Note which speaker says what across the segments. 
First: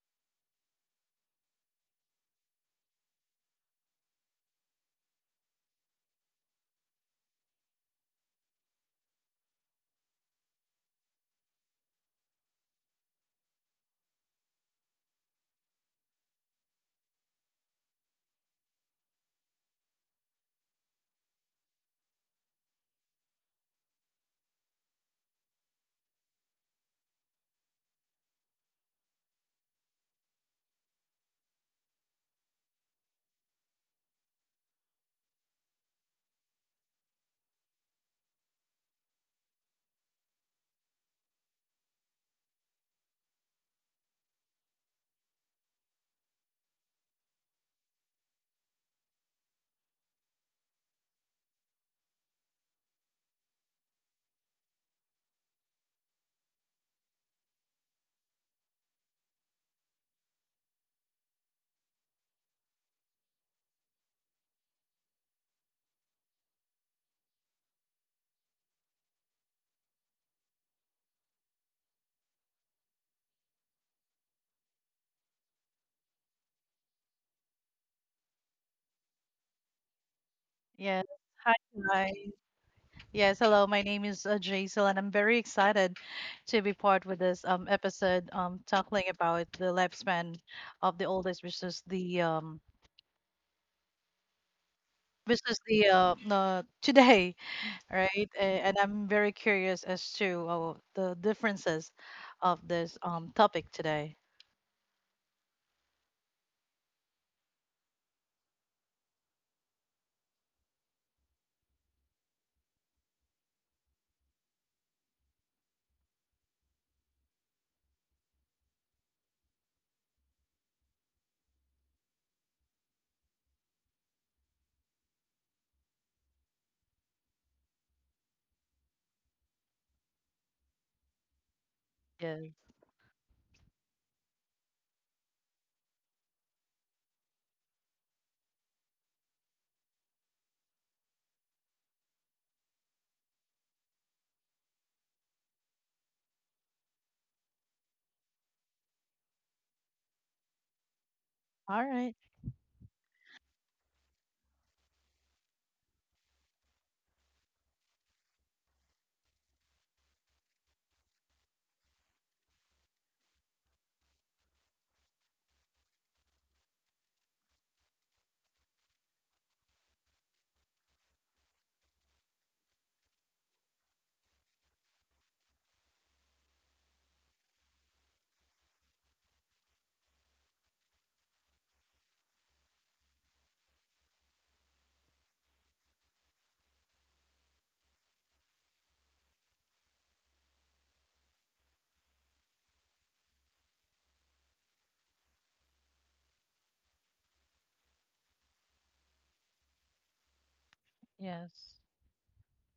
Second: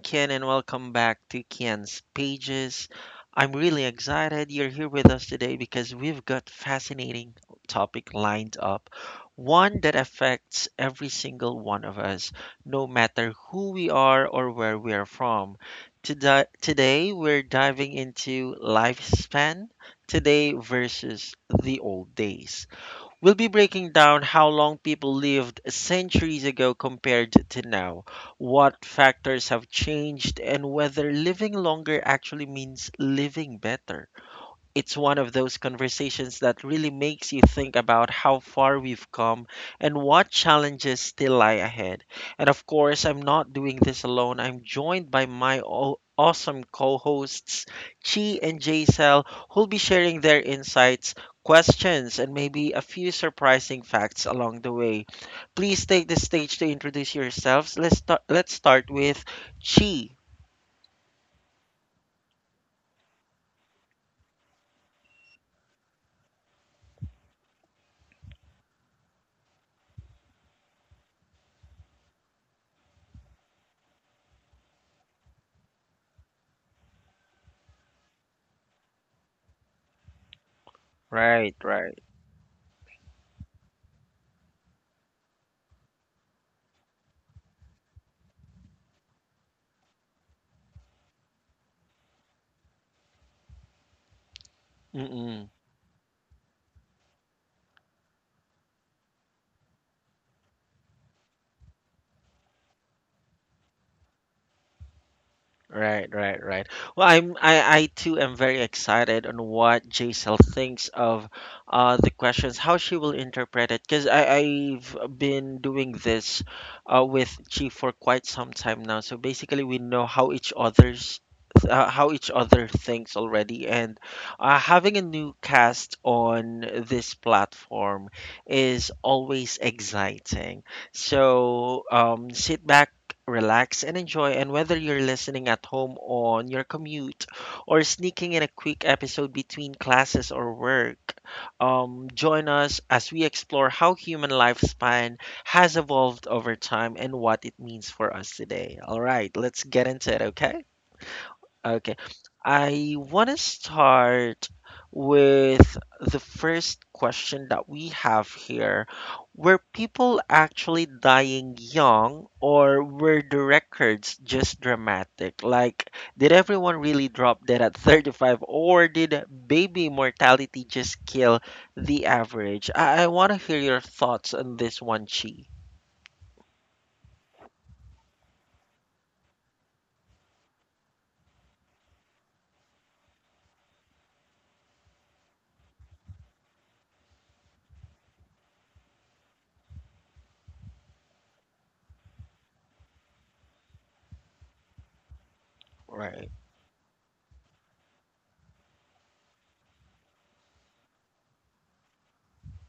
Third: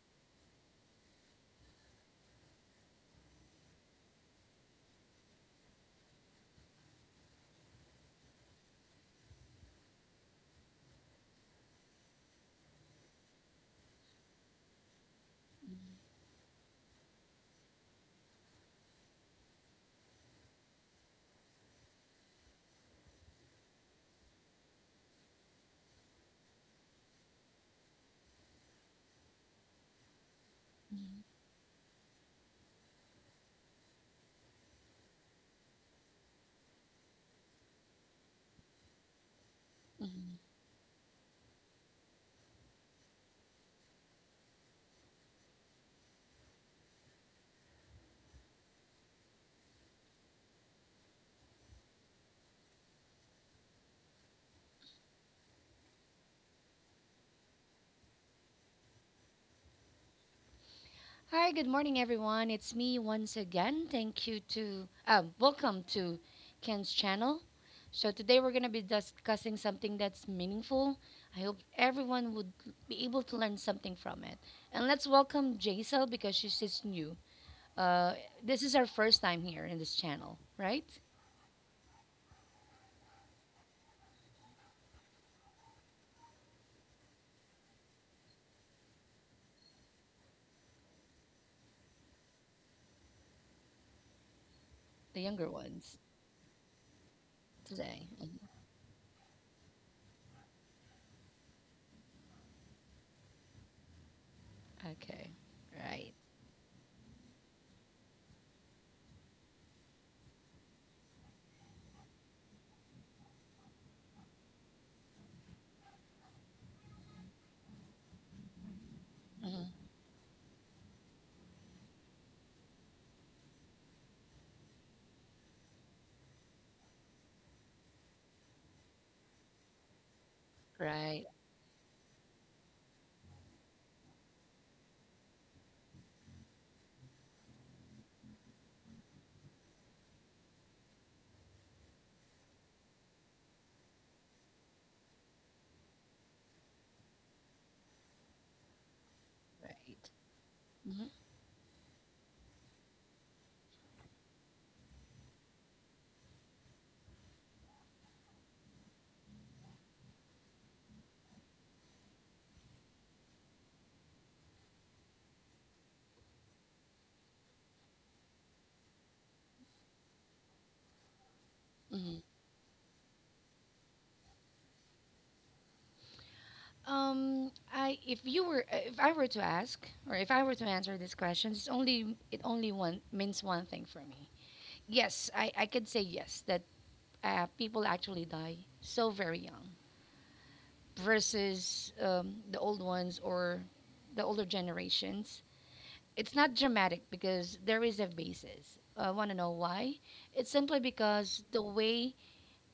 Speaker 1: Ken and welcome back to Ken's Pages. I'm really excited you're here with us today because we've got fascinating topic lined up. One that affects every single one of us, no matter who we are or where we are from. Today we're diving into lifespan today versus the old days. We'll be breaking down how long people lived centuries ago compared to now, what factors have changed, and whether living longer actually means living better. It's one of those conversations that really makes you think about how far we've come and
Speaker 2: Mhm.
Speaker 1: what challenges still lie ahead. And of course, I'm not doing this alone. I'm joined by my awesome co hosts, Chi and Jaisal, who'll be sharing their insights, questions, and maybe a few surprising facts along the way. Please take the stage to introduce yourselves. Let's start with Chi.
Speaker 2: Hi, good morning, everyone. It's me once again. Thank you to Welcome to Ken's channel. So today we're gonna be discussing something that's meaningful. I hope everyone would be able to learn something from it. And let's welcome Jaisal because she's just new. Uh, this is our first time here in this channel, right?
Speaker 3: Yes. Hi,
Speaker 1: Right, right.
Speaker 3: hi. Yes, hello. My name is Jaisal, and I'm very excited to be part with this episode talking about the lifespan of the oldest versus the um
Speaker 2: The younger
Speaker 1: Mm-mm.
Speaker 3: versus the
Speaker 2: ones
Speaker 3: uh, uh today,
Speaker 2: today.
Speaker 3: right?
Speaker 2: Mhm.
Speaker 3: And I'm very curious as to the differences of this topic today.
Speaker 2: Okay, right,
Speaker 1: Right, right, right. Well, I too am very excited on what Jaisal thinks of the questions, how she will interpret it, because I've been doing this with Chi for quite some time now. So
Speaker 2: Mhm.
Speaker 1: basically, we know how each other's how each other thinks already, and having a new cast on this platform is always exciting.
Speaker 2: right,
Speaker 1: So
Speaker 3: Yeah.
Speaker 1: sit back, relax, and enjoy. And whether you're listening at home on your commute or sneaking in a quick episode between classes or work, join us as we explore how human lifespan has evolved over time and what it means for us today. All right, let's get
Speaker 2: right.
Speaker 1: into it, okay?
Speaker 2: Mhm.
Speaker 3: All
Speaker 1: Okay.
Speaker 3: right.
Speaker 1: I want to start with the first question that we have here. Were people actually dying young, or were the records just dramatic? Like, did everyone really drop dead at 35, or did baby mortality just kill the
Speaker 2: Mhm.
Speaker 1: average? I want to hear your thoughts on this one, Chi.
Speaker 2: I if you were if I were to ask or if I were to answer these questions, it's only it only one means one thing for me. Yes, I could say yes that people actually die so very young versus the old ones or the older generations. It's
Speaker 1: Right,
Speaker 2: not dramatic because there is a basis. I want to know why. It's simply because the
Speaker 3: Yes.
Speaker 2: way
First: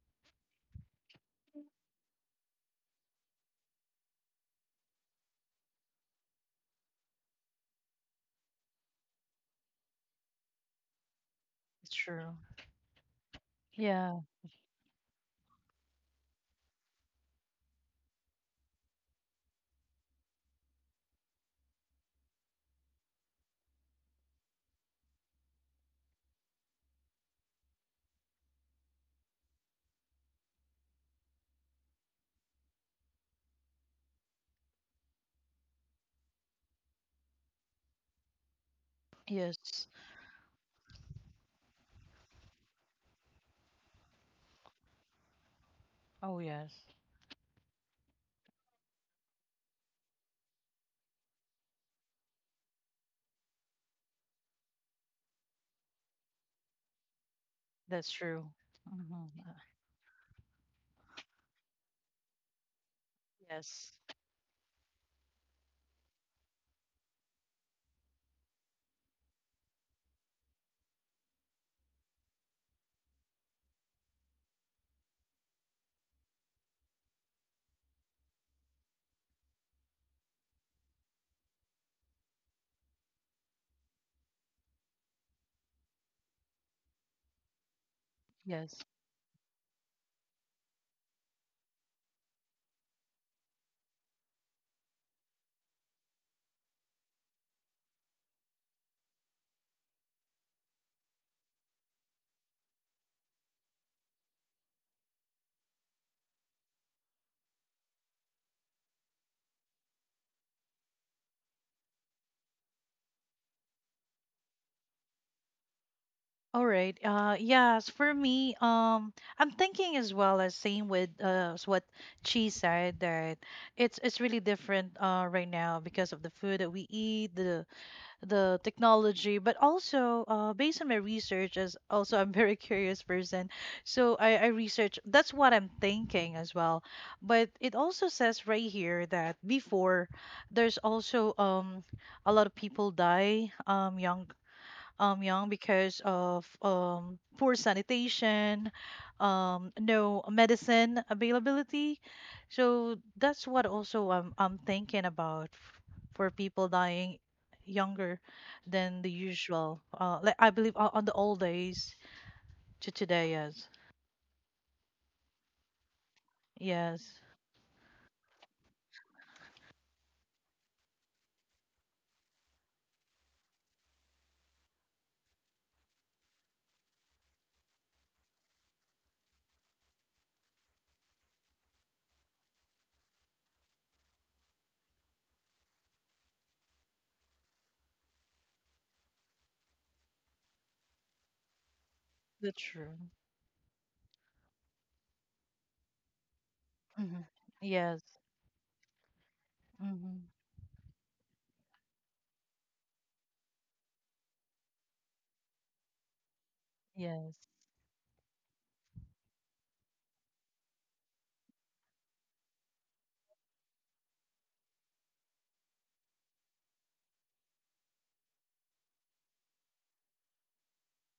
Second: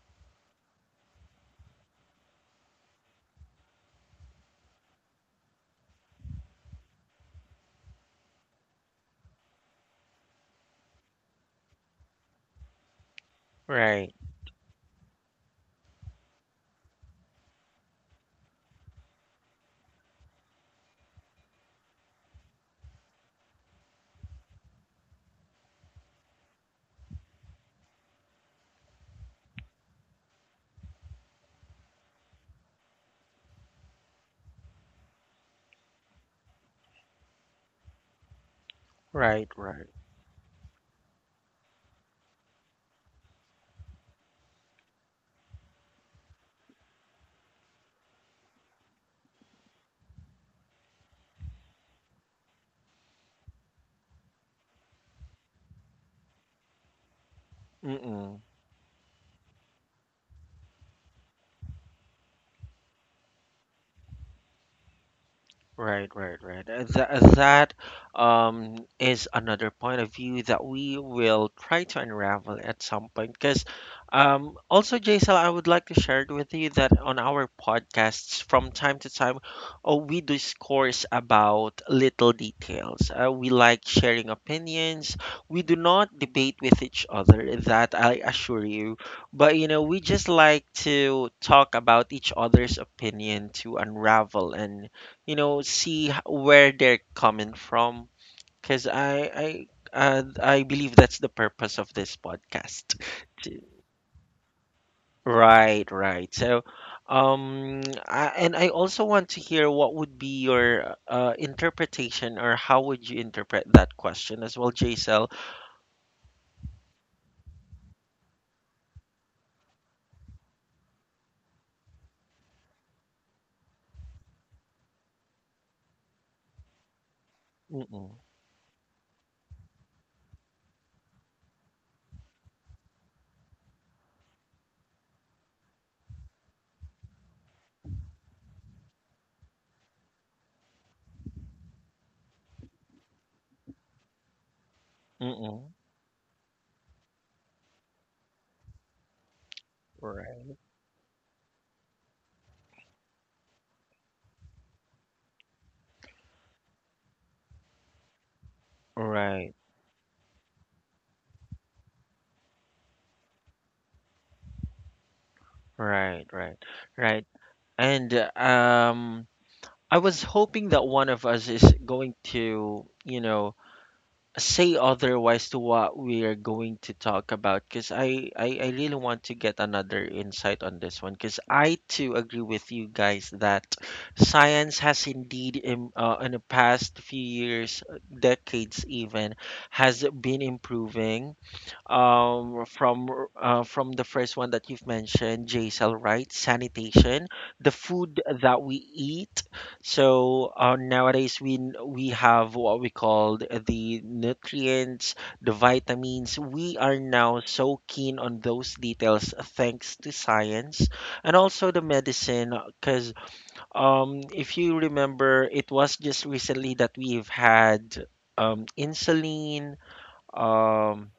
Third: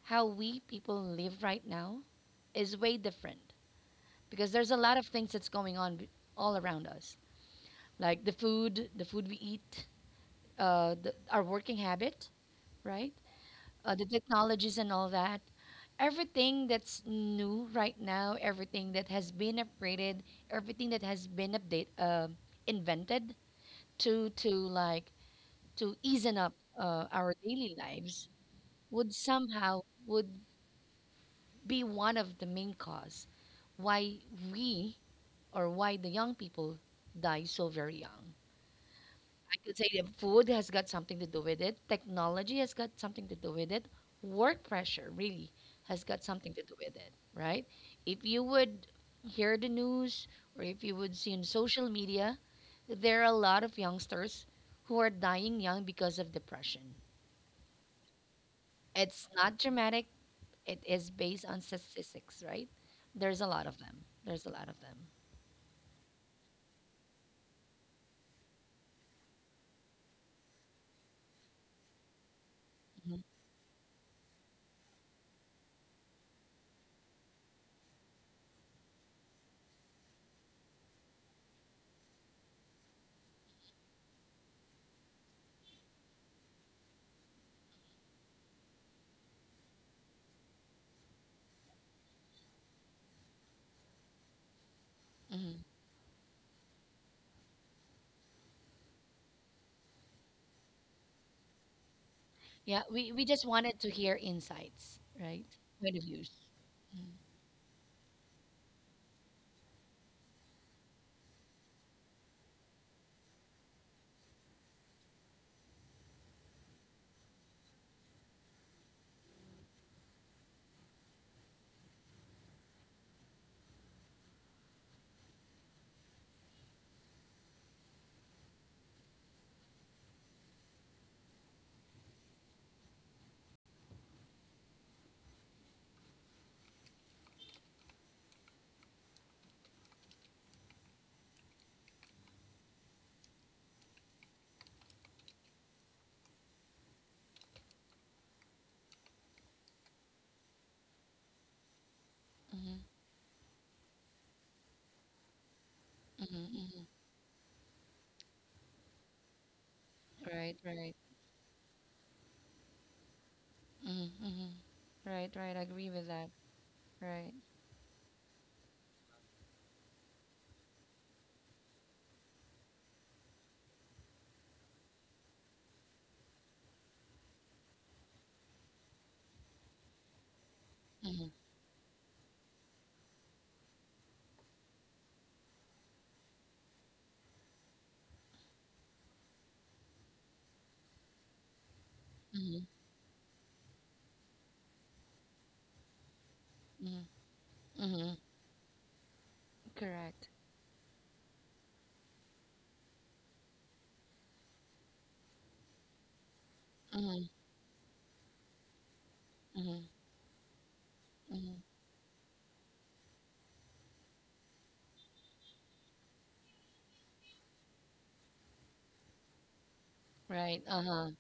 Speaker 2: how we people live right now is way different because there's a lot of things that's going on all around us like the food we eat, our working
Speaker 3: It's
Speaker 2: habit,
Speaker 3: true.
Speaker 2: right? The
Speaker 1: right,
Speaker 3: Yeah.
Speaker 2: technologies and all that. Everything that's new right now, everything that has been upgraded, everything that has been invented to to like to easen up our daily lives would somehow would be one of the main cause why we or why the young people die so very young.
Speaker 1: right,
Speaker 2: I could
Speaker 3: Yes.
Speaker 1: right.
Speaker 2: say that food has got something to do with it. Technology has got something to do with it. Work pressure really has got
Speaker 3: Oh,
Speaker 2: something to do
Speaker 3: yes.
Speaker 2: with it, right? If you would hear the news or if you would see on social media, there are a lot of youngsters who are dying young because of depression.
Speaker 3: That's
Speaker 1: Mm-mm.
Speaker 3: true. Hmm
Speaker 2: It's not dramatic, it is based on statistics, right? There's a lot of
Speaker 3: Yes.
Speaker 2: them. There's a lot of them.
Speaker 1: Right, right, right. That is another point of view that we will try to unravel at some
Speaker 2: Mhm.
Speaker 1: point. Because also, Jaisal, I would like to share it with you that on our podcasts, from time to time, we discourse about little details. We like sharing opinions. We do not debate with each other, that I assure
Speaker 3: Yes.
Speaker 1: you. But, you know, we just like to talk about each other's opinion to unravel and you know
Speaker 2: Mhm.
Speaker 1: see where they're coming from, because I believe that's the purpose of this
Speaker 2: Yeah,
Speaker 1: podcast
Speaker 2: we just
Speaker 1: to-
Speaker 2: wanted to hear insights, right? Point of views.
Speaker 1: right so
Speaker 2: Mhm.
Speaker 1: um I also want to hear what would be your interpretation or how would you interpret that question as well, jsl.
Speaker 3: All right. Yes, for me, I'm thinking as well as same with what she said that it's really different right now because of the food that we eat, the
Speaker 1: Mm-mm,
Speaker 3: the technology, but also based on my research as also I'm very curious person, so I research that's what I'm thinking as well, but it also says right here that before there's also a lot of people die young
Speaker 1: mm-mm.
Speaker 3: because of poor sanitation, no
Speaker 1: Right,
Speaker 3: medicine availability.
Speaker 2: mhm.
Speaker 3: So that's what also I'm thinking about for
Speaker 2: Mhm,
Speaker 3: people
Speaker 2: mhm.
Speaker 3: dying younger than the
Speaker 1: right,
Speaker 3: usual. Like I
Speaker 2: Right,
Speaker 3: believe
Speaker 2: right.
Speaker 3: on the old days to today, yes.
Speaker 2: Mhm, mhm. Right, right. I agree with
Speaker 1: right,
Speaker 2: that.
Speaker 1: right,
Speaker 3: Yes,
Speaker 1: right.
Speaker 2: Right.
Speaker 1: And I was hoping that one of us is going to, you know, say otherwise to what we are going to talk about, because I really want to get another insight on this one,
Speaker 2: Mhm,
Speaker 1: because I too agree with you guys that science has indeed in the past few years, decades even, has been improving
Speaker 3: that's
Speaker 1: um
Speaker 2: mhm,
Speaker 3: true.
Speaker 1: from from the first one that you've mentioned, jsl, right,
Speaker 2: mhm,
Speaker 3: Hmm
Speaker 1: sanitation, the
Speaker 3: Yes.
Speaker 2: mhm.
Speaker 1: food that we eat.
Speaker 3: hmm
Speaker 2: Correct.
Speaker 1: So nowadays we we have what we call the nutrients, the vitamins. We are
Speaker 2: Mhm,
Speaker 3: Yes.
Speaker 1: now so keen on those details
Speaker 2: mhm,
Speaker 1: thanks to science, and
Speaker 2: mhm.
Speaker 1: also the medicine, because if you remember, it was just recently that we've had insulin,
Speaker 2: Right. Uh-huh.
Speaker 1: um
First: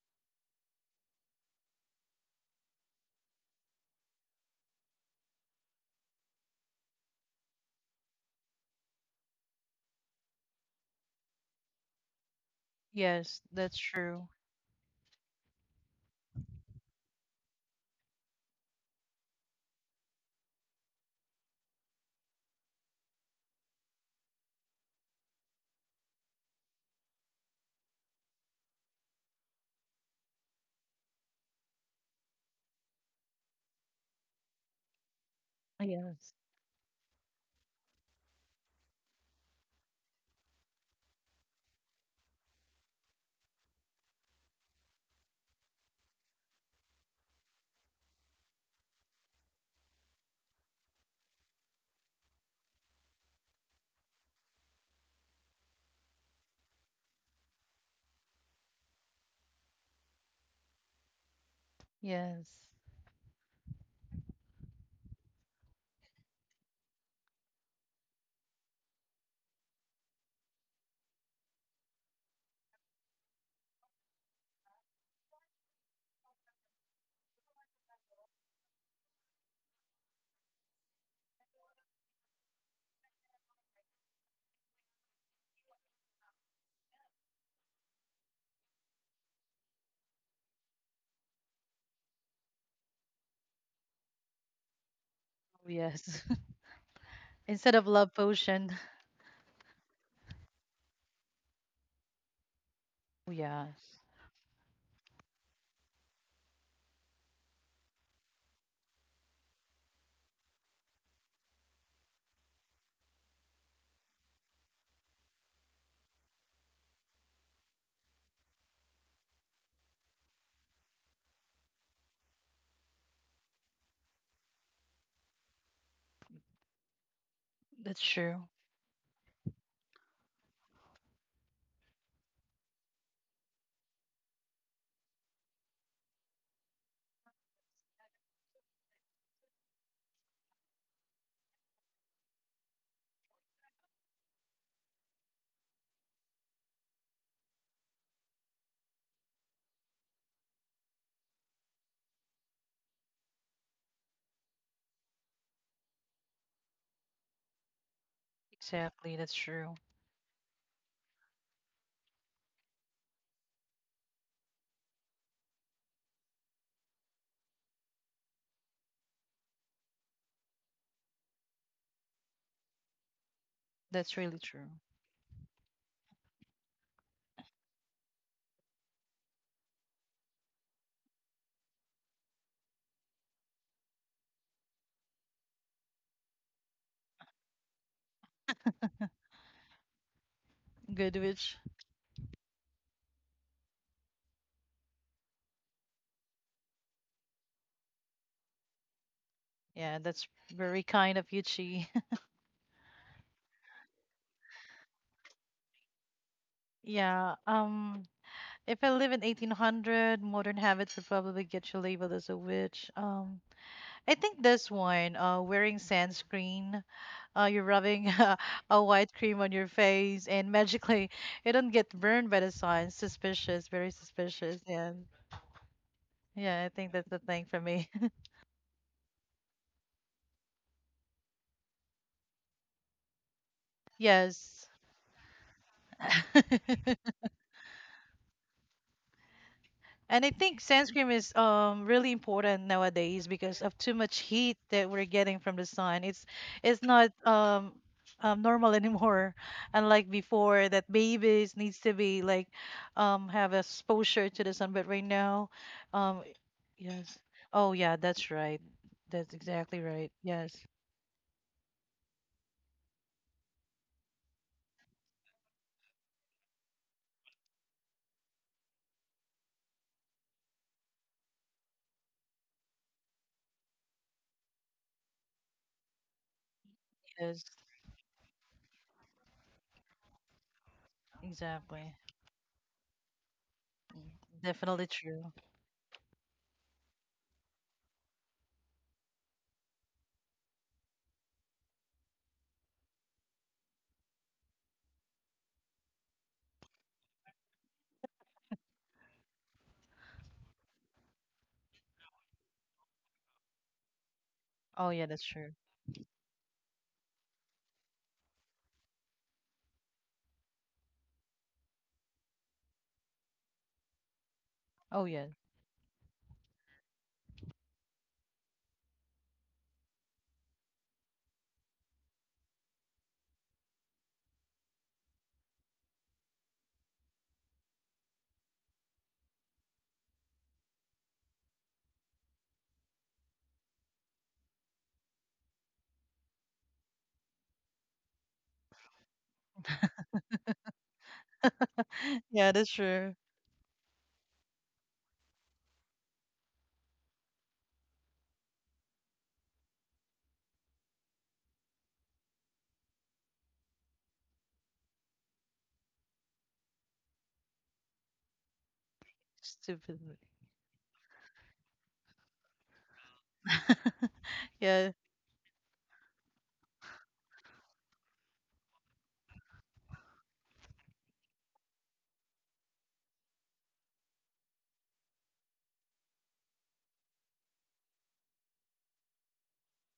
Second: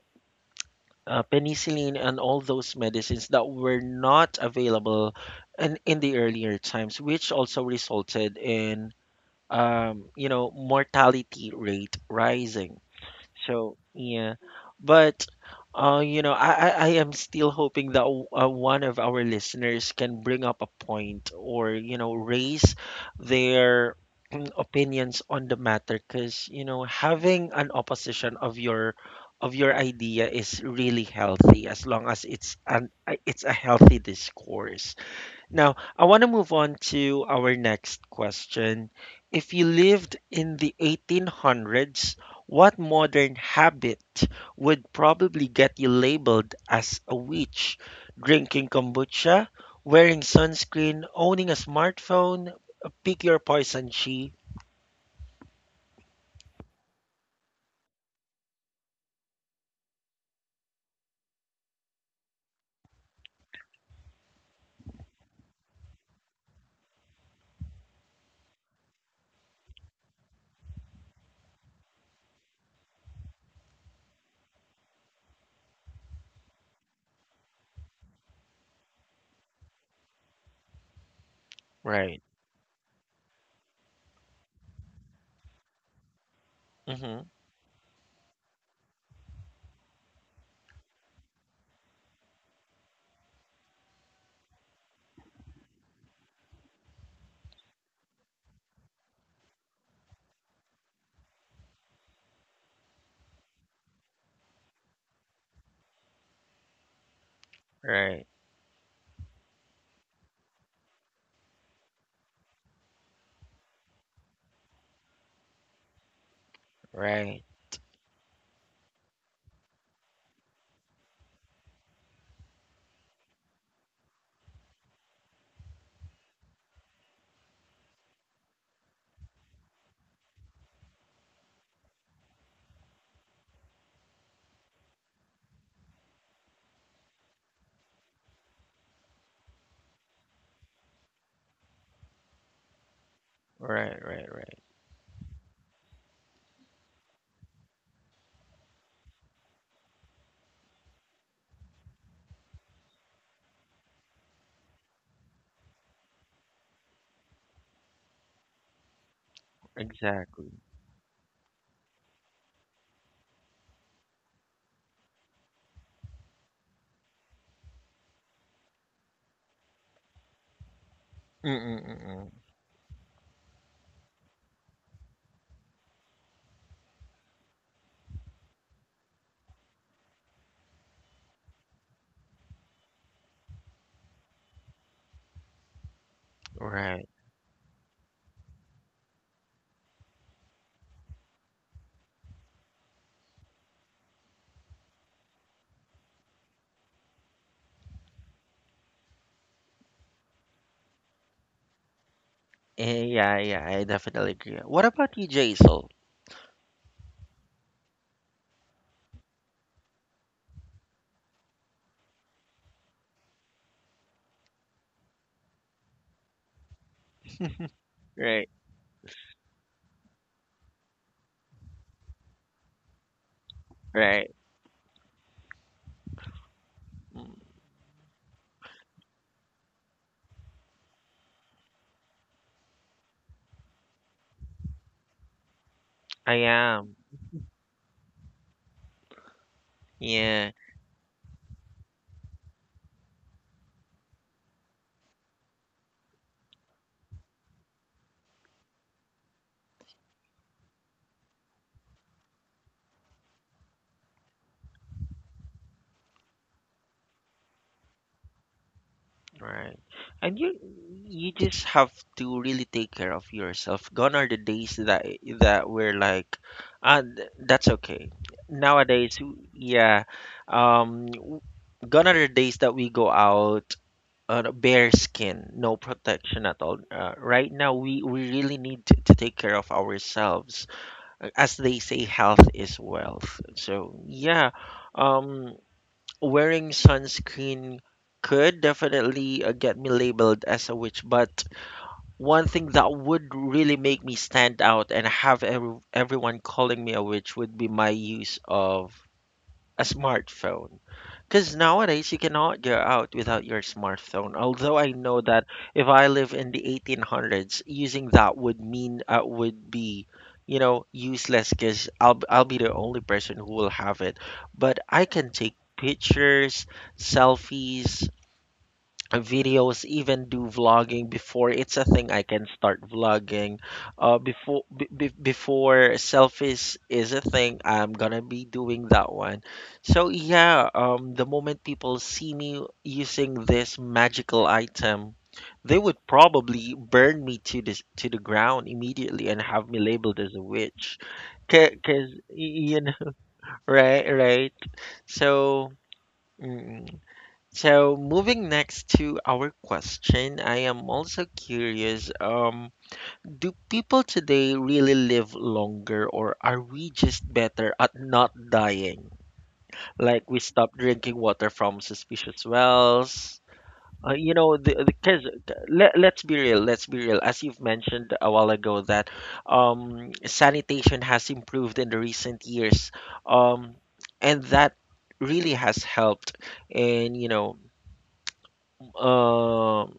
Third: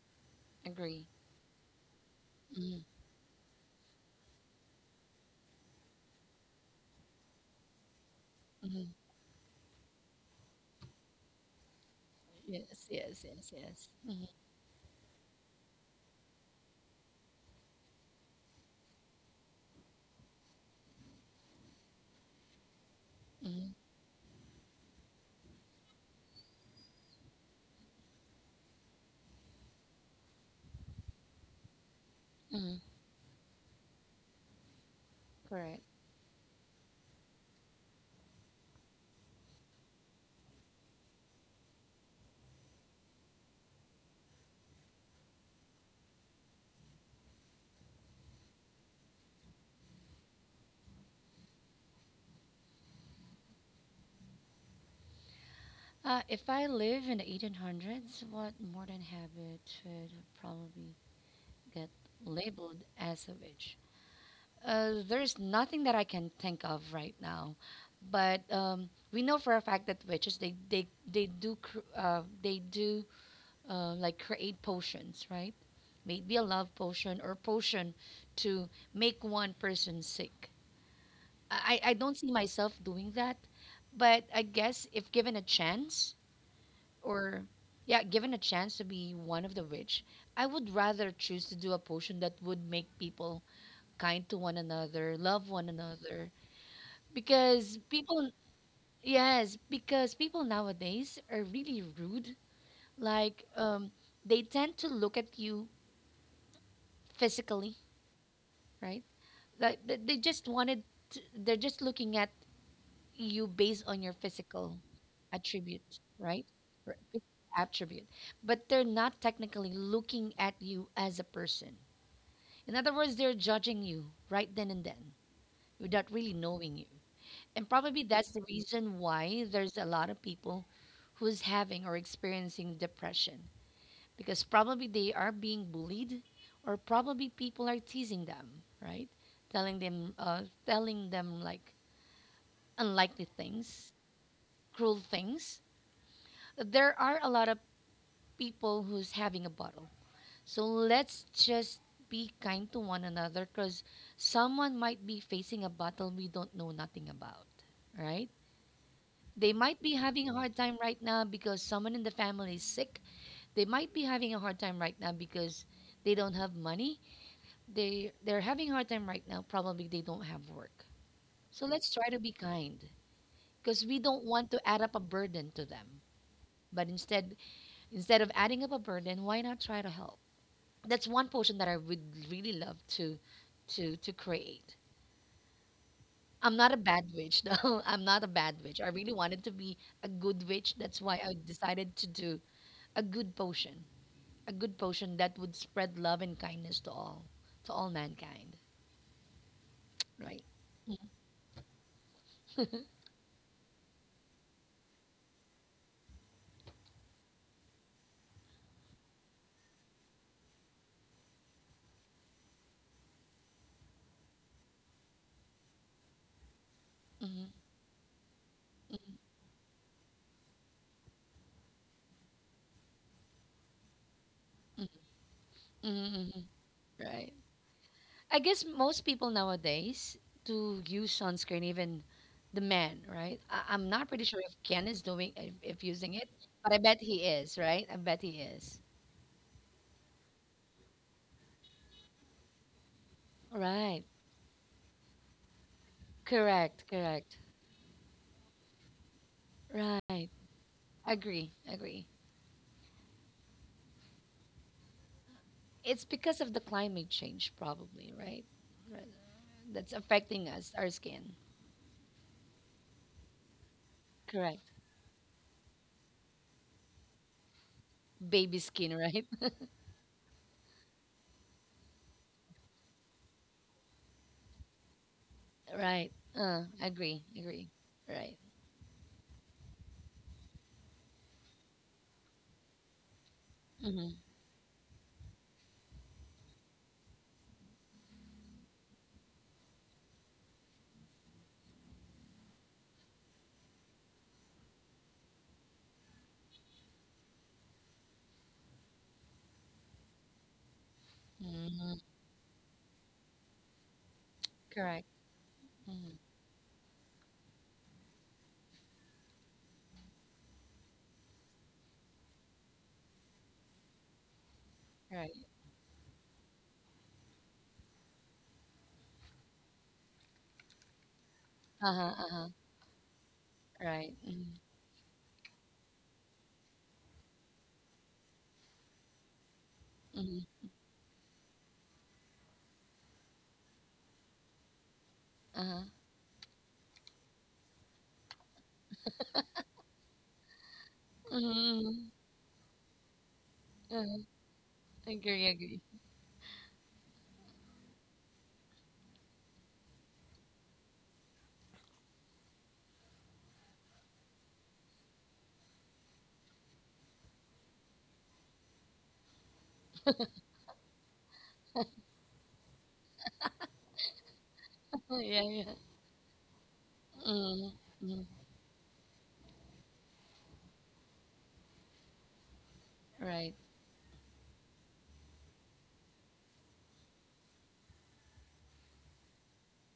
Speaker 2: Agree.
Speaker 1: penicillin, and all those
Speaker 2: Mhm,
Speaker 1: medicines that were not available in the earlier times, which also resulted in
Speaker 2: mhm.
Speaker 1: you know, mortality rate rising.
Speaker 2: Yes, yes,
Speaker 3: Yes,
Speaker 2: yes,
Speaker 3: that's
Speaker 1: So
Speaker 2: yes.
Speaker 3: true.
Speaker 2: Mhm,
Speaker 1: yeah, but you know, I am still hoping that one of our listeners can bring up a point or, you know, raise
Speaker 2: mhm,
Speaker 1: their opinions on the matter, because you know, having an opposition of your idea is really healthy, as long as it's
Speaker 2: mhm.
Speaker 1: an it's a healthy discourse. Now,
Speaker 2: Correct.
Speaker 1: I want to
Speaker 3: Yes.
Speaker 1: move on to our next question. If you lived in the 1800s, what modern habit would probably get you labeled as a witch? Drinking kombucha, wearing sunscreen, owning a smartphone, pick your poison, she.
Speaker 2: If I live in the 1800s, what modern habit should probably get
Speaker 3: Yes.
Speaker 2: labeled as a witch? There's nothing that I can think of right now, but we know for a fact that witches they do like create potions, right? Maybe a love potion or potion to make one person sick. I
Speaker 1: Right.
Speaker 2: don't see myself doing that, but I guess if given a chance
Speaker 1: Hmm.
Speaker 2: or yeah, given a chance to be one of the witch, I would rather choose to do a potion that would make people kind to one another, love one
Speaker 3: Oh, yes.
Speaker 2: another,
Speaker 3: Instead
Speaker 2: because
Speaker 3: of love
Speaker 2: people
Speaker 3: potion.
Speaker 2: yes because people nowadays are really rude like
Speaker 3: Yes.
Speaker 2: they tend to look at you physically,
Speaker 1: Right.
Speaker 2: right, like they just wanted to, they're just looking at you based on your physical attribute, right? Or
Speaker 1: Right.
Speaker 2: physical attribute, but they're not technically looking at you as a person. In other words, they're judging you right then and then, without really knowing you. And
Speaker 3: That's
Speaker 2: probably that's the
Speaker 3: true.
Speaker 2: reason why there's a lot of people who's having or experiencing depression, because probably they are being bullied or probably people are teasing them, right? Telling them unlikely things,
Speaker 1: Right. Right. Right.
Speaker 2: cruel things. There are a lot of people who's having a bottle. So let's just be kind to one another, because someone might be facing a battle we don't know nothing about, right?
Speaker 3: Exactly. That's
Speaker 2: They
Speaker 3: true.
Speaker 2: might be having a
Speaker 1: Exactly.
Speaker 2: hard time right now because someone in the family is sick. They might be having a hard time right now because they don't have money. They they're having a hard time right now. Probably they don't have work. So let's try to
Speaker 1: Mm-mm-mm.
Speaker 2: be kind, because we
Speaker 3: That's
Speaker 2: don't
Speaker 3: really
Speaker 2: want to
Speaker 3: true.
Speaker 2: add up a burden to them. But instead of adding up a burden, why not try to help? That's one portion that I would really love to create. I'm not a
Speaker 1: Right.
Speaker 2: bad witch though. I'm not a bad witch. I really wanted to be a good witch. That's
Speaker 3: Good
Speaker 2: why I
Speaker 3: witch.
Speaker 2: decided to do a good potion, a good potion that would spread love and kindness to all mankind,
Speaker 3: Yeah, that's
Speaker 2: right?
Speaker 3: very kind of you, Chi.
Speaker 1: Eh, yeah. Yeah. I definitely agree. What about you, Jaisal?
Speaker 3: Yeah. If I live in 1800, modern habits would probably get you labeled as a witch. I think this one, wearing sunscreen, you're rubbing
Speaker 1: Right.
Speaker 3: a white cream on your face, and magically you don't get burned by the sun. Suspicious. Very
Speaker 1: Right.
Speaker 3: suspicious. Yeah.
Speaker 2: Mm-hmm.
Speaker 3: Yeah, I think that's the
Speaker 1: Mm,
Speaker 2: Right.
Speaker 3: thing for me.
Speaker 2: I guess most people nowadays to use sunscreen, even the men, right? I'm not pretty sure if
Speaker 3: Yes.
Speaker 2: Ken is doing if using it,
Speaker 1: I
Speaker 2: but I
Speaker 1: am.
Speaker 2: bet he is, right? I bet he is.
Speaker 3: And I
Speaker 1: Yeah.
Speaker 3: think sunscreen is really important nowadays because of too
Speaker 2: Right.
Speaker 3: much heat that we're getting from the sun. It's
Speaker 2: Correct.
Speaker 3: not
Speaker 2: Correct.
Speaker 3: normal anymore, unlike
Speaker 2: Right.
Speaker 3: before that
Speaker 2: Agree.
Speaker 3: babies needs to
Speaker 2: Agree.
Speaker 3: be like have exposure to the sun. But right now,
Speaker 2: It's
Speaker 3: um,
Speaker 2: because of the climate
Speaker 3: yes,
Speaker 2: change,
Speaker 3: oh yeah,
Speaker 2: probably,
Speaker 3: that's
Speaker 2: right?
Speaker 3: right.
Speaker 2: Right.
Speaker 3: That's exactly
Speaker 1: Right.
Speaker 2: That's
Speaker 3: right.
Speaker 1: And
Speaker 2: affecting
Speaker 3: Yes,
Speaker 2: us, our skin.
Speaker 1: you just have to really take care of yourself. Gone are the
Speaker 2: Correct.
Speaker 1: days that that we're like, ah, that's okay.
Speaker 2: Baby skin,
Speaker 1: Nowadays,
Speaker 2: right?
Speaker 1: yeah. Um, w- gone are the days that we go out on a bare skin, no
Speaker 2: Right.
Speaker 1: protection at all.
Speaker 2: Agree.
Speaker 3: yes,
Speaker 1: Right
Speaker 2: Agree.
Speaker 1: now, we
Speaker 2: Right.
Speaker 1: really need to take care of ourselves. As they
Speaker 3: exactly.
Speaker 1: say, health is wealth. So
Speaker 3: Mm.
Speaker 2: Mm-hmm.
Speaker 1: yeah.
Speaker 3: Definitely true.
Speaker 1: Um, wearing sunscreen could definitely get me labeled as a witch, but one thing that would really make me stand out and have everyone calling me a witch would be my use of a smartphone. Because
Speaker 2: Mm-hmm.
Speaker 1: nowadays you cannot go out without your smartphone. Although
Speaker 3: Oh
Speaker 1: I
Speaker 2: Correct.
Speaker 3: yeah, that's
Speaker 1: know that
Speaker 3: true.
Speaker 1: if I
Speaker 2: Mm-hmm.
Speaker 1: live in the 1800s, using that would mean would be, you know, useless. Because I'll be the only person who will have it. But
Speaker 3: Oh
Speaker 1: I
Speaker 3: yeah,
Speaker 2: Right.
Speaker 1: can take pictures, selfies, videos, even do vlogging. Before it's a thing,
Speaker 2: Uh-huh.
Speaker 1: I
Speaker 2: Uh-huh.
Speaker 1: can start vlogging.
Speaker 2: Right. Mm-hmm.
Speaker 1: Before b b before selfies is a thing, I'm gonna be doing that one. So
Speaker 2: Mm-hmm.
Speaker 1: yeah, the moment people see me using this magical item, they
Speaker 2: Uh-huh.
Speaker 1: would probably burn me to the ground immediately and have me labeled as a witch.
Speaker 2: Mm-hmm. mm-hmm.
Speaker 3: yeah, that's
Speaker 1: You know,
Speaker 3: true.
Speaker 1: right,
Speaker 2: Uh-huh.
Speaker 1: right.
Speaker 2: Agree.
Speaker 1: So.
Speaker 2: Agree.
Speaker 1: Mm, so moving next to our question, I am also curious, do people today really live longer or are we just better at not dying?
Speaker 3: Stupid.
Speaker 1: Like we stop drinking water from suspicious wells. You know, the,
Speaker 3: Yeah,
Speaker 1: the cause
Speaker 2: yeah. Yeah.
Speaker 1: Let, let's be real, let's be real. As you've
Speaker 2: Mm-hmm.
Speaker 1: mentioned
Speaker 2: Mm-hmm.
Speaker 1: a while ago, that sanitation has improved in the recent years.
Speaker 2: Right.
Speaker 1: Um, and that really has helped in, you know, um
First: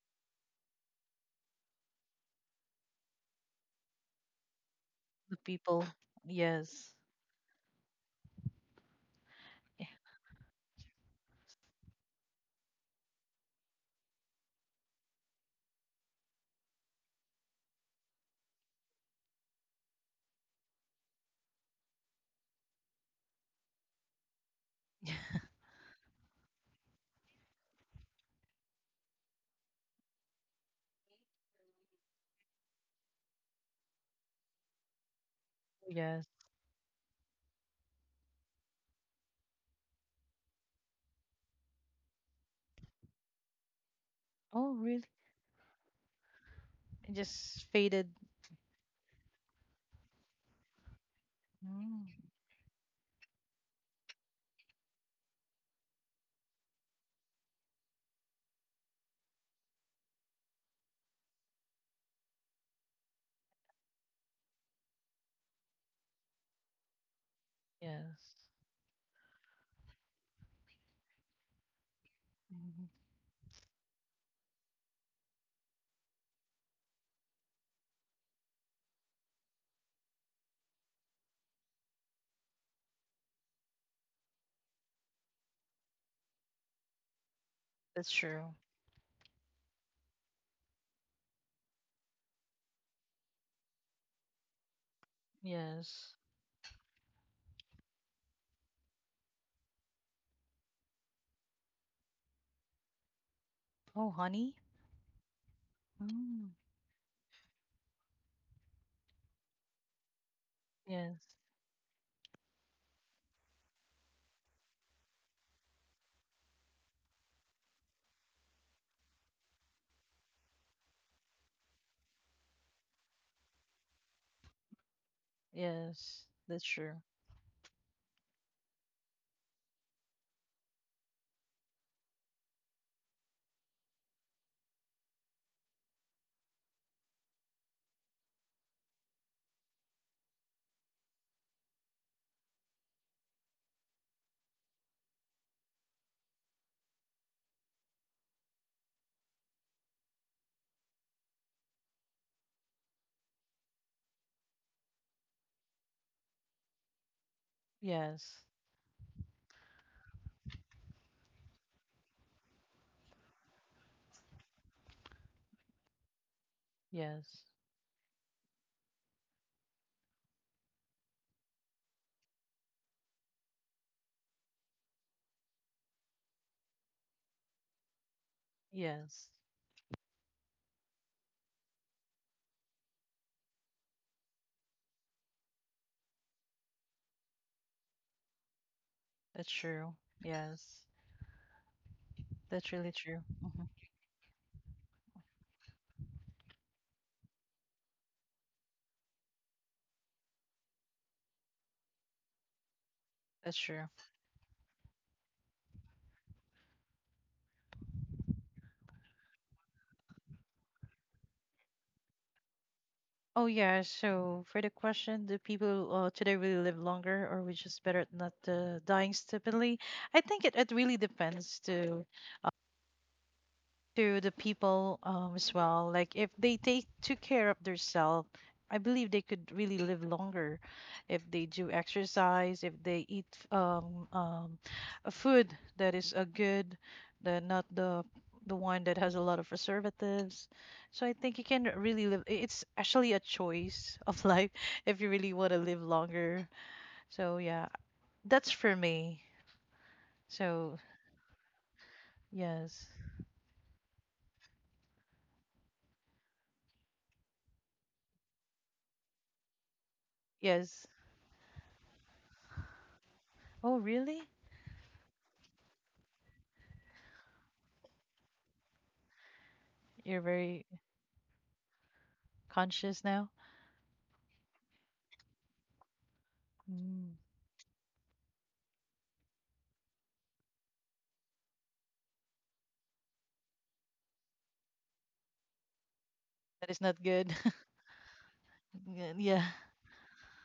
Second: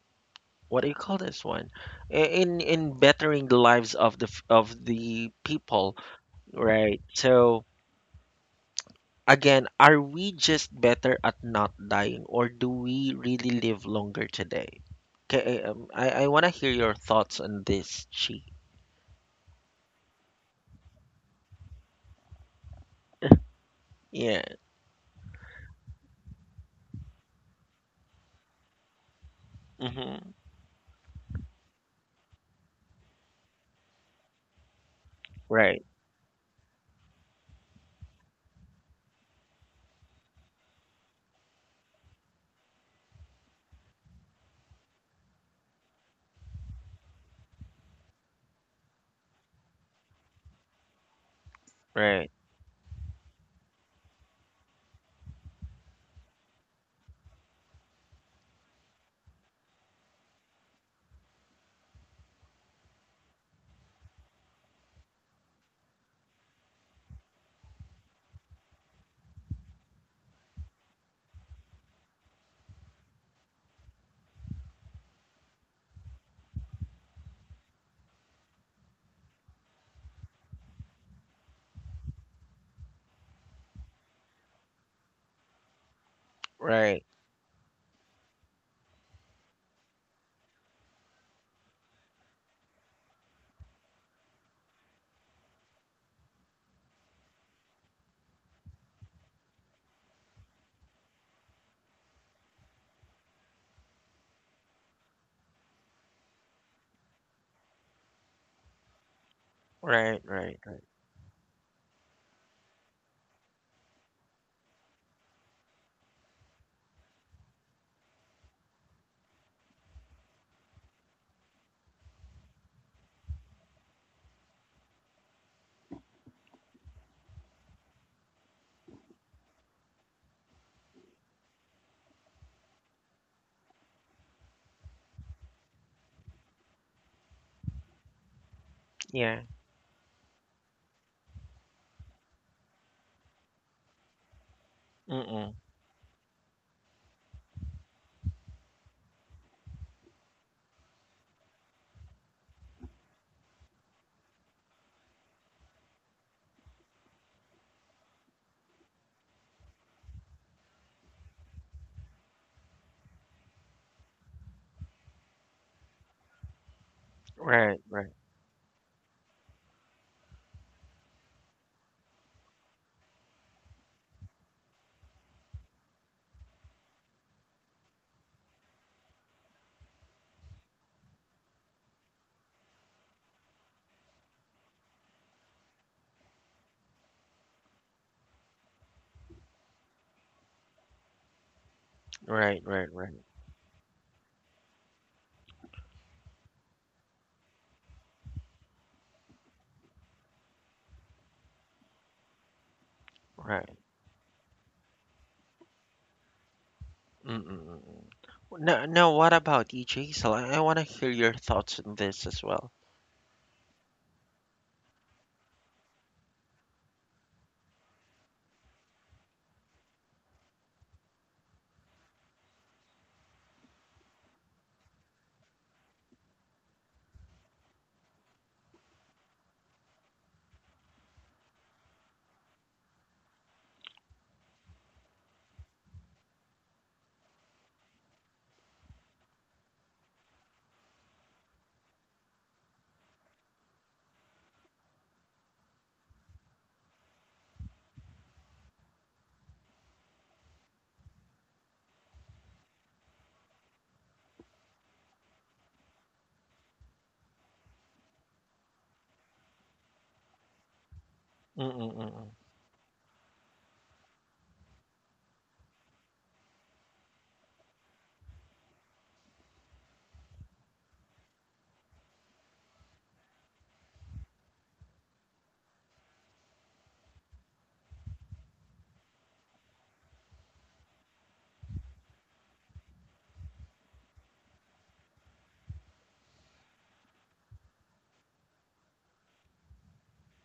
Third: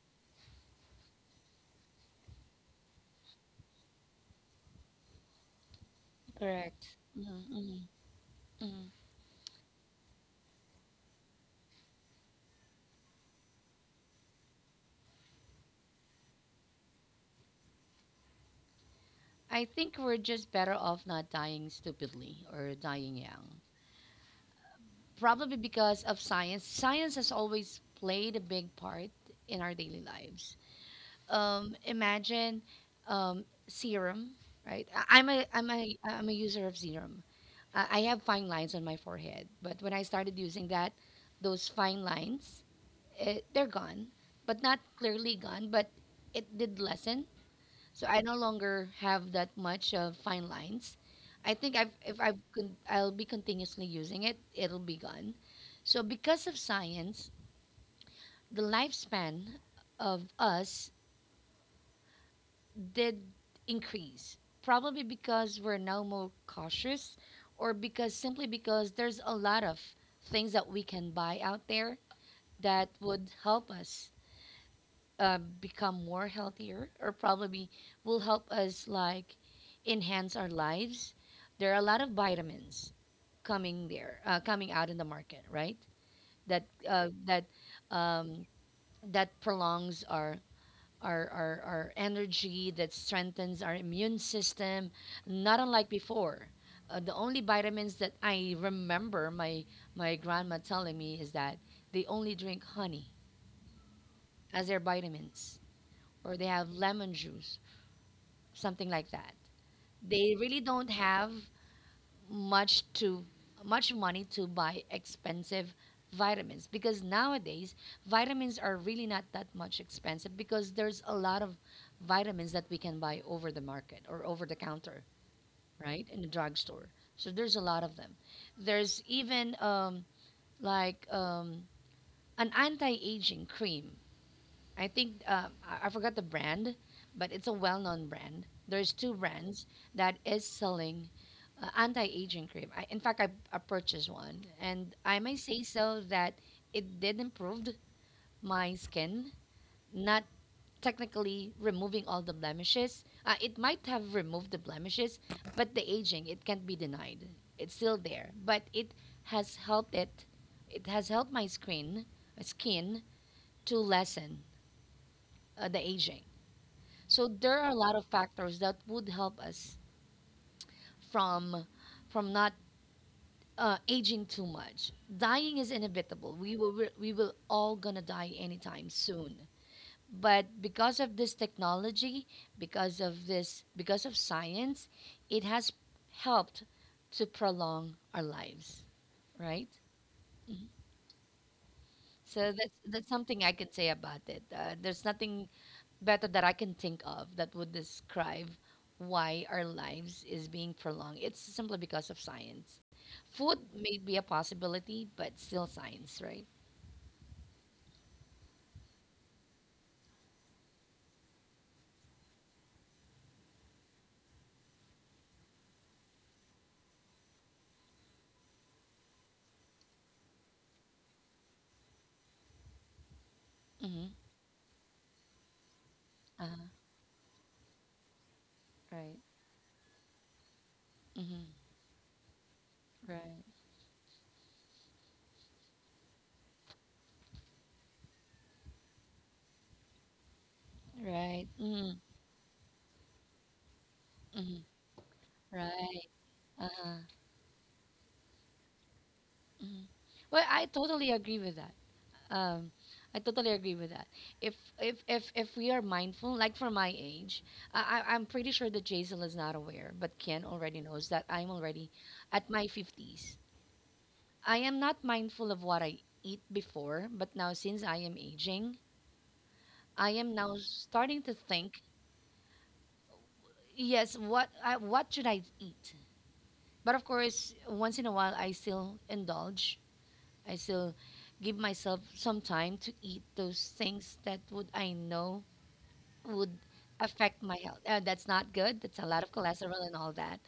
Speaker 1: what do you call this one I- in bettering the lives of the of the
Speaker 3: the people.
Speaker 1: people.
Speaker 2: Correct.
Speaker 3: Yes.
Speaker 1: Right,
Speaker 2: Mm-hmm.
Speaker 1: so
Speaker 2: Mm-hmm. Mm-hmm.
Speaker 1: again, are we just better at not dying or do we really live longer today? Okay, I want to hear your thoughts on this, Chi.
Speaker 2: I think we're just better off not dying stupidly or dying young.
Speaker 1: Yeah.
Speaker 3: Yeah.
Speaker 2: Probably because of science. Science has always played a big part in our daily
Speaker 1: Hmm.
Speaker 2: lives. Imagine serum, right?
Speaker 1: Right,
Speaker 3: Yes.
Speaker 2: I'm a user of serum. I have fine lines on my forehead, but when I started using that, those fine lines, eh, they're gone, but
Speaker 3: Oh,
Speaker 2: not
Speaker 3: really?
Speaker 2: clearly gone, but it did
Speaker 3: It
Speaker 2: lessen.
Speaker 3: just
Speaker 2: So
Speaker 3: faded.
Speaker 2: I no longer have that much of fine lines. I think
Speaker 3: Mm.
Speaker 2: if
Speaker 1: right,
Speaker 2: I'll be continuously using it, it'll be gone. So because of science, the lifespan of us did increase, probably because we're now more cautious or because simply
Speaker 3: Yes.
Speaker 2: because there's a lot of things that we can buy out there that
Speaker 3: Mhm.
Speaker 2: would help us become more healthier or probably will help us like enhance our lives. There are a lot of vitamins coming out in the market, right? That
Speaker 1: right,
Speaker 2: uh, that
Speaker 3: That's
Speaker 2: um,
Speaker 3: true.
Speaker 2: that prolongs our energy, that strengthens our immune system, not unlike
Speaker 3: Yes.
Speaker 2: before. The only vitamins that I remember my grandma telling me is that they only drink honey
Speaker 3: Oh, honey?
Speaker 2: as their vitamins, or they
Speaker 3: Mm.
Speaker 2: have lemon juice, something like that.
Speaker 1: right,
Speaker 2: They
Speaker 1: right.
Speaker 2: really don't have
Speaker 3: Yes.
Speaker 2: much to much money to buy expensive vitamins, because nowadays vitamins are really not that much expensive because there's a lot of vitamins that we can buy over the market or over the counter, right, in
Speaker 3: Yes.
Speaker 2: the
Speaker 3: That's
Speaker 2: drugstore.
Speaker 3: true.
Speaker 2: So there's a lot of them. There's even like um, an anti-aging cream. I think I forgot the brand, but it's a well-known brand. There's two
Speaker 1: Yeah.
Speaker 2: brands that is selling anti-aging cream. In fact, I purchased one, and I may
Speaker 1: Mm-mm.
Speaker 2: say so that it did improve my skin. Not technically removing all the blemishes. It might have removed the blemishes, but the aging it can't be denied. It's still there,
Speaker 3: Yes.
Speaker 2: but it has helped it. It has helped my skin to lessen the aging. So
Speaker 3: Yes.
Speaker 2: there are
Speaker 1: Right,
Speaker 2: a lot
Speaker 1: right,
Speaker 2: of factors that would help us from from not aging too much. Dying is inevitable. We will all gonna die anytime
Speaker 3: Yes.
Speaker 2: soon. But because of this technology, because of science, it has helped to prolong our lives,
Speaker 3: That's
Speaker 2: right?
Speaker 3: true.
Speaker 2: Mhm.
Speaker 3: Yes.
Speaker 2: So
Speaker 1: right,
Speaker 3: That's
Speaker 2: that's
Speaker 1: right,
Speaker 3: really
Speaker 2: that's
Speaker 1: right,
Speaker 3: true.
Speaker 2: something I
Speaker 3: Hmm
Speaker 2: could say about it. There's nothing better that I can think of that would describe why our lives is being prolonged. It's simply because of science.
Speaker 3: That's
Speaker 2: Food
Speaker 1: right.
Speaker 3: true.
Speaker 2: may be a possibility, but still science, right?
Speaker 1: Mm, mm, mm. No, no, what about you, Jaisal? I want to hear your thoughts on this as well.
Speaker 3: Oh, yeah. So, for the question, do people today really live longer or we just better at not dying stupidly? I think it really depends
Speaker 2: Mm-hmm.
Speaker 3: to the people as well. Like if they
Speaker 2: Uh-huh.
Speaker 3: take took care of themselves, I believe
Speaker 2: Right.
Speaker 3: they could really live longer if
Speaker 2: Mm-hmm.
Speaker 3: they do exercise, if they eat
Speaker 2: Right.
Speaker 3: a food that is a good, that not the one that has a lot of preservatives. So I think
Speaker 2: Right.
Speaker 3: you can
Speaker 2: Mm-hmm.
Speaker 3: really live. It's actually a choice of life
Speaker 2: Mm-hmm.
Speaker 3: if you really want to live
Speaker 2: Right.
Speaker 3: longer.
Speaker 2: Uh-huh.
Speaker 3: So yeah, that's for me.
Speaker 2: Mm-hmm. Well, I
Speaker 3: So
Speaker 2: totally agree with that. Um,
Speaker 3: yes,
Speaker 2: I totally agree with that. If if we are mindful, like for my age, I'm pretty sure that Jason is not aware, but Ken already
Speaker 3: yes.
Speaker 2: knows that I'm
Speaker 1: Mm,
Speaker 2: already
Speaker 1: mm, mm,
Speaker 2: at
Speaker 1: mm.
Speaker 2: my 50s.
Speaker 3: Oh really?
Speaker 2: I am not mindful of what I eat before, but now since I am aging, I
Speaker 3: You're
Speaker 2: am now
Speaker 3: very
Speaker 2: starting to think,
Speaker 3: conscious now.
Speaker 2: yes, what should I eat? But of
Speaker 3: Mm,
Speaker 2: course, once in a while, I still indulge. I still give myself some time to eat those things that would I know would
Speaker 3: that is not good.
Speaker 2: affect my health. That's not good. That's a
Speaker 3: Yeah.
Speaker 2: lot of
Speaker 3: Yeah.
Speaker 2: cholesterol and all that.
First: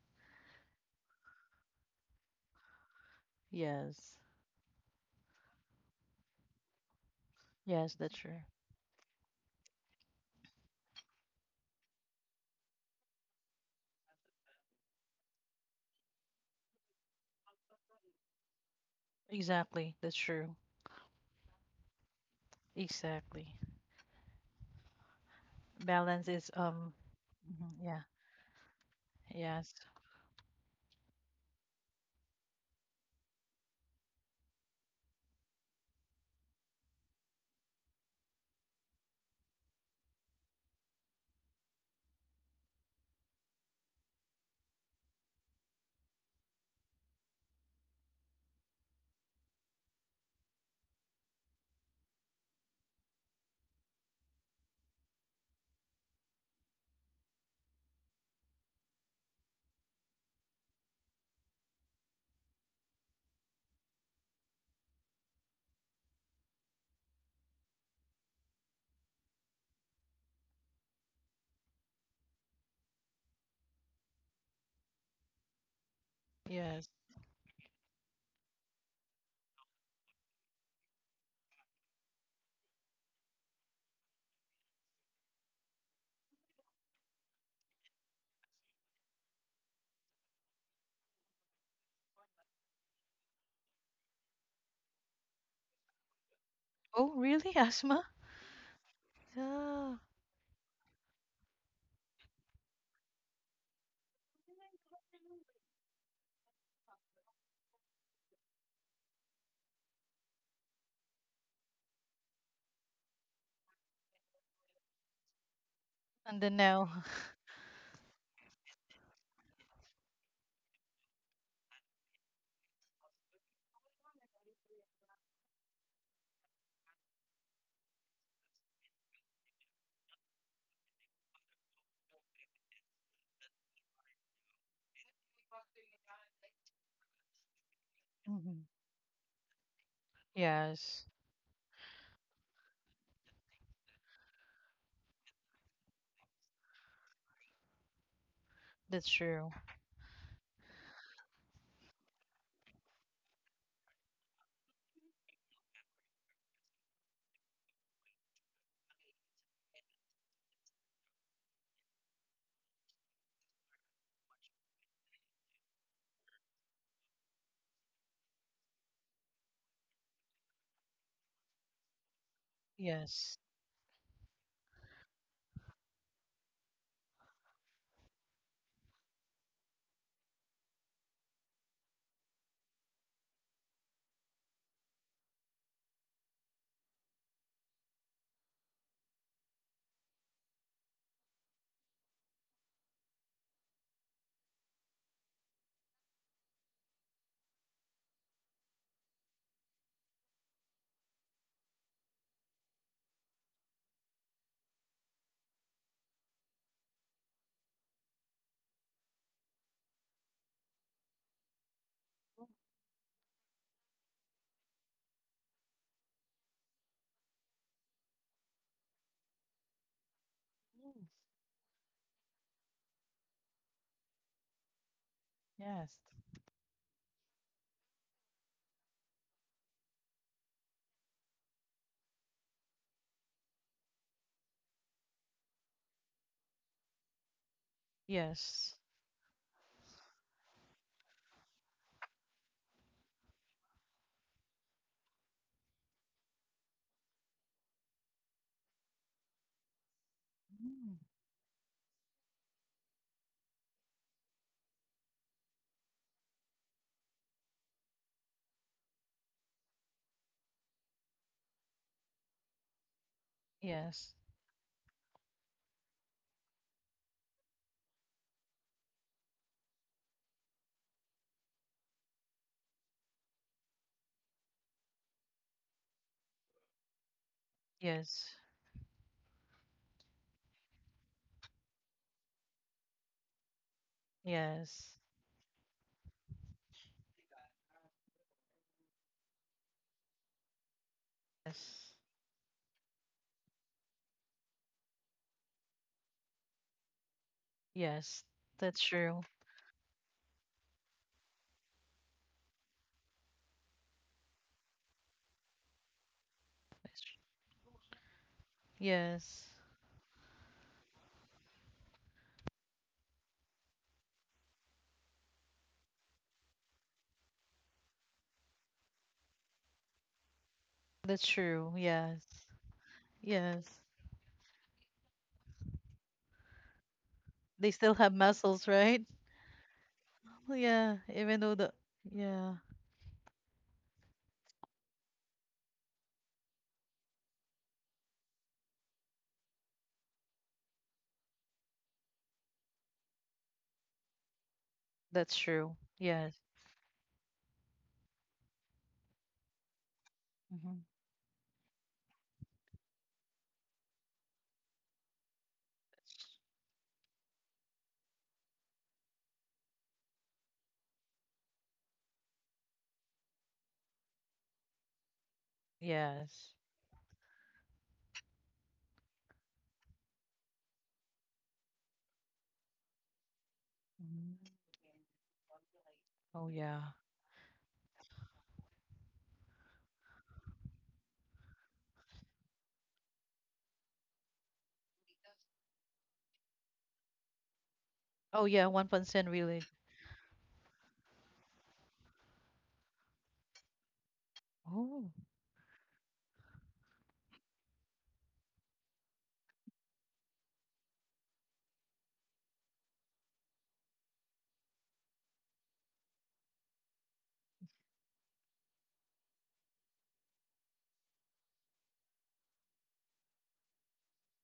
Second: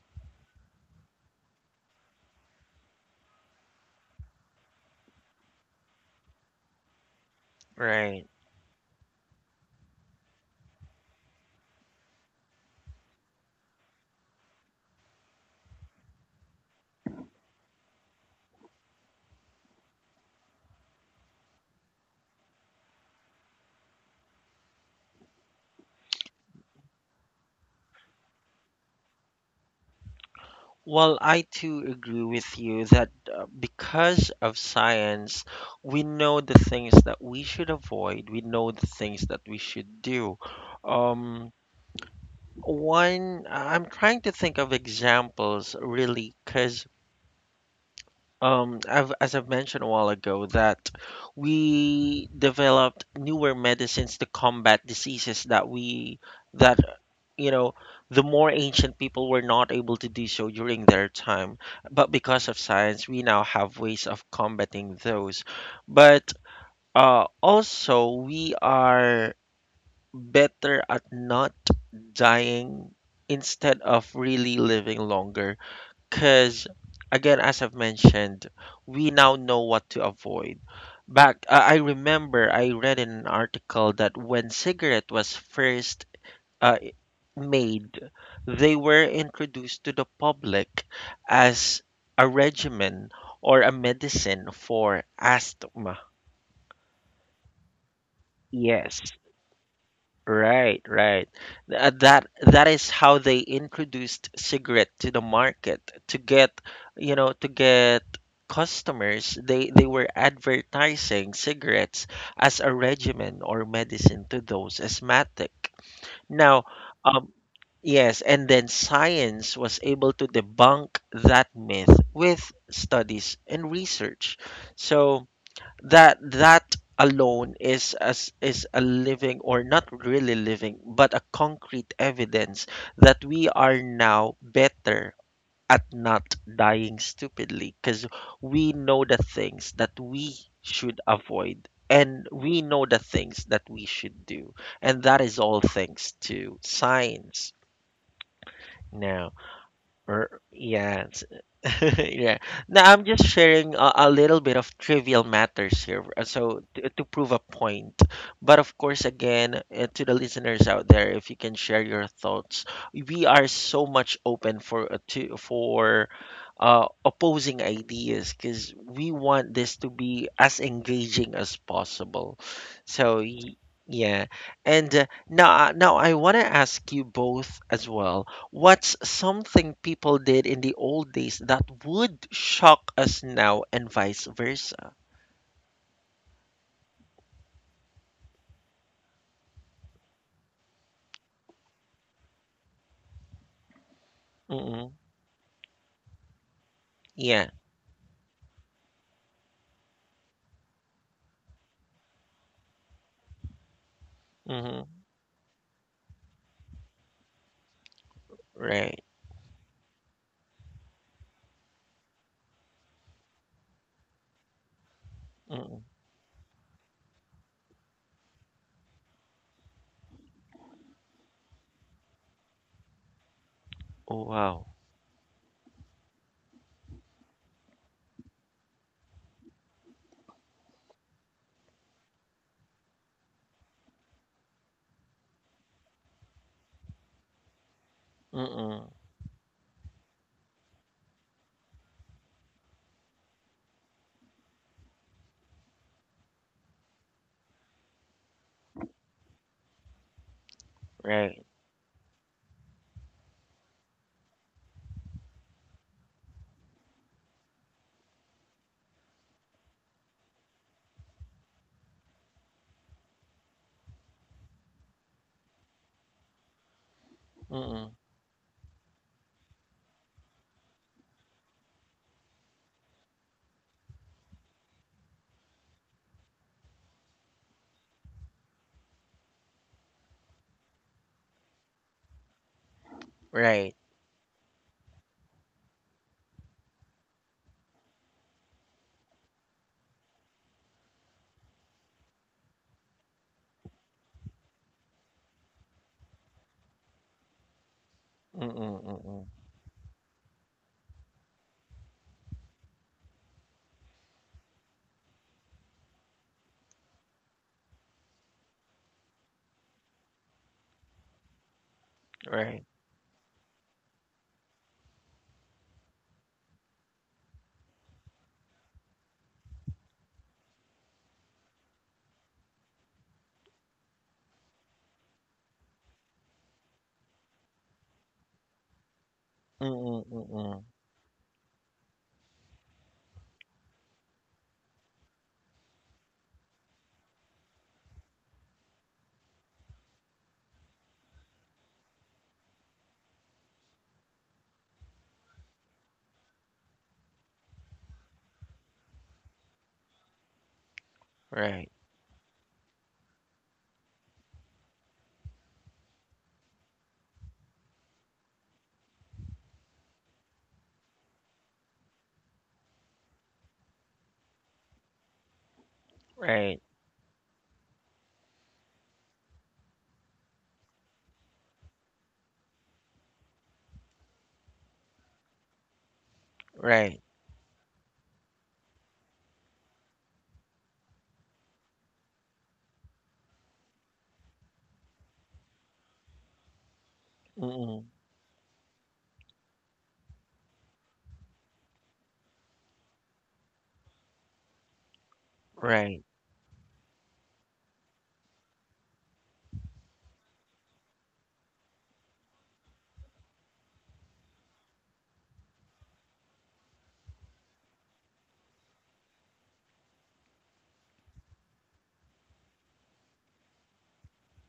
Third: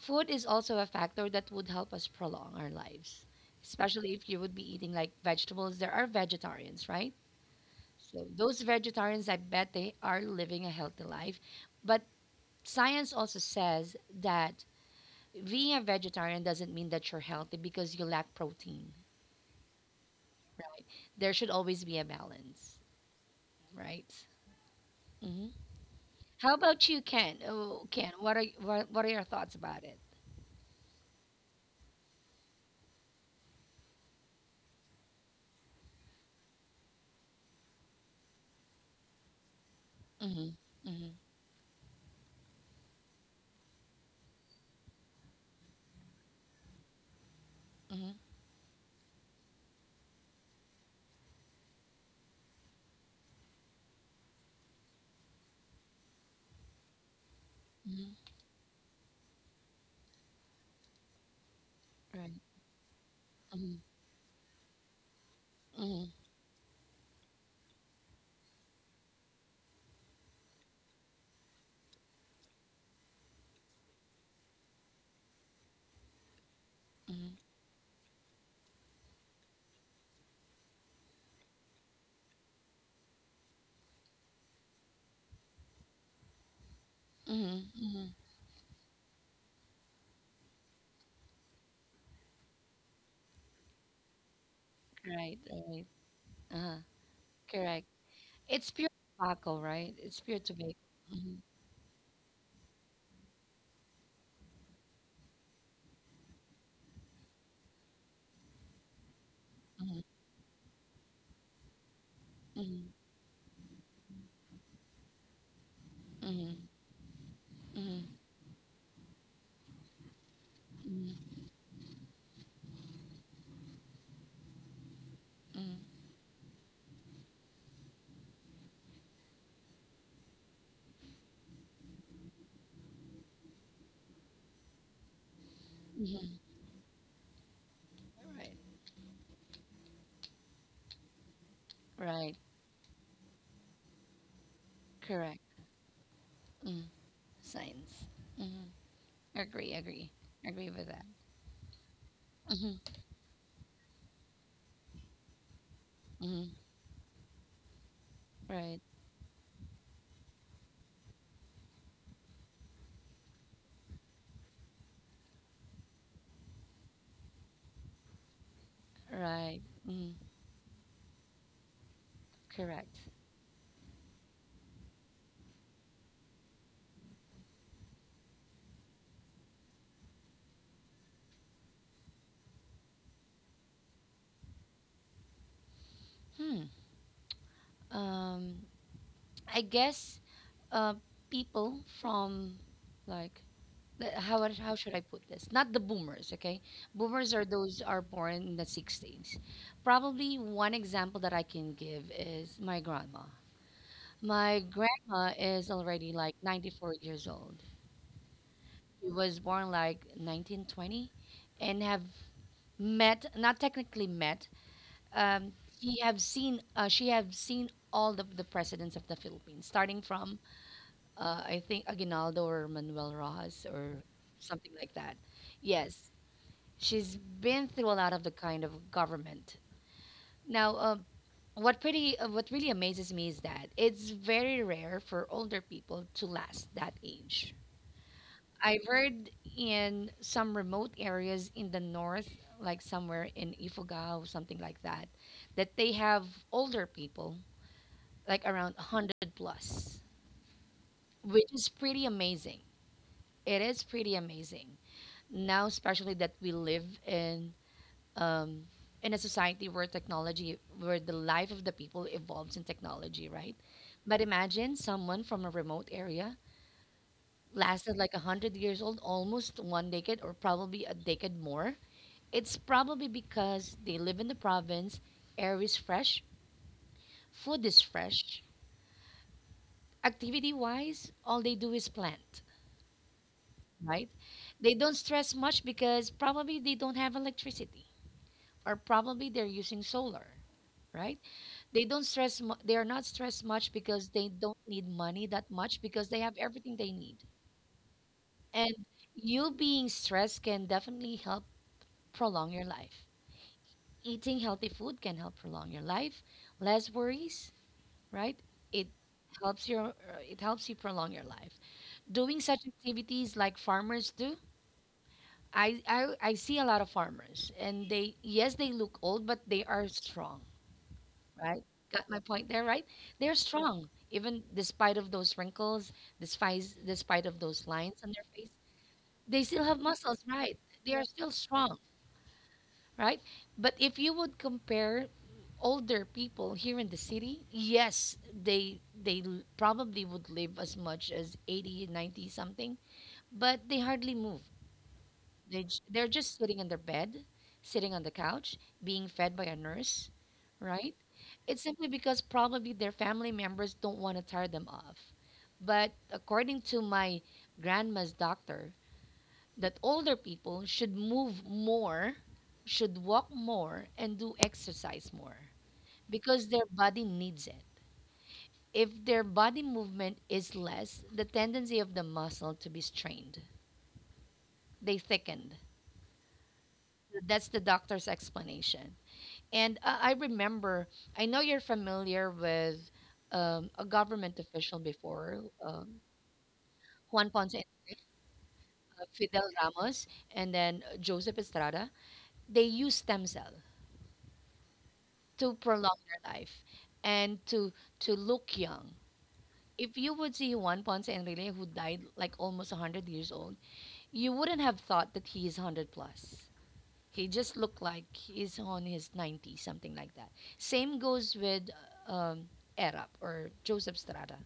Speaker 2: Food is also a factor that would help us prolong our lives, especially
Speaker 3: Yes.
Speaker 2: if you would be eating like vegetables. There are vegetarians, right?
Speaker 3: Yes, that's
Speaker 2: So
Speaker 1: Right.
Speaker 3: true.
Speaker 2: those vegetarians, I bet they are living a healthy life. But science also says that being a vegetarian doesn't mean that you're healthy because you lack protein,
Speaker 3: Exactly. That's true.
Speaker 2: right? There should always be a balance,
Speaker 3: Exactly.
Speaker 2: right? hmm
Speaker 3: Balance is
Speaker 2: How about
Speaker 3: um.
Speaker 2: you, Ken?
Speaker 3: Mhm.
Speaker 2: Oh,
Speaker 3: Yeah.
Speaker 2: Ken, what are what are your thoughts
Speaker 3: Yes.
Speaker 2: about it?
Speaker 1: Well, I too agree with you that because of science, we know the things that we should avoid, we know the things that we should do.
Speaker 2: Mhm. Mhm.
Speaker 1: Um, one, I'm trying to think of examples really, because
Speaker 2: Mhm.
Speaker 1: I've, as I've mentioned a while ago, that we developed newer medicines to combat diseases that, you know,
Speaker 2: Mhm.
Speaker 1: the more ancient people were not able to do so during their time. But
Speaker 2: Right.
Speaker 1: because of science, we now have
Speaker 2: Mhm.
Speaker 1: ways of combating those.
Speaker 2: Mhm.
Speaker 1: But also we are better at not dying instead of really living longer because,
Speaker 3: Yes.
Speaker 2: Mhm.
Speaker 1: again, as I've mentioned, we now know what to avoid. Back, I remember I read in an article that when cigarette was first uh,
Speaker 2: Mhm.
Speaker 1: made,
Speaker 2: Mhm.
Speaker 1: they were introduced to the public as a regimen or a medicine for
Speaker 2: Right. Right.
Speaker 1: asthma.
Speaker 2: Uh-huh.
Speaker 3: Oh, really?
Speaker 2: Correct.
Speaker 3: Asthma?
Speaker 2: It's pure
Speaker 1: Yes.
Speaker 2: tobacco, right?
Speaker 3: Yeah.
Speaker 2: It's pure tobacco.
Speaker 1: Right, right.
Speaker 2: Mhm.
Speaker 1: That that is how they introduced cigarette to the market to get, you know, to get customers. They
Speaker 2: Mhm.
Speaker 1: were advertising cigarettes as a
Speaker 2: Mhm.
Speaker 1: regimen or medicine to those asthmatic.
Speaker 3: And then
Speaker 1: Now,
Speaker 2: Mhm.
Speaker 3: now.
Speaker 1: um,
Speaker 2: Mhm.
Speaker 1: yes, and then science was able to debunk that
Speaker 2: Mhm.
Speaker 1: myth with studies and research. So
Speaker 2: Mhm.
Speaker 1: that that alone is as is a living, or not really living, but a concrete evidence that we are now better at not
Speaker 2: Mhm.
Speaker 1: dying stupidly because
Speaker 2: Right.
Speaker 3: Mhm.
Speaker 1: we know the things that we should
Speaker 3: Yes.
Speaker 1: avoid and
Speaker 2: Right.
Speaker 1: we know the things that we should do, and that is
Speaker 2: Correct.
Speaker 1: all thanks to
Speaker 2: Mm.
Speaker 1: science
Speaker 2: Science. Mhm.
Speaker 3: That's
Speaker 1: now,
Speaker 3: true.
Speaker 2: Agree. Agree.
Speaker 1: or
Speaker 2: Agree with that.
Speaker 1: yeah. Yeah.
Speaker 2: Mhm.
Speaker 1: Now I'm just sharing a little bit of trivial matters here,
Speaker 2: Mhm.
Speaker 1: so to prove a point. But of
Speaker 2: Right.
Speaker 1: course, again, to the listeners out there, if you can share your thoughts, we are so much open for to for opposing ideas, because we want
Speaker 2: Right.
Speaker 1: this to
Speaker 2: Mhm.
Speaker 1: be as engaging as possible.
Speaker 2: Correct.
Speaker 1: So
Speaker 3: Yes.
Speaker 1: y- yeah, and now I want to ask you both as well, what's something people did in the old days that would shock us now, and vice versa?
Speaker 2: Hmm. Um. I guess. Uh. People from like how I- how
Speaker 1: Mm-mm.
Speaker 2: should I put this? Not the boomers, okay? Boomers are
Speaker 1: Yeah.
Speaker 2: those are born in the sixties. Probably one example that I can give is my grandma. My
Speaker 1: Mm-hmm.
Speaker 2: grandma is already like 94 years old.
Speaker 1: Right.
Speaker 2: She was born like 1920 and have met not technically met um,
Speaker 1: Mm-mm.
Speaker 2: she have seen all the presidents of the Philippines starting from
Speaker 3: Mm.
Speaker 2: I think Aguinaldo or Manuel Rojas or
Speaker 1: Oh, wow.
Speaker 2: something like that,
Speaker 3: Yes.
Speaker 2: yes. She's been through a lot of the kind of government. Now, what pretty what really amazes me is that it's very rare for older people to last that age.
Speaker 3: Yes.
Speaker 2: I've
Speaker 1: Mm-mm.
Speaker 2: heard in some remote areas in the north, like somewhere in Ifugao or something like that, that they have older people like around 100 plus,
Speaker 3: Mm.
Speaker 1: Right.
Speaker 2: which is pretty amazing. It is pretty amazing now, especially that we live um, in a society where technology, where the life of the people evolves in technology, right?
Speaker 3: Yes.
Speaker 2: But imagine someone from a remote area lasted
Speaker 1: Mm-mm.
Speaker 2: like 100 years old, almost one decade or probably a decade more. It's probably because they live in the province, air is fresh, food is
Speaker 3: Yes.
Speaker 2: fresh. Activity wise, all they do is plant,
Speaker 1: Right.
Speaker 2: right? They
Speaker 3: Yes.
Speaker 2: don't stress much because probably they don't have electricity or probably they're using solar, right? They
Speaker 3: Yes.
Speaker 2: don't stress. They are not stressed much because they don't need money that much because they have everything they need.
Speaker 3: Yes. That's
Speaker 1: Mm-mm.
Speaker 2: And
Speaker 1: Mm-mm.
Speaker 3: true.
Speaker 2: you being stressed can definitely help prolong your life. Eating healthy food can help prolong your life. Less
Speaker 3: That's tr-
Speaker 2: worries, right? It
Speaker 3: Yes.
Speaker 2: helps your it helps you prolong your life. Doing such
Speaker 1: Right.
Speaker 2: activities like farmers do. I see a lot of farmers and they, yes, they look old but they are strong.
Speaker 3: That's
Speaker 2: Right?
Speaker 3: true.
Speaker 2: Got my point
Speaker 3: Yes.
Speaker 2: there, right? They're
Speaker 3: Yes.
Speaker 2: strong, even despite of those wrinkles, despite of those
Speaker 3: They
Speaker 2: lines
Speaker 3: still
Speaker 2: on
Speaker 3: have
Speaker 2: their face,
Speaker 3: muscles, right?
Speaker 2: they still have
Speaker 1: Mm-mm.
Speaker 2: muscles, right?
Speaker 1: Mm-mm.
Speaker 2: They
Speaker 3: Yeah.
Speaker 2: are still
Speaker 3: Even though the,
Speaker 2: strong,
Speaker 3: yeah,
Speaker 2: right? But if you would compare older people here in the city, yes, they probably would live as much as 80, 90 something, but they hardly move.
Speaker 3: that's true.
Speaker 2: They're just
Speaker 3: Yes.
Speaker 2: sitting in their bed, sitting on the couch, being fed by a nurse,
Speaker 3: hmm
Speaker 2: right? It's
Speaker 1: Right.
Speaker 2: simply because probably their family members don't want to tire them off. But according to my grandma's doctor, that older people should move more, should walk more, and do exercise more because
Speaker 3: Yes.
Speaker 1: Right.
Speaker 2: their body needs it. If their body movement is less, the tendency of the muscle to be strained,
Speaker 3: Mhm.
Speaker 2: they thickened.
Speaker 3: Oh, yeah.
Speaker 1: Right.
Speaker 2: That's the doctor's explanation. And I remember, I know you're familiar with a government official before, Juan Ponce,
Speaker 1: Mm-mm.
Speaker 3: Oh, yeah. 1%
Speaker 2: Fidel
Speaker 3: really.
Speaker 2: Ramos, and then Joseph Estrada. They use stem cell
Speaker 3: Oh.
Speaker 2: to prolong
Speaker 1: Right.
Speaker 2: their life and to look young. If you would see Juan Ponce Enrile, who died like almost 100 years old, you wouldn't have thought that he is 100 plus. He just looked like he's on his 90s, something like that. Same goes with um, Erap or Joseph Strada.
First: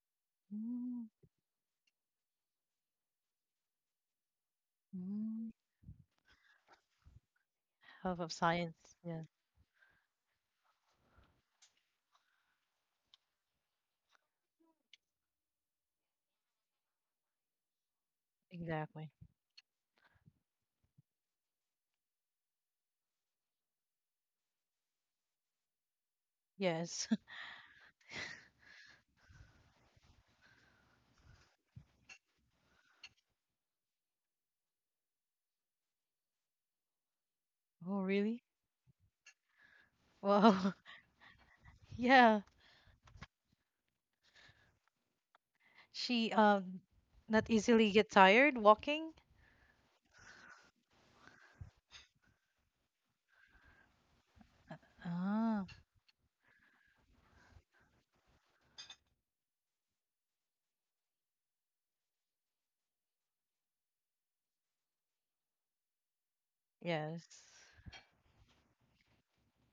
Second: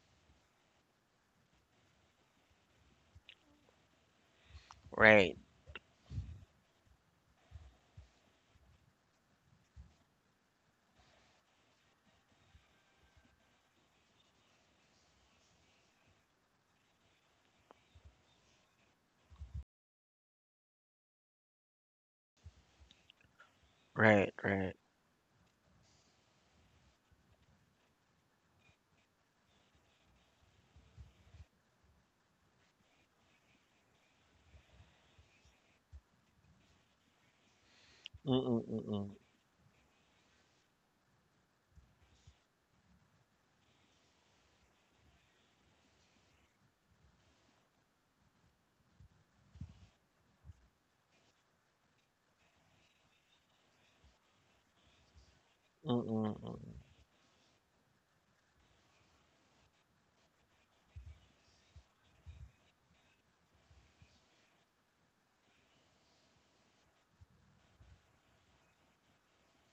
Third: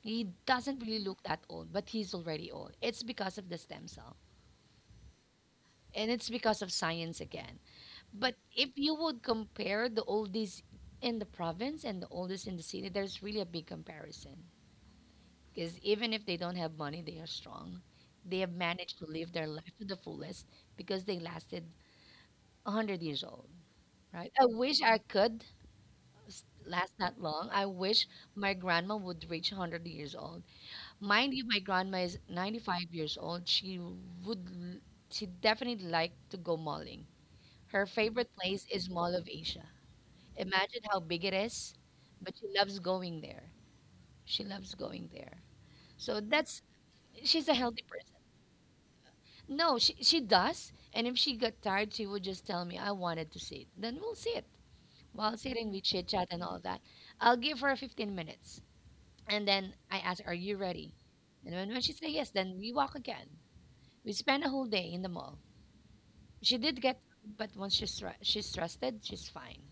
Speaker 2: He doesn't really
Speaker 3: Mm.
Speaker 2: look that old, but he's already old. It's because of the stem cell
Speaker 1: Right.
Speaker 3: Mm.
Speaker 2: and it's because of science again.
Speaker 3: Half of
Speaker 2: But if you
Speaker 3: science.
Speaker 2: would
Speaker 3: Yeah.
Speaker 2: compare the oldies in the province and the oldest in the city, there's really a big comparison because even if they don't have money, they are strong. They have managed to
Speaker 3: Exactly.
Speaker 2: live their life to the fullest because they lasted 100 years old, right?
Speaker 1: Right.
Speaker 2: I
Speaker 1: Right.
Speaker 2: wish I could last
Speaker 3: Yes.
Speaker 2: that long. I wish my grandma would reach 100 years old. Mind you, my grandma is 95 years old. Would, l- she definitely like to go malling. Her
Speaker 3: Oh,
Speaker 2: favorite
Speaker 3: really?
Speaker 1: Mm-mm.
Speaker 2: place is
Speaker 1: Mm-mm.
Speaker 2: Mall of Asia.
Speaker 3: Wow.
Speaker 2: Imagine how big it is, but
Speaker 3: Yeah.
Speaker 2: she loves going there. She loves going there. So
Speaker 3: She, not
Speaker 2: she's a healthy
Speaker 3: easily get
Speaker 2: person.
Speaker 3: tired walking.
Speaker 2: No, she does. And if she got tired, she would just tell me, I wanted to see it. Then we'll see it. While
Speaker 3: Ah,
Speaker 2: sitting, we chit chat
Speaker 1: Mm-mm.
Speaker 2: and
Speaker 1: Mm-mm.
Speaker 2: all that. I'll give her 15 minutes. And then I ask, Are you ready? And when she say yes, then we walk again. We spend a whole day in the mall. She did get,
Speaker 3: yes.
Speaker 2: but she's trusted, she's fine.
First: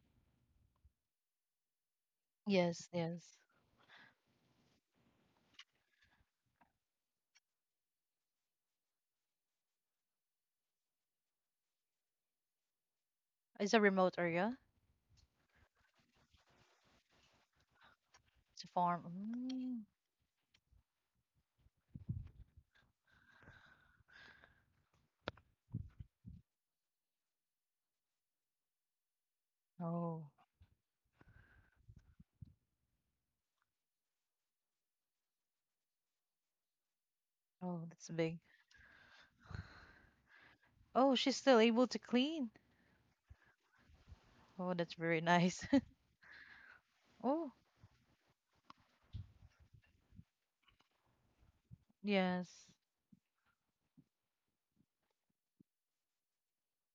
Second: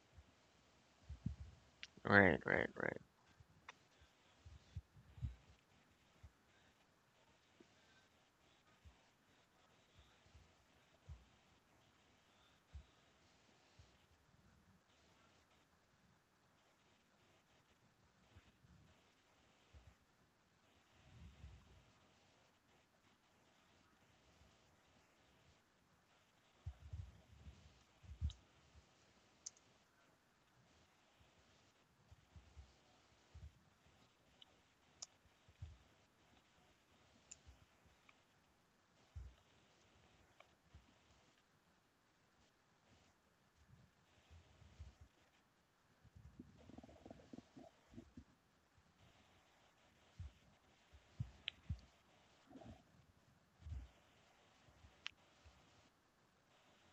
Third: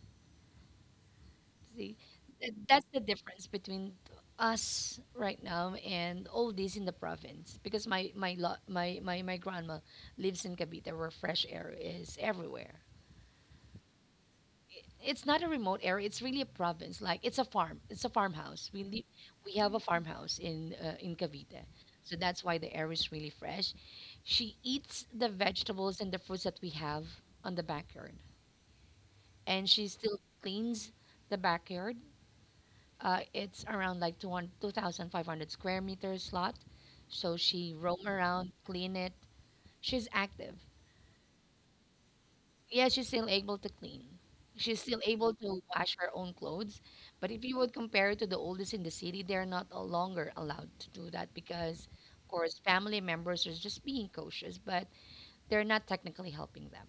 Speaker 2: See,
Speaker 1: Right. Right.
Speaker 2: That's
Speaker 3: Yes,
Speaker 2: the
Speaker 1: Right.
Speaker 3: yes.
Speaker 2: difference between us right now and all these in the province. Because my, lo- my grandma lives in Cavite where fresh air is everywhere.
Speaker 3: It's a remote area.
Speaker 2: It's not a remote area, it's really a province, like it's a farm, it's a
Speaker 3: It's a
Speaker 2: farmhouse we live,
Speaker 3: farm.
Speaker 2: we have
Speaker 3: Mm.
Speaker 2: a farmhouse in Cavite. So that's why the air is really fresh. She eats the vegetables and the fruits that we have on the backyard and she
Speaker 3: Oh,
Speaker 2: still cleans the backyard. It's around like 200 2500 square meters lot, so she
Speaker 3: oh, that's
Speaker 2: roam
Speaker 3: big.
Speaker 2: around clean it. She's active.
Speaker 3: Oh, she's still able to clean.
Speaker 2: Yeah, she's still able to clean.
Speaker 3: Oh,
Speaker 2: She's
Speaker 3: that's
Speaker 2: still
Speaker 3: very
Speaker 2: able to
Speaker 3: nice.
Speaker 2: wash her own clothes. But if
Speaker 3: Oh,
Speaker 2: you would compare it to the oldest in the city, they're not no longer allowed to do that because, of
Speaker 3: yes.
Speaker 2: course, family members are just being cautious, but they're not technically helping them,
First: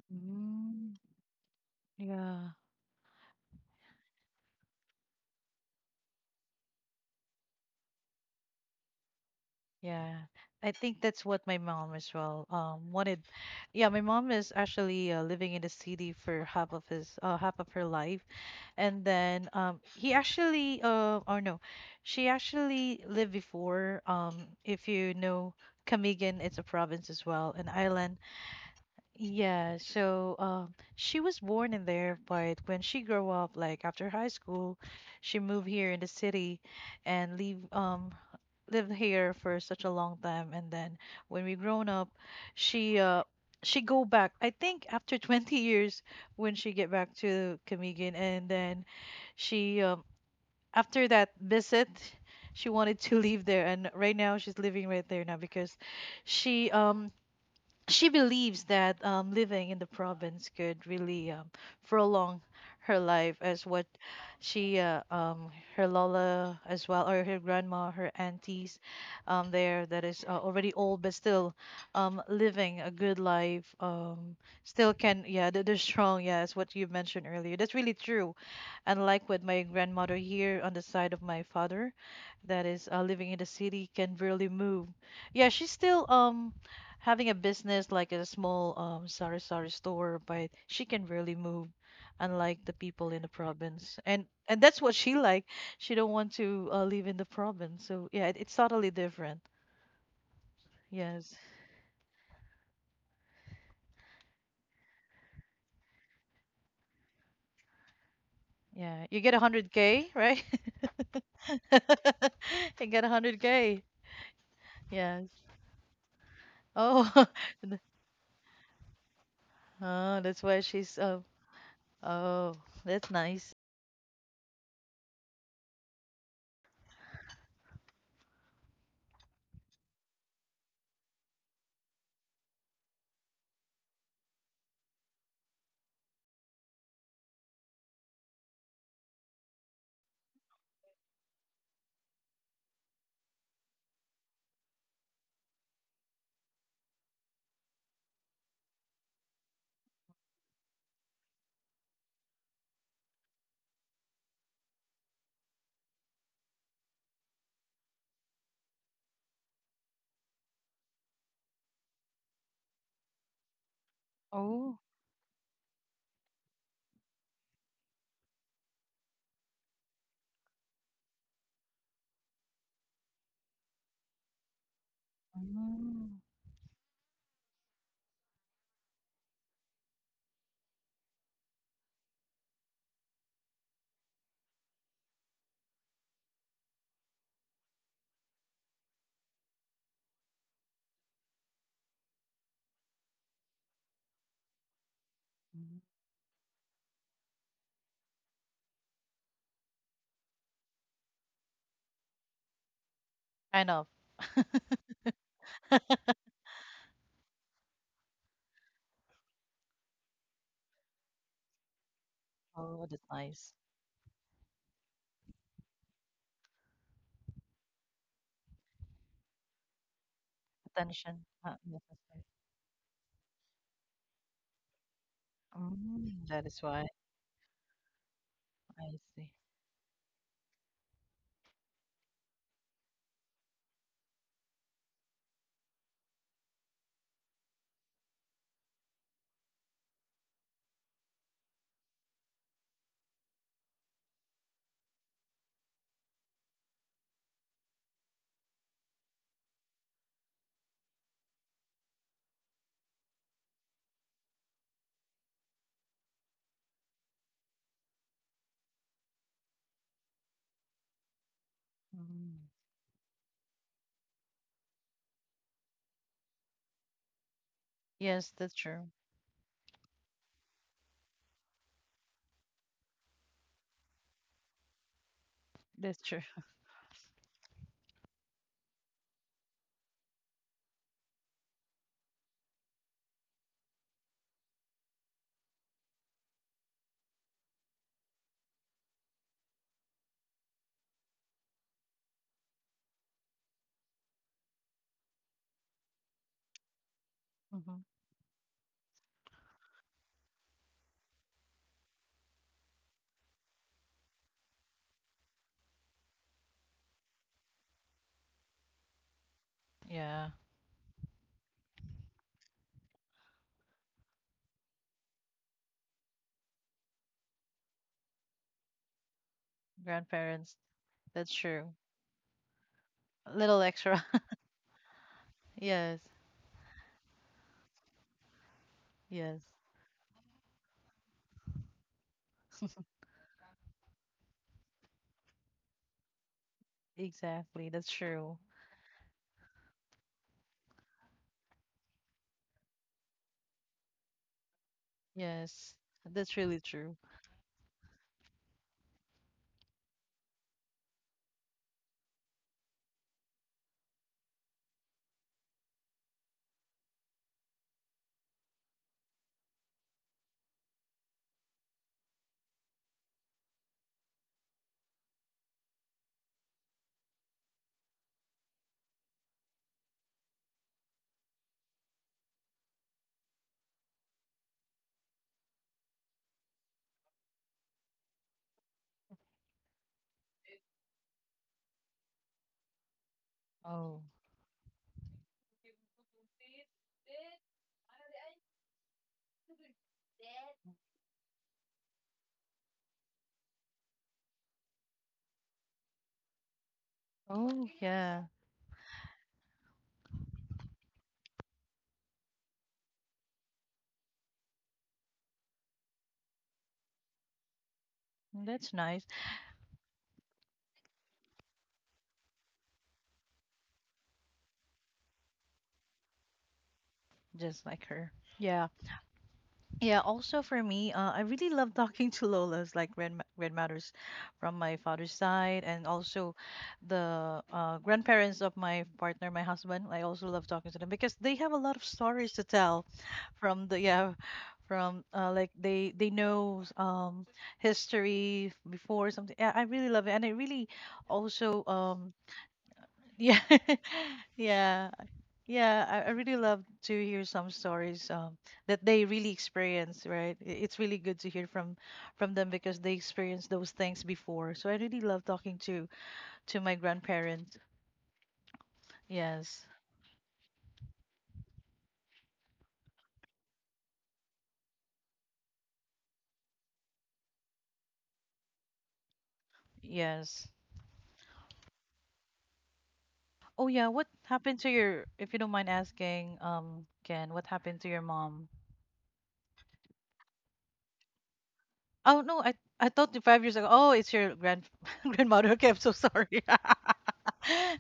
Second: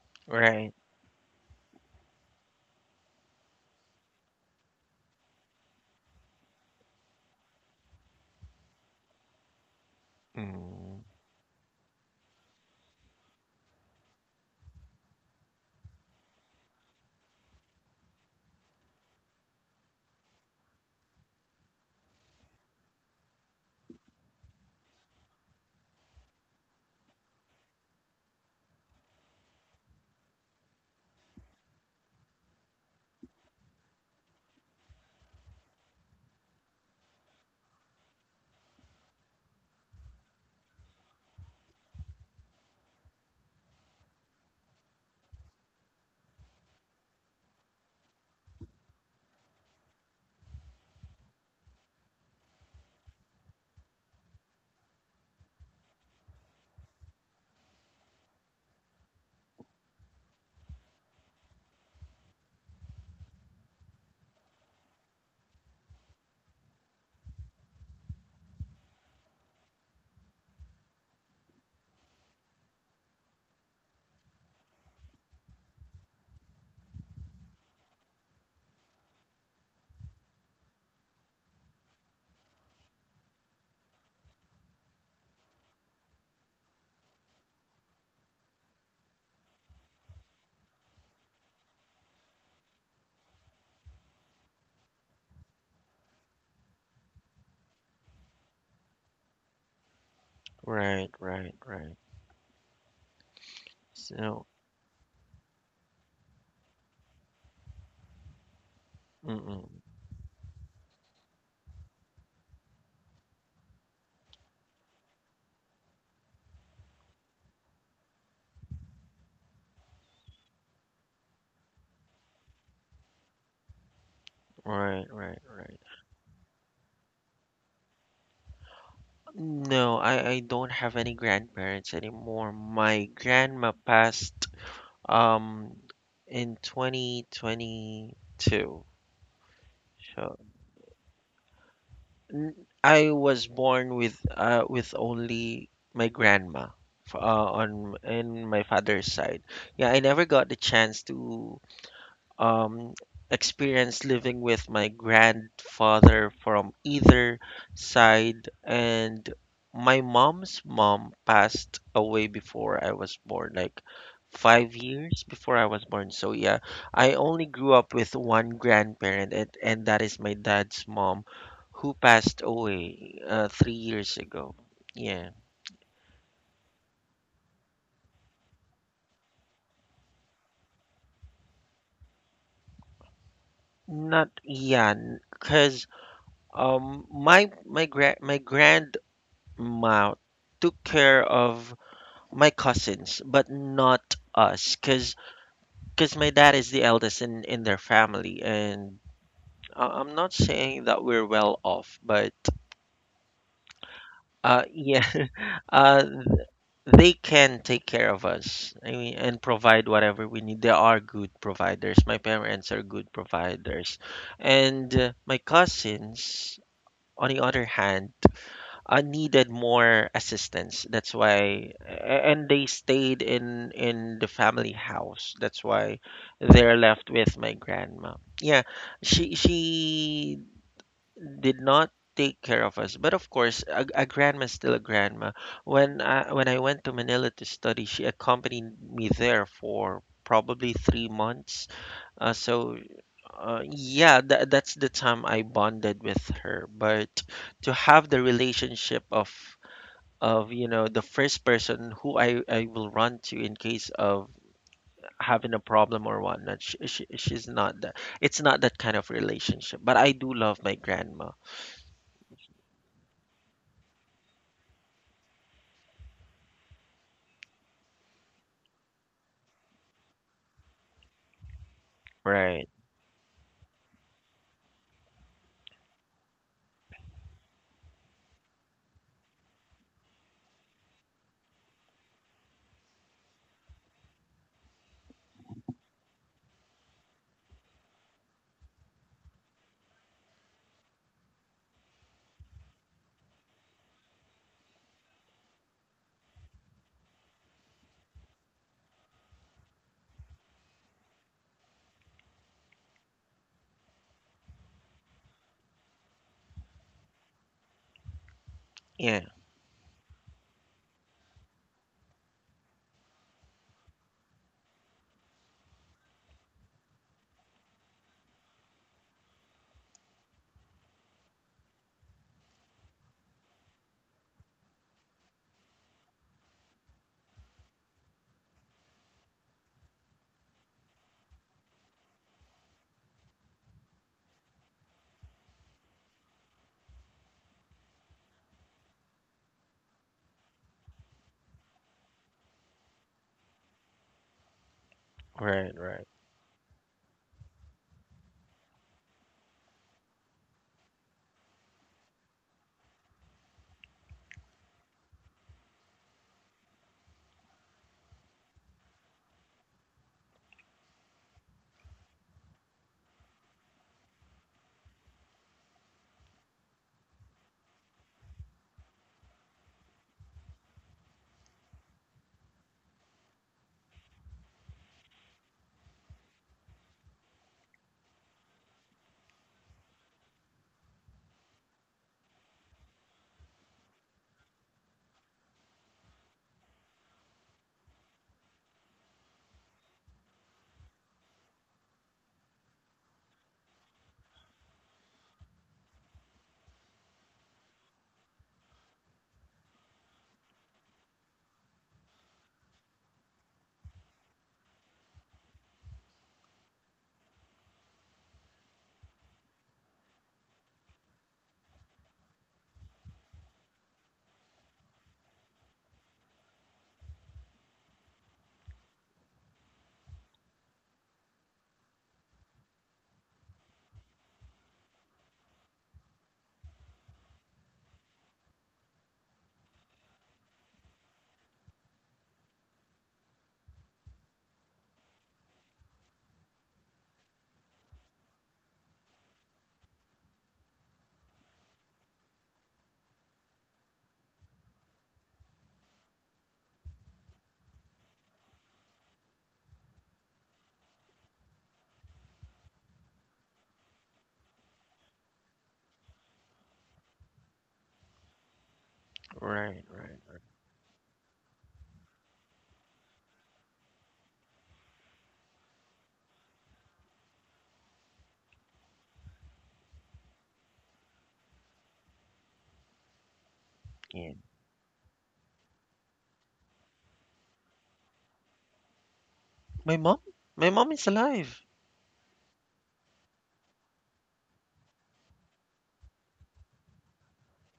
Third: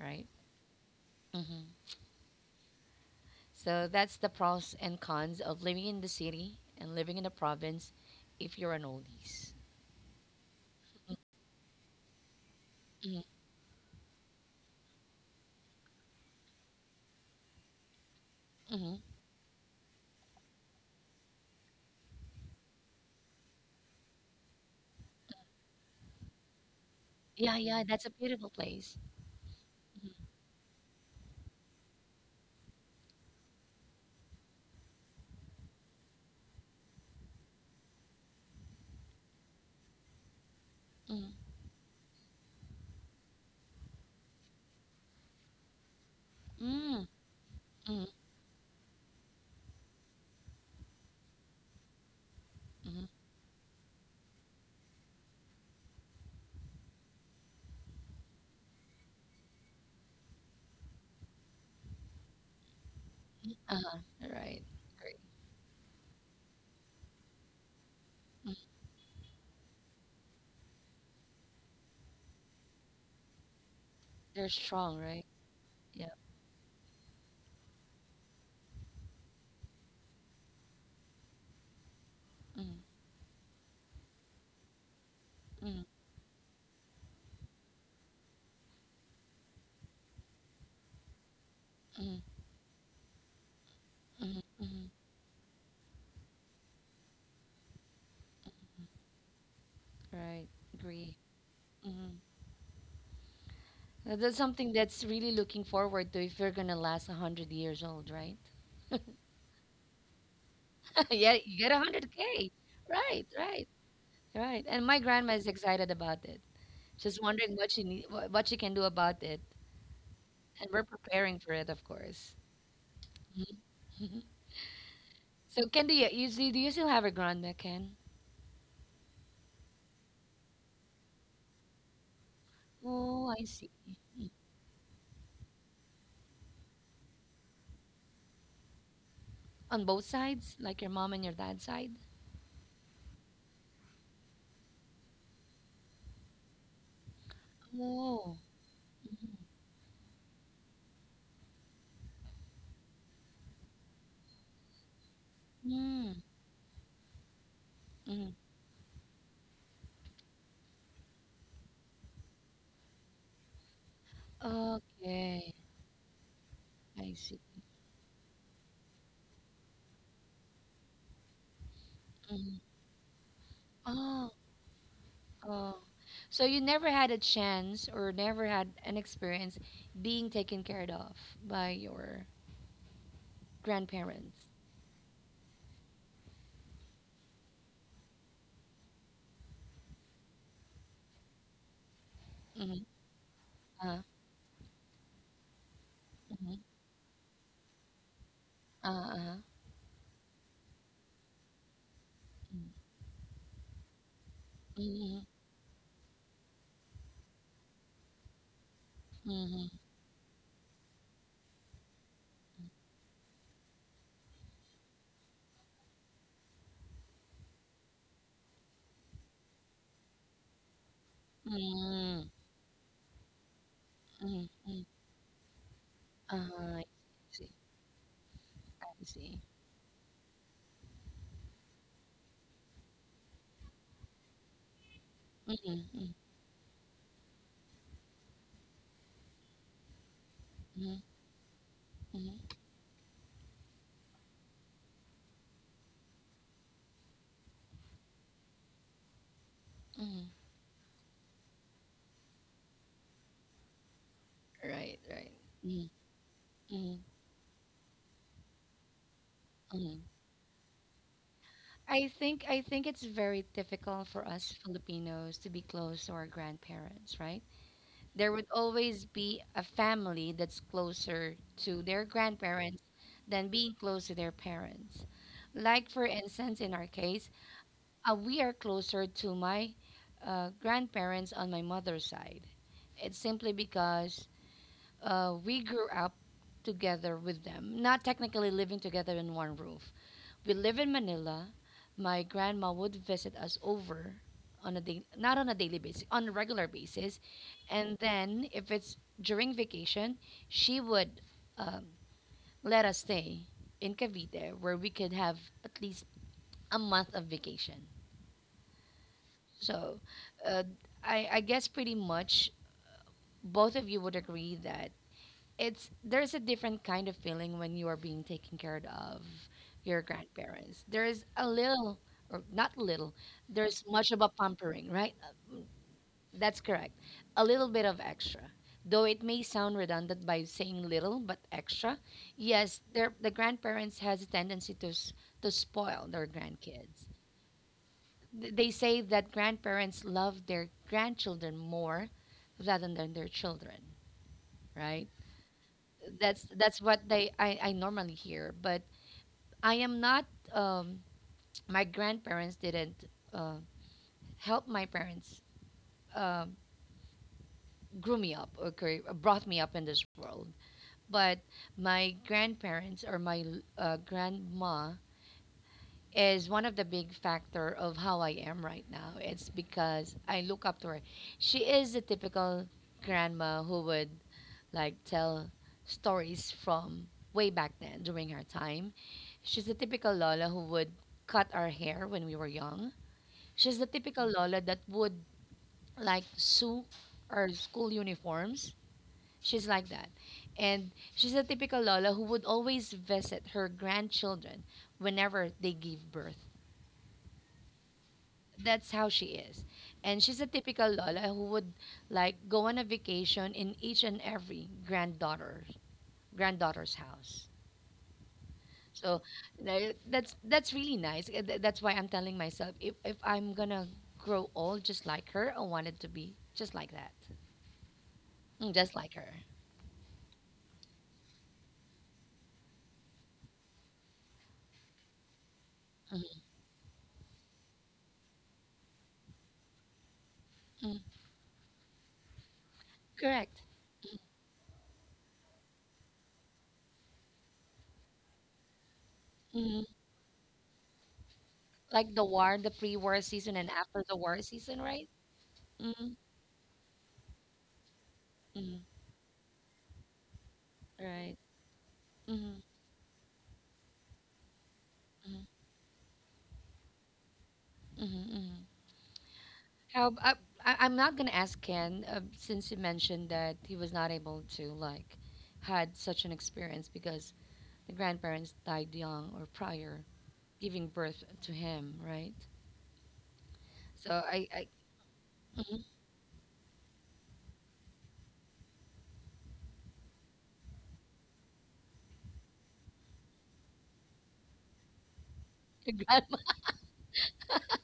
Speaker 2: right?
Speaker 1: Right.
Speaker 3: Mm,
Speaker 2: hmm
Speaker 3: yeah,
Speaker 2: So that's the pros and cons of living in the city and living in the province if you're an oldies.
Speaker 3: yeah. I think
Speaker 1: Mm.
Speaker 3: that's
Speaker 2: Mm.
Speaker 3: what my mom as well
Speaker 2: Mm-hmm.
Speaker 3: wanted. Yeah, my mom is actually living in the city for half of his half of her life, and
Speaker 2: Hmm.
Speaker 3: then he actually or no, she actually lived before if you know Camigan, it's a province as
Speaker 2: Yeah,
Speaker 3: well, an
Speaker 2: yeah, that's a
Speaker 3: island.
Speaker 2: beautiful place.
Speaker 3: Yeah, so she was born in there, but when she grew up, like after high school, she moved here in the city and leave lived here for such a long time. And then
Speaker 2: Mm-hmm.
Speaker 3: when we grown up, she uh she go back. I think after 20 years when she get
Speaker 2: Mm-hmm.
Speaker 3: back to Camiguin, and then she after that visit, she
Speaker 2: Mm-hmm.
Speaker 3: wanted to leave there, and right now she's living right there now because she um she believes that living in the province could really prolong her life as what
Speaker 2: Uh-huh. Right.
Speaker 3: she
Speaker 2: Great.
Speaker 3: her lola as well or her grandma her aunties there that is already old but still living a good life
Speaker 2: They're strong,
Speaker 3: still
Speaker 2: right?
Speaker 3: can yeah they're
Speaker 2: Yeah.
Speaker 3: strong yeah it's what you mentioned earlier that's really true and like with my grandmother here on the side of my father that
Speaker 2: Mm,
Speaker 3: is living in the city can really move. Yeah, she's
Speaker 2: mm,
Speaker 3: still having a business like a small sari sari store, but she can really move,
Speaker 2: mm,
Speaker 3: unlike the people in the province. And
Speaker 2: mm,
Speaker 3: and that's
Speaker 2: mm.
Speaker 3: what she like. She don't want to live in the province. So yeah, it, it's totally different.
Speaker 2: Right. Agree.
Speaker 1: Right.
Speaker 3: Yes.
Speaker 1: Right. Right.
Speaker 2: Mm. Now, that's
Speaker 1: So.
Speaker 2: something that's really looking forward to if you're gonna last 100 years old, right?
Speaker 3: Yeah, you get
Speaker 1: Mm-mm.
Speaker 3: 100K, right?
Speaker 2: Yeah, you get a hundred k.
Speaker 3: You get
Speaker 2: Right. Right.
Speaker 3: 100K.
Speaker 2: Right. And my
Speaker 3: Yes.
Speaker 2: grandma is excited about it. She's
Speaker 3: Oh,
Speaker 2: wondering what she
Speaker 3: th-
Speaker 2: need, what she can do about it,
Speaker 3: oh, that's why
Speaker 2: and we're
Speaker 3: she's
Speaker 2: preparing for it, of course.
Speaker 3: oh, that's
Speaker 2: Mhm.
Speaker 3: nice.
Speaker 2: Mhm.
Speaker 1: Right, right,
Speaker 2: So, Ken,
Speaker 1: right.
Speaker 2: you see, do you still have a grandma, Ken?
Speaker 1: No, I don't have any grandparents anymore. My
Speaker 2: Oh, I see.
Speaker 1: grandma passed um in 2022.
Speaker 2: On both
Speaker 1: So
Speaker 2: sides, like your mom and your dad's side.
Speaker 1: n- I was born with only my grandma f- uh, on
Speaker 2: Oh.
Speaker 1: in my father's side. Yeah, I never got the chance to um, experience living with my
Speaker 2: Mm,
Speaker 1: grandfather from either
Speaker 2: mm.
Speaker 1: side, and my mom's mom passed away before I was born, like five
Speaker 3: Oh.
Speaker 1: years
Speaker 2: Okay,
Speaker 1: before I was born. So yeah,
Speaker 2: I
Speaker 1: I
Speaker 2: see.
Speaker 1: only grew up with one grandparent, and that is my dad's mom, who passed
Speaker 2: Mm.
Speaker 1: away 3 years
Speaker 2: Oh,
Speaker 1: ago. Yeah,
Speaker 2: oh.
Speaker 3: Mm.
Speaker 2: So you never had a chance or never had an experience being taken care of by your
Speaker 1: not
Speaker 2: grandparents.
Speaker 1: yeah, because my grand my grand Ma took care of my
Speaker 2: Mm-hmm.
Speaker 1: cousins, but
Speaker 2: Uh,
Speaker 1: not us, cause
Speaker 3: Mhm.
Speaker 1: cause my dad
Speaker 2: mm-hmm.
Speaker 1: is the eldest in their family,
Speaker 2: Uh,
Speaker 1: and
Speaker 2: uh,
Speaker 1: I'm not saying that we're well off, but
Speaker 3: Kind of.
Speaker 1: uh, yeah,
Speaker 2: mm-hmm.
Speaker 1: uh, they can take care of us. I mean, and
Speaker 2: Mm-hmm.
Speaker 1: provide whatever we need. They are good providers. My parents are
Speaker 3: Oh, that's
Speaker 1: good
Speaker 3: nice.
Speaker 1: providers, and my cousins, on the other hand, needed more assistance. That's
Speaker 3: Attention.
Speaker 1: why,
Speaker 2: Mm-hmm.
Speaker 3: Necessary.
Speaker 1: and they stayed in the family
Speaker 2: Mm-hmm.
Speaker 1: house. That's why
Speaker 3: Mm, that is
Speaker 1: they're
Speaker 2: I
Speaker 3: why.
Speaker 1: left with
Speaker 2: see.
Speaker 1: my grandma. Yeah,
Speaker 2: I
Speaker 3: I see.
Speaker 1: she
Speaker 2: see.
Speaker 1: she did not take care of us, but of course, a grandma's still a grandma.
Speaker 2: Mm-hmm.
Speaker 1: When I went to Manila to study, she accompanied me there for probably
Speaker 2: Mm-hmm.
Speaker 1: 3 months. Uh, so yeah, that's the time I bonded with her. But to have the relationship of
Speaker 2: Mm-hmm.
Speaker 1: you know the first person who I will run to in case of
Speaker 2: Right, right.
Speaker 1: having a problem or whatnot.
Speaker 2: Mm-hmm.
Speaker 1: She's not that. It's not that kind of relationship. But I do love my grandma.
Speaker 3: Mm.
Speaker 2: I think it's very difficult for us Filipinos to be close to our grandparents, right? There
Speaker 3: Yes,
Speaker 2: would
Speaker 3: that's true.
Speaker 2: always be a family that's closer to their
Speaker 1: Right.
Speaker 2: grandparents than being close to their parents. Like for
Speaker 3: That's true.
Speaker 2: instance, in our case, we are closer to my grandparents on my mother's side. It's simply because we grew up together with them, not technically living together in one roof, we live in Manila. My grandma would visit us over on a day, not on a daily basis, on a regular basis.
Speaker 3: hmm
Speaker 2: And then if it's during vacation, she would um, let us stay in Cavite where we could have at least a month of vacation.
Speaker 1: Yeah.
Speaker 2: So
Speaker 3: Yeah.
Speaker 2: uh, I guess pretty much both of you would agree that it's there's a different kind of feeling when you are being taken care of your
Speaker 3: Grandparents.
Speaker 2: grandparents. There's
Speaker 3: That's
Speaker 2: a
Speaker 3: true.
Speaker 2: little or not little,
Speaker 3: A little
Speaker 2: there's much
Speaker 3: extra.
Speaker 2: of a pampering, right?
Speaker 3: Yes.
Speaker 2: That's correct. A little bit of extra. Though it may
Speaker 3: Yes.
Speaker 2: sound redundant by saying little but extra, yes, the grandparents has a tendency to to spoil their grandkids.
Speaker 3: Exactly. That's true.
Speaker 2: They say that grandparents love their grandchildren more rather than their children, right?
Speaker 1: Right.
Speaker 3: Yes.
Speaker 1: Right.
Speaker 3: That's really
Speaker 2: That's
Speaker 3: true.
Speaker 2: what they I normally hear but I am not um, my grandparents didn't uh, help my parents um, grew me up, okay, brought me up in this world, but my grandparents or my grandma is one of the big factor of how I am right now. It's because I look up to her. She is a typical grandma who would like tell stories from way back then during her time. She's the typical Lola who would cut our hair when we were young. She's the
Speaker 3: Oh.
Speaker 2: typical Lola that would like sew our school uniforms. She's like that. And she's a typical Lola who would always visit her grandchildren whenever they give birth.
Speaker 3: Oh, yeah.
Speaker 2: That's how she is. And she's a typical Lola who would like go on a vacation in each and every granddaughter's house.
Speaker 3: That's
Speaker 2: So
Speaker 3: nice.
Speaker 2: that's really nice. That's why I'm telling myself if I'm gonna grow old just like her, I wanted to be just like that.
Speaker 3: Just like her.
Speaker 2: Mm,
Speaker 3: Yeah.
Speaker 2: just like her.
Speaker 3: Yeah, also for me, I really love talking to Lolas, like grand ma- red from my father's side, and
Speaker 2: Mhm,
Speaker 3: also the grandparents of my partner, my husband. I also love talking
Speaker 2: mm.
Speaker 3: to them because they have a lot of stories to tell
Speaker 2: Correct.
Speaker 3: from the yeah, from like they know history before something. Yeah,
Speaker 2: Hmm.
Speaker 3: I really love it, and I really also
Speaker 2: Like the war, the pre-war season
Speaker 3: yeah
Speaker 2: and after the war season, right?
Speaker 3: yeah yeah,
Speaker 2: Hmm.
Speaker 3: I really love to hear some stories
Speaker 2: Hmm.
Speaker 3: that they really experience, right? It's really good
Speaker 2: Right.
Speaker 3: to hear from
Speaker 2: Hmm.
Speaker 3: them because they experienced those things before. So I really love
Speaker 2: Hmm.
Speaker 3: talking to my grandparents.
Speaker 2: Hmm. Hmm.
Speaker 3: Yes,
Speaker 1: Right.
Speaker 2: How
Speaker 1: Right.
Speaker 2: I'm not gonna ask Ken since he mentioned that he was not able to like had such an experience because the grandparents died young or prior
Speaker 3: yes.
Speaker 2: giving birth to him, right?
Speaker 3: Oh yeah,
Speaker 2: So
Speaker 3: what
Speaker 1: Yeah.
Speaker 2: I, I
Speaker 3: happened to your, if you don't mind
Speaker 2: Mhm.
Speaker 3: asking, Ken, what happened to your mom?
Speaker 1: My mom. My mom is alive
Speaker 3: Oh no, I thought the 5 years ago. Oh, it's your grand grandmother. Okay, I'm so
Speaker 2: Your grandma.
Speaker 3: sorry.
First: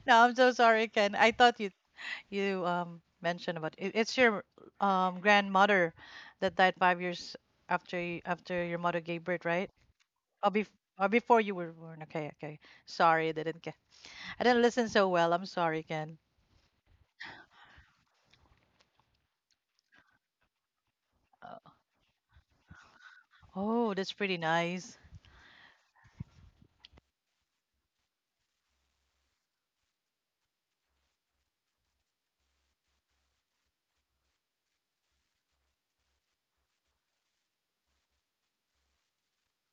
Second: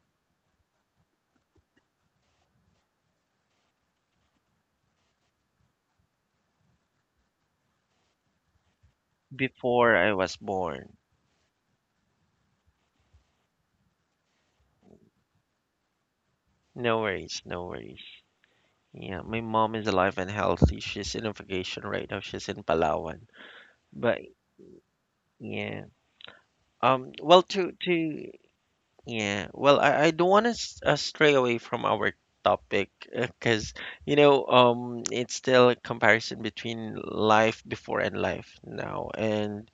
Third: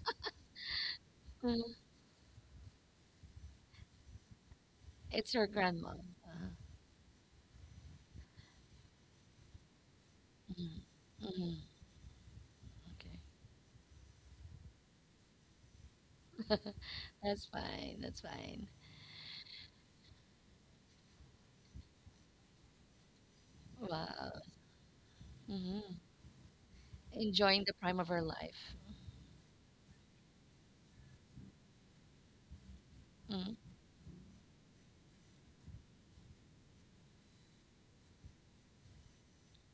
Speaker 3: No, I'm so sorry, Ken. I thought you
Speaker 2: Mhm.
Speaker 3: mentioned about it, it's your
Speaker 2: It's your grandma.
Speaker 3: grandmother
Speaker 2: Uh-huh.
Speaker 3: that died 5 years after you, after your mother gave birth, right?
Speaker 1: before I was
Speaker 3: Or,
Speaker 2: Mhm.
Speaker 1: born.
Speaker 3: or before you
Speaker 2: Mhm.
Speaker 3: were born. Okay, okay.
Speaker 2: Okay,
Speaker 3: Sorry, I didn't get. I didn't listen so well. I'm sorry, Ken.
Speaker 1: No worries.
Speaker 2: that's
Speaker 1: No
Speaker 2: fine.
Speaker 1: worries.
Speaker 2: That's fine.
Speaker 1: Yeah. My mom is alive and healthy. She's in a
Speaker 3: Uh,
Speaker 1: vacation right now. She's in Palawan.
Speaker 3: oh, that's
Speaker 1: But
Speaker 3: pretty
Speaker 2: Wow.
Speaker 3: nice.
Speaker 1: yeah.
Speaker 2: hmm
Speaker 1: Well,
Speaker 2: Enjoying the prime of her
Speaker 1: to
Speaker 2: life.
Speaker 1: Yeah, well, I don't want to stray away from our topic
Speaker 2: Hmm.
Speaker 1: because, you know, it's still a comparison between life before and life now. And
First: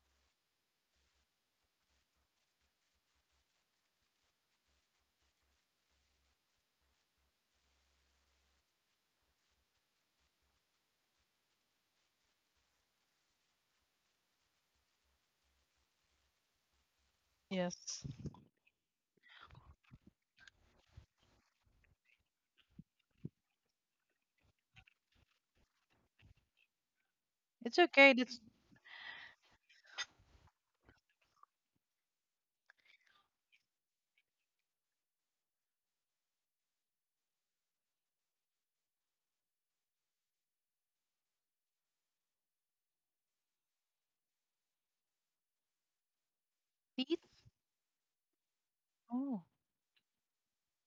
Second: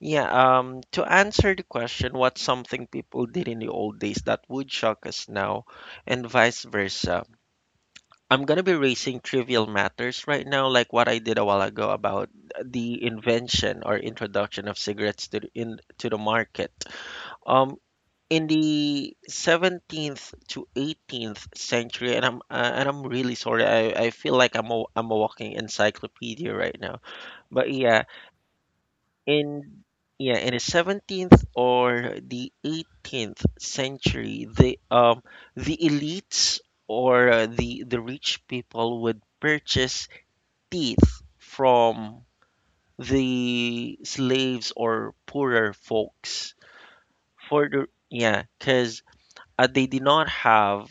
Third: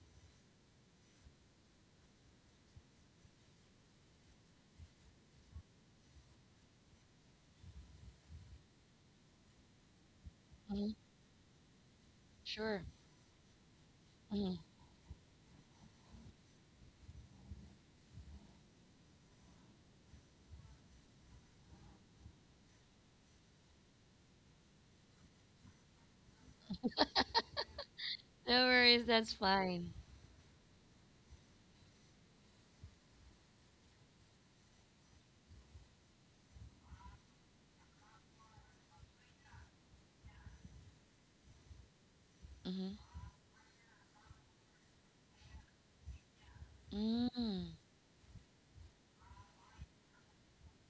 Speaker 1: yeah, to answer the question, what's something people did in the old days that would shock us now, and vice versa? I'm gonna be raising trivial matters right now,
Speaker 2: Hmm.
Speaker 1: like what I did a while ago about
Speaker 2: Sure.
Speaker 1: the invention or
Speaker 2: Hmm.
Speaker 1: introduction of cigarettes to to the market. Um,
Speaker 3: Yes,
Speaker 1: in the 17th to 18th century, and I'm really sorry, I feel like I'm a walking encyclopedia right now, but
Speaker 3: it's
Speaker 1: yeah,
Speaker 3: okay. That's
Speaker 2: No worries. That's
Speaker 1: in
Speaker 2: fine.
Speaker 1: yeah in the 17th or the 18th century, the elites or the rich people would purchase teeth from
Speaker 2: Hmm.
Speaker 1: the slaves or poorer folks
Speaker 3: teeth.
Speaker 1: for
Speaker 2: Mm-hmm.
Speaker 1: the, yeah, cuz
Speaker 3: Oh,
Speaker 1: they did not have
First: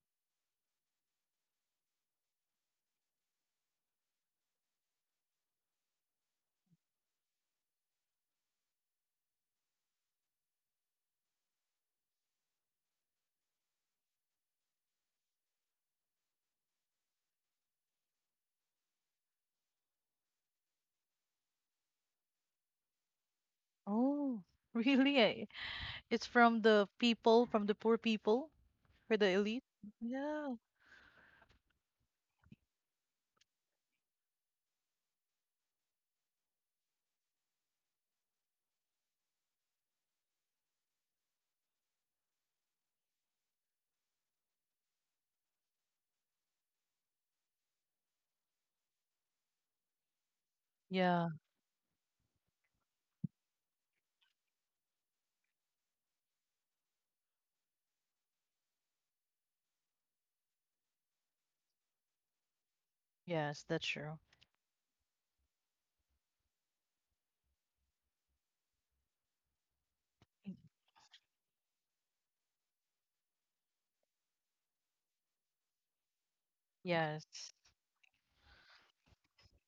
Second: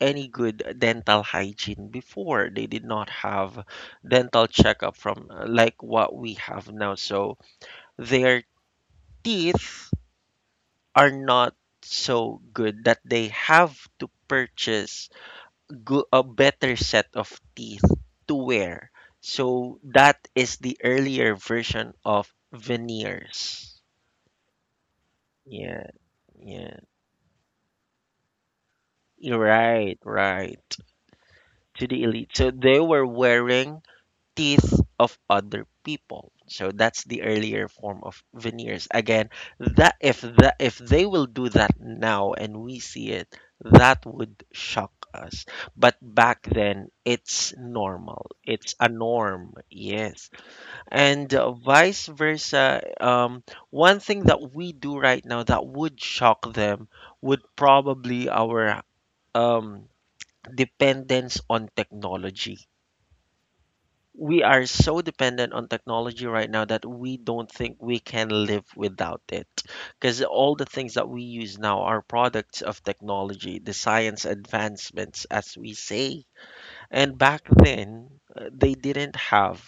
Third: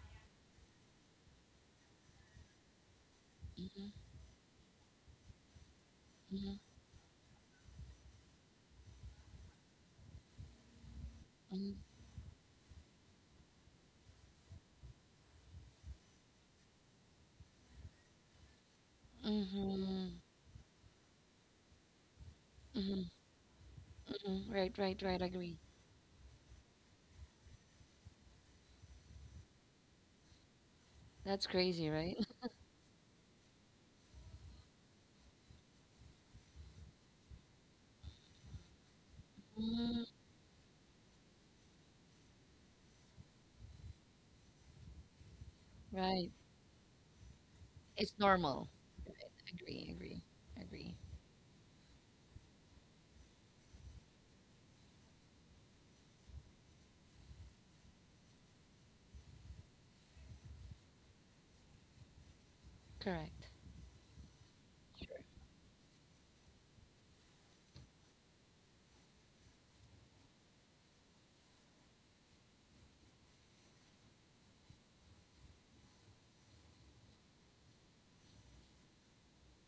Speaker 1: any good dental hygiene before. They did not have
Speaker 2: Mm-hmm.
Speaker 1: dental checkup from, like, what we have now, so their teeth are not
Speaker 2: Mm-hmm.
Speaker 1: so good that they have to purchase a better set of teeth to wear. So that is the earlier version of
Speaker 2: Mm-hmm.
Speaker 1: veneers.
Speaker 3: oh,
Speaker 2: Mm-hmm. Right. Right.
Speaker 3: really?
Speaker 2: Right.
Speaker 3: Eh,
Speaker 2: Agree.
Speaker 1: Yeah.
Speaker 3: it's from
Speaker 1: Yeah,
Speaker 3: the people, from the poor people, for the
Speaker 1: you're
Speaker 3: elite.
Speaker 1: right,
Speaker 3: Yeah,
Speaker 1: right,
Speaker 2: That's
Speaker 1: to
Speaker 2: crazy,
Speaker 1: the
Speaker 2: right?
Speaker 1: elite. So they were wearing teeth of other people. So that's the earlier form of veneers. Again,
Speaker 2: Mhm.
Speaker 1: that if they will do that now and we see it, that would shock us. But
Speaker 2: Right.
Speaker 1: back then, it's
Speaker 2: It's
Speaker 1: normal.
Speaker 2: normal.
Speaker 1: It's a
Speaker 2: Right.
Speaker 1: norm.
Speaker 2: Agree. Agree.
Speaker 1: Yes,
Speaker 2: Agree.
Speaker 3: yeah.
Speaker 1: and vice versa. One thing that we do right now that would shock them would probably our um dependence on technology.
Speaker 2: Correct.
Speaker 3: Yes, that's true.
Speaker 1: We are so
Speaker 2: Sure.
Speaker 1: dependent on technology right now that we don't think we can live without it, because all the things that we use now are products of technology, the science advancements, as we say. And back
Speaker 3: Yes.
Speaker 1: then, they didn't have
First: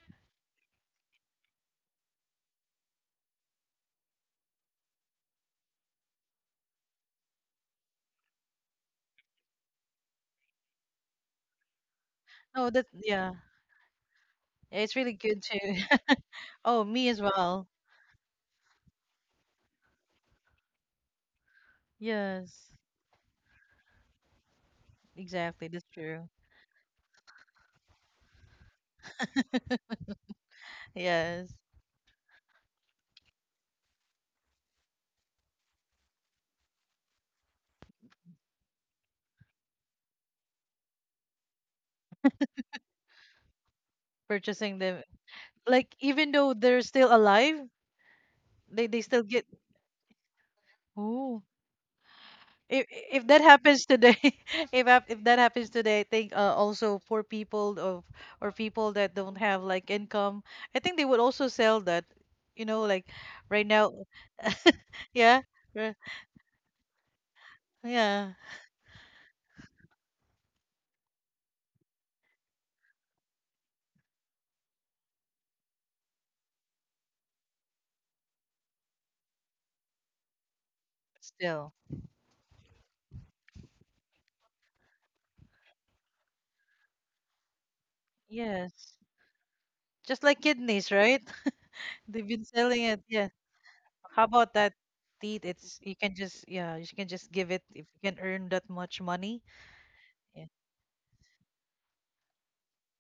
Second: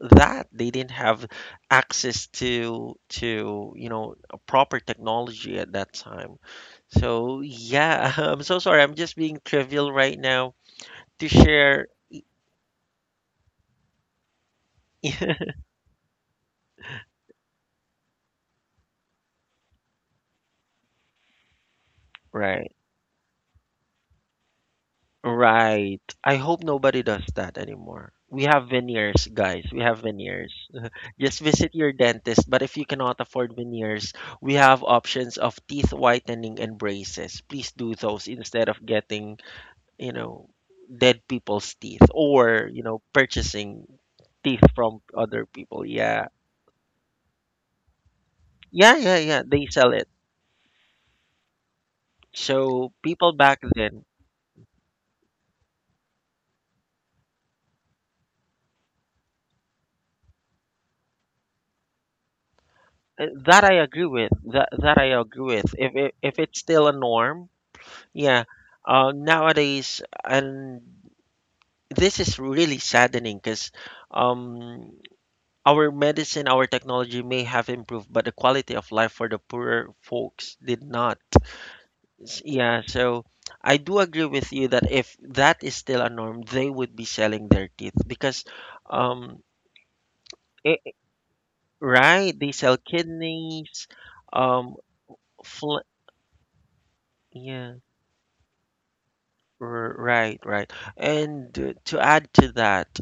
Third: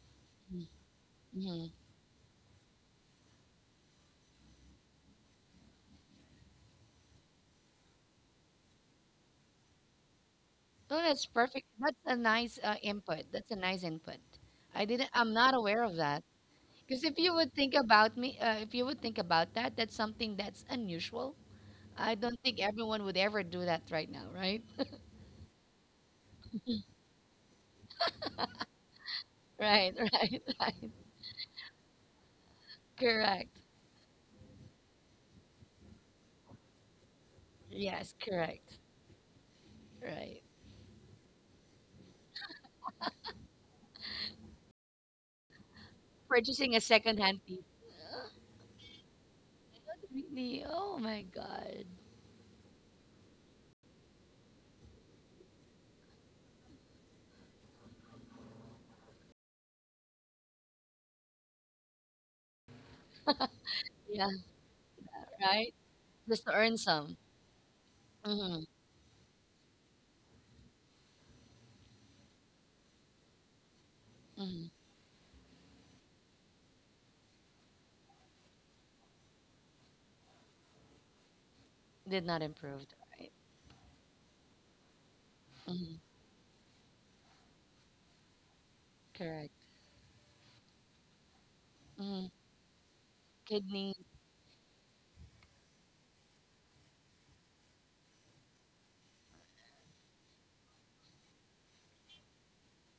Speaker 1: that they didn't have
Speaker 2: Mm-hmm.
Speaker 1: access to you know, a proper technology at that time. So yeah, I'm so sorry, I'm just being trivial right now
Speaker 2: Oh, that's
Speaker 1: to
Speaker 2: perfect.
Speaker 1: share.
Speaker 2: That's a nice
Speaker 3: Oh, that
Speaker 2: input.
Speaker 3: yeah.
Speaker 2: That's a nice input.
Speaker 3: Yeah,
Speaker 2: I
Speaker 3: it's
Speaker 2: didn't.
Speaker 3: really
Speaker 2: I'm
Speaker 3: good
Speaker 2: not
Speaker 3: too.
Speaker 2: aware of that.
Speaker 3: Oh,
Speaker 2: Because
Speaker 3: me
Speaker 2: if
Speaker 3: as
Speaker 2: you would
Speaker 3: well.
Speaker 2: think about me, if you would think about that, that's something that's unusual. I don't think
Speaker 1: Right.
Speaker 3: Yes,
Speaker 2: everyone would ever do that right now, right?
Speaker 3: exactly. That's
Speaker 1: Right.
Speaker 3: true.
Speaker 1: I hope nobody does that anymore. We have veneers, guys. We
Speaker 2: Right,
Speaker 1: have
Speaker 2: right,
Speaker 1: veneers.
Speaker 2: right.
Speaker 1: Just
Speaker 3: Yes,
Speaker 1: visit your dentist. But if you cannot afford
Speaker 2: Correct.
Speaker 1: veneers, we have options of teeth whitening and braces. Please do
Speaker 2: Yes,
Speaker 1: those instead
Speaker 2: correct.
Speaker 1: of getting, you
Speaker 2: Right.
Speaker 1: know, dead people's teeth or, you know, purchasing teeth
Speaker 3: purchasing
Speaker 1: from
Speaker 3: them.
Speaker 1: other people.
Speaker 3: Like
Speaker 1: Yeah.
Speaker 3: even though they're
Speaker 2: Purchasing a
Speaker 3: still
Speaker 2: secondhand
Speaker 3: alive,
Speaker 2: piece.
Speaker 3: they still
Speaker 1: Yeah,
Speaker 3: get.
Speaker 1: they sell it.
Speaker 2: Really? Oh my
Speaker 3: Oh,
Speaker 2: God.
Speaker 1: So
Speaker 3: if
Speaker 1: people
Speaker 3: that
Speaker 1: back
Speaker 3: happens
Speaker 1: then,
Speaker 3: today, if that happens today, I think also poor people of or people that don't have like income, I think they would also sell that. You know, like right now,
Speaker 2: Yeah.
Speaker 1: That that I
Speaker 3: yeah,
Speaker 1: agree with.
Speaker 2: Right.
Speaker 3: yeah,
Speaker 1: If it, if
Speaker 2: Just to
Speaker 1: it's
Speaker 2: earn
Speaker 1: still a
Speaker 2: some.
Speaker 1: norm,
Speaker 3: yeah.
Speaker 1: yeah,
Speaker 2: Mm-hmm.
Speaker 1: nowadays, and this is really saddening because,
Speaker 2: Mm-hmm.
Speaker 1: um, our medicine, our technology may have improved, but the quality of life for the poorer folks did not.
Speaker 3: Still,
Speaker 2: Did not
Speaker 1: Yeah,
Speaker 2: improve.
Speaker 1: so
Speaker 2: Right.
Speaker 1: I do agree with you that if that is
Speaker 2: Mm-hmm.
Speaker 1: still a norm, they would be selling their teeth because,
Speaker 3: yes.
Speaker 1: um,
Speaker 2: Correct.
Speaker 3: Just like kidneys,
Speaker 1: it,
Speaker 3: right? They've
Speaker 2: Mhm.
Speaker 1: right?
Speaker 3: been
Speaker 1: They sell
Speaker 3: selling it. Yeah.
Speaker 1: kidneys,
Speaker 2: Kidney,
Speaker 3: How about that
Speaker 1: um,
Speaker 3: teeth?
Speaker 1: fl
Speaker 3: It's you can just yeah, you can just give it
Speaker 1: yeah,
Speaker 3: if you can earn that much money.
Speaker 1: right,
Speaker 3: Yeah.
Speaker 1: right. And to add to that,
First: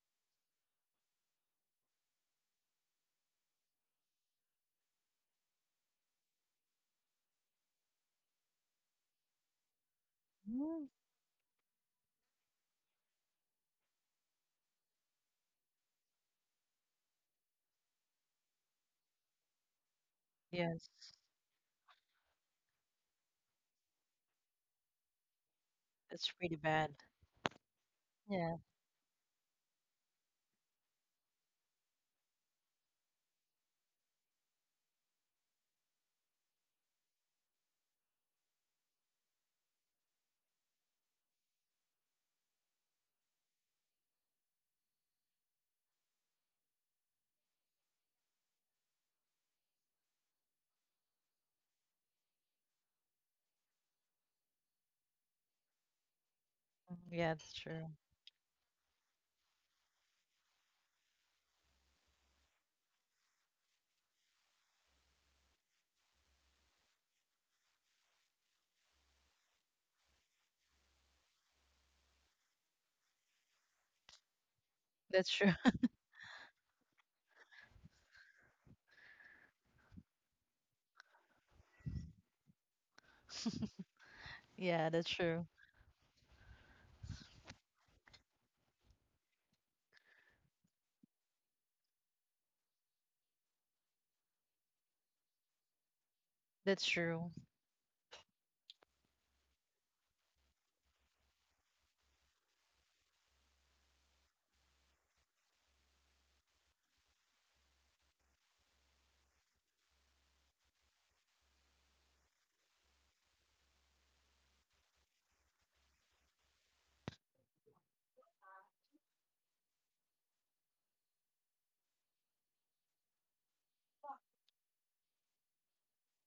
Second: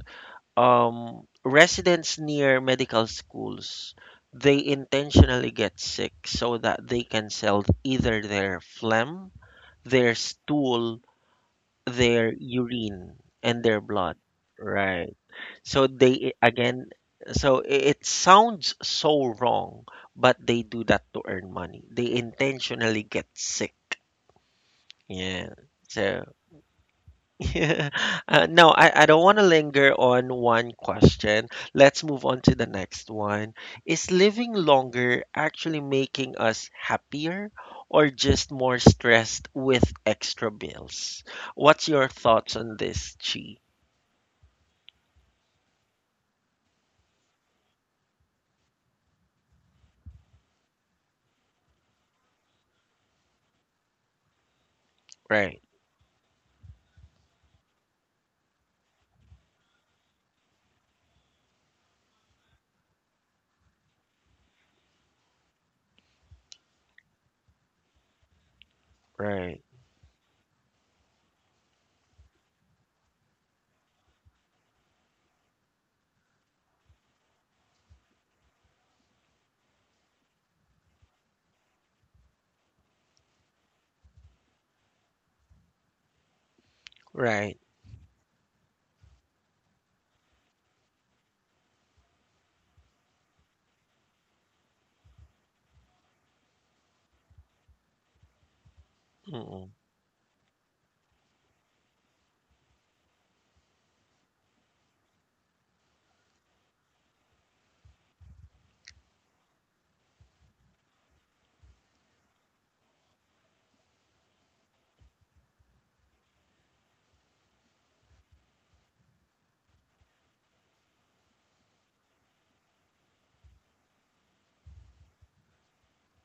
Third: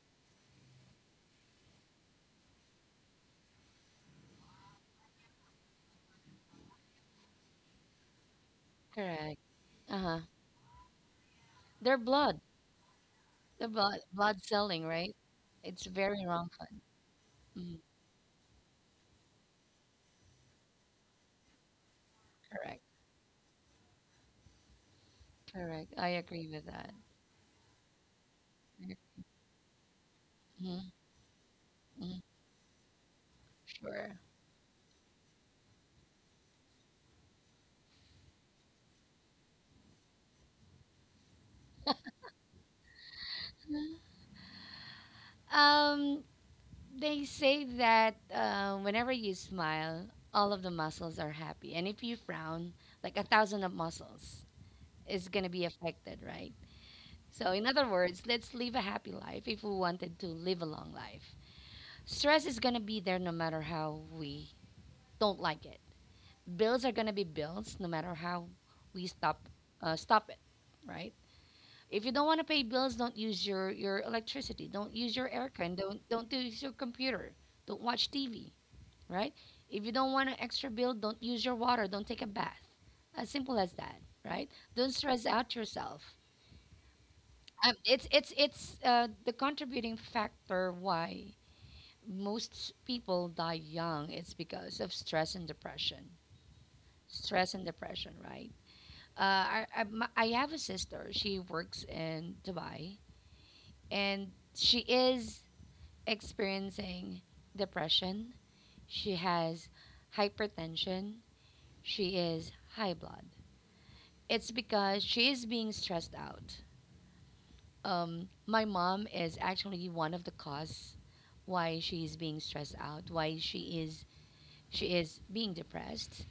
Speaker 1: residents near medical schools, they intentionally get sick so that they can sell either their phlegm,
Speaker 2: correct.
Speaker 1: their
Speaker 2: Uh-huh.
Speaker 3: Mm.
Speaker 1: stool,
Speaker 2: Their
Speaker 1: their
Speaker 2: blood,
Speaker 1: urine, and
Speaker 2: the
Speaker 1: their
Speaker 2: blood,
Speaker 1: blood.
Speaker 2: blood selling, right?
Speaker 1: Right.
Speaker 2: It's
Speaker 1: So
Speaker 2: very
Speaker 1: they,
Speaker 2: wrong fun.
Speaker 1: again, so
Speaker 2: Mm,
Speaker 1: it sounds so wrong, but they do
Speaker 3: Yes.
Speaker 1: that to earn money. They
Speaker 2: correct,
Speaker 1: intentionally get sick. Yeah.
Speaker 2: correct. I
Speaker 1: So
Speaker 3: That's
Speaker 2: agree
Speaker 3: pretty
Speaker 2: with that.
Speaker 3: bad.
Speaker 1: yeah.
Speaker 3: Yeah.
Speaker 1: No, I don't want to linger on one
Speaker 2: Mm-hmm.
Speaker 1: question. Let's move on to the next one. Is
Speaker 2: Sure.
Speaker 1: living longer actually making us happier or just more stressed with extra bills? What's your thoughts on this, Chi?
Speaker 2: Um, they say that whenever you smile, all of the muscles are happy, and if you frown, like a thousand of muscles is gonna
Speaker 1: Right,
Speaker 2: be affected, right?
Speaker 3: Mm. Yeah,
Speaker 2: So,
Speaker 3: that's
Speaker 2: in
Speaker 3: true.
Speaker 2: other words, let's live a happy life if we wanted to live a long life. Stress is gonna be there no matter how we don't like it. Bills are gonna be bills, no matter how we stop
Speaker 1: right,
Speaker 2: uh, stop it, right? If you don't want to pay bills, don't use your electricity, don't use your
Speaker 3: That's true.
Speaker 2: aircon, don't use your computer, don't watch TV, right? If you don't want an extra bill, don't use your water, don't take a bath. As simple as that, right?
Speaker 3: Yeah,
Speaker 2: Don't
Speaker 3: that's
Speaker 2: stress
Speaker 3: true.
Speaker 2: out yourself.
Speaker 1: right.
Speaker 2: It's the contributing factor why most people die young. It's because of stress and depression.
Speaker 3: That's true.
Speaker 2: Stress and depression, right? Uh, I,
Speaker 1: Mm-mm,
Speaker 2: I, my- I have a sister. She works in Dubai and she is experiencing depression. She has hypertension. She is high blood. It's because she is being stressed out. My mom is actually one of the cause why she is being stressed out, why she is being depressed.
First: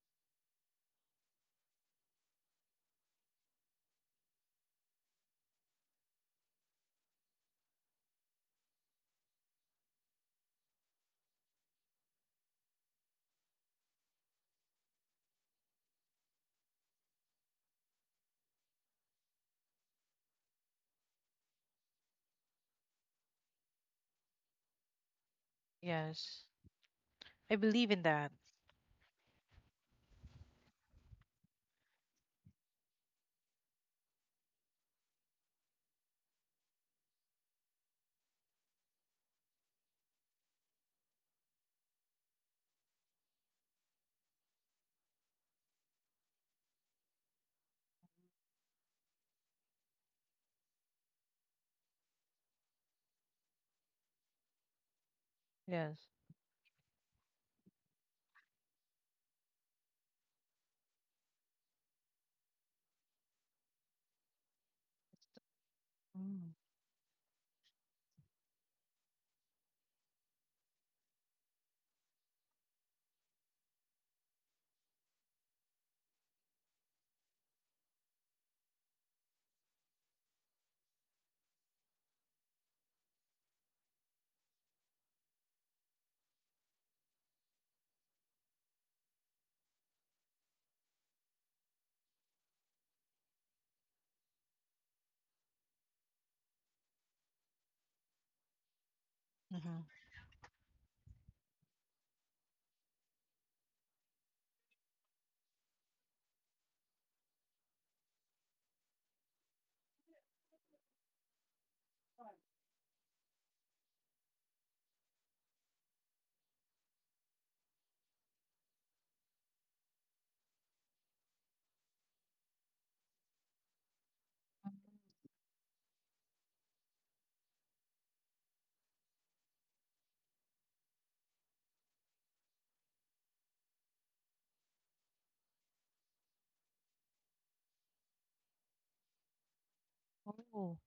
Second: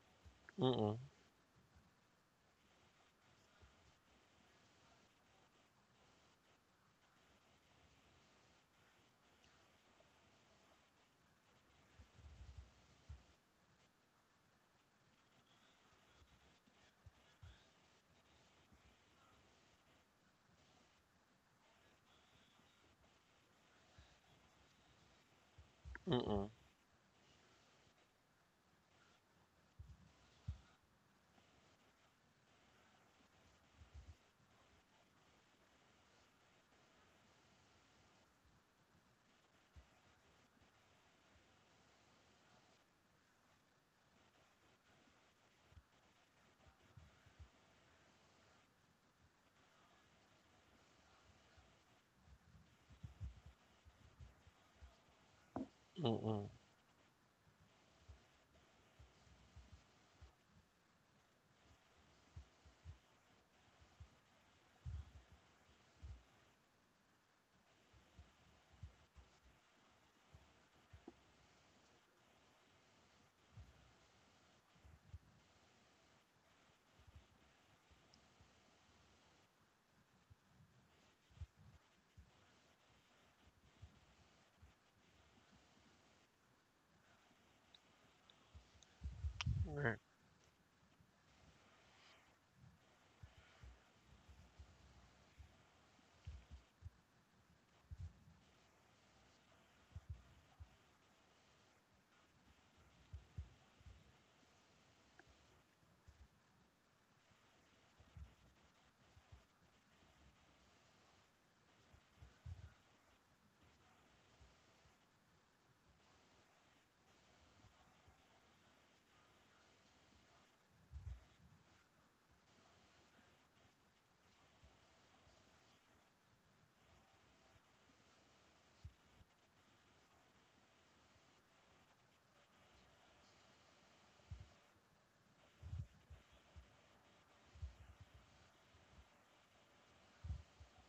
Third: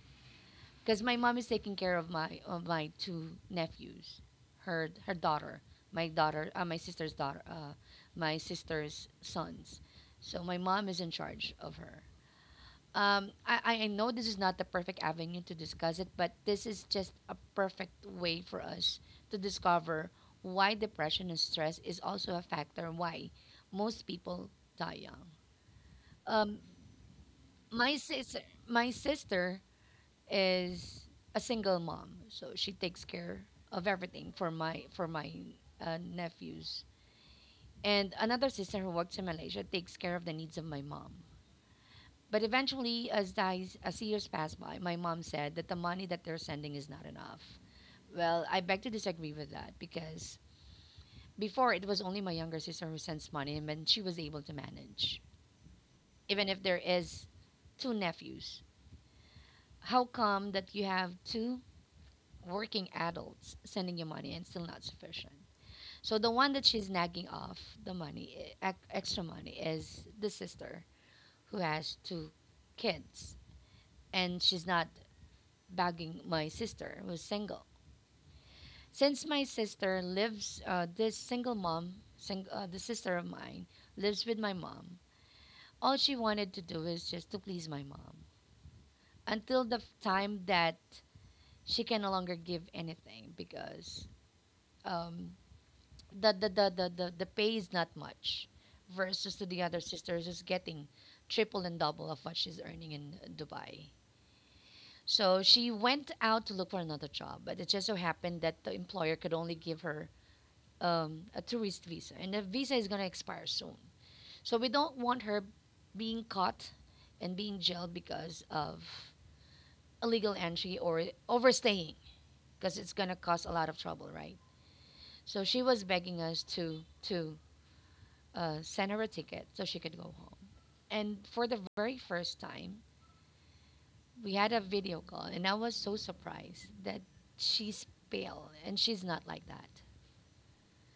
Speaker 1: mm-mm,
Speaker 2: Because my mom is taking care of my two nephews, her daughter, my sister's daughter, my sister's sons. So my mom is in charge of her. I know this is not the perfect avenue to discuss it, but this is just a perfect way for us to discover why depression and stress is also a factor why most people die young.
Speaker 3: Yes.
Speaker 1: mm-mm,
Speaker 2: Um,
Speaker 3: I believe
Speaker 2: my
Speaker 3: in that.
Speaker 2: sister, my sister is a single mom, so she takes care of everything for my nephews. And another sister who works in Malaysia takes care of the needs of my mom. But eventually, as years pass by, my mom said that the money that they're sending is not enough. Well, I beg to disagree with that because before it was only my younger sister who sends money, and then she was able to manage,
Speaker 3: Yes.
Speaker 1: mm-mm,
Speaker 2: even if there is two nephews. How come that you have two working adults sending you money and still not sufficient. So the one
Speaker 3: Mm.
Speaker 2: that she's nagging off the money, extra money, is the sister who has two kids, and she's not bagging my sister who's single. Since my sister lives, this single mom, the sister of mine, lives with my mom. All she wanted to do is just to please my mom until the
Speaker 1: right,
Speaker 2: time that she can no longer give anything because um, the pay is not much versus to the
Speaker 3: Mm-hmm.
Speaker 2: other sisters who's getting triple and double of what she's earning in Dubai. So she went out to look for another job, but it just so happened that the employer could only give her a tourist visa, and the visa is going to expire soon. So we don't want her being caught and being jailed because of illegal entry or overstaying, because it's going to cause a lot of trouble, right? So she was begging us to sent her a ticket so she could go home. And for the very first time, we had a video call, and I was so surprised that she's pale, and she's not like that.
Speaker 3: Oh,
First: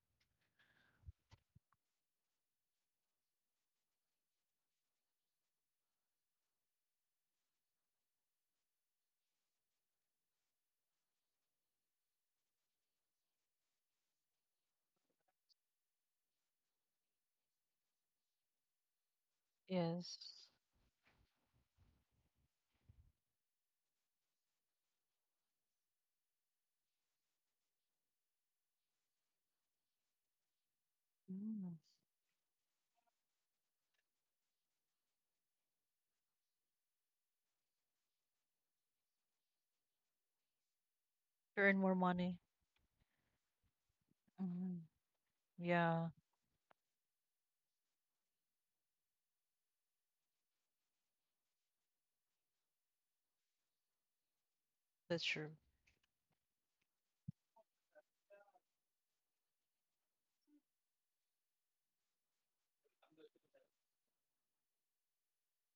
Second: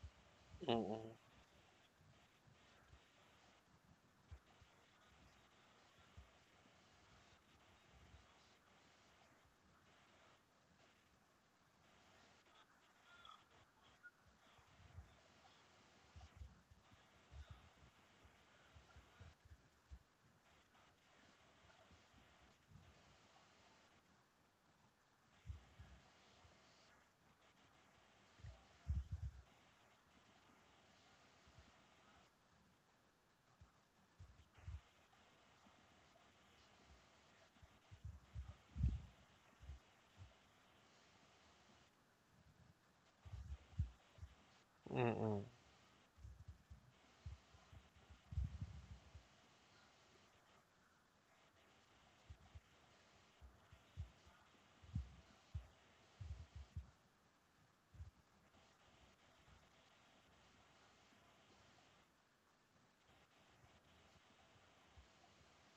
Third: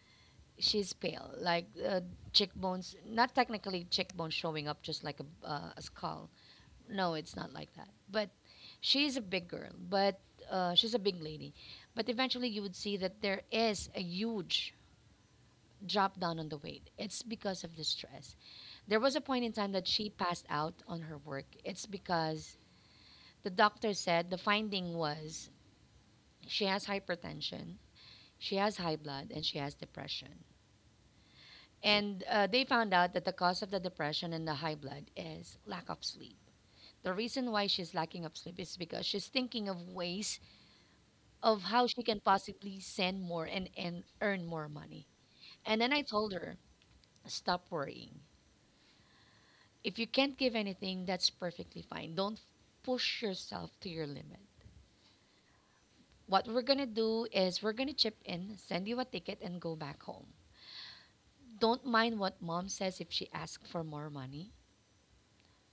Speaker 2: She's
Speaker 1: mm-mm,
Speaker 2: pale, like cheekbones, not technically cheekbones showing up just like a skull. No, it's not like that. But she's a big girl, but she's a big lady. But eventually, you would see that there is a huge dropped down on the weight. It's because of the stress. There was a point in time that she
Speaker 3: yes.
Speaker 2: passed out on her work. It's because the doctor said the finding was she has hypertension, she has high blood, and she has depression.
Speaker 3: Mm.
Speaker 2: And they found out that the cause of the depression and the high blood is lack of sleep. The reason why she's lacking of sleep is because she's thinking of ways
Speaker 3: To
Speaker 2: of
Speaker 3: earn
Speaker 2: how
Speaker 3: more
Speaker 2: she can
Speaker 3: money.
Speaker 2: possibly send more and earn more
Speaker 3: Mm.
Speaker 2: money.
Speaker 1: mm-mm,
Speaker 2: And then I
Speaker 3: Yeah,
Speaker 2: told her, stop worrying. If you can't give anything, that's perfectly fine. Don't push yourself to your limit.
Speaker 3: that's true.
Speaker 2: What we're going to do is we're going to chip in, send you a ticket, and go back home. Don't mind what mom says if she asks for more money.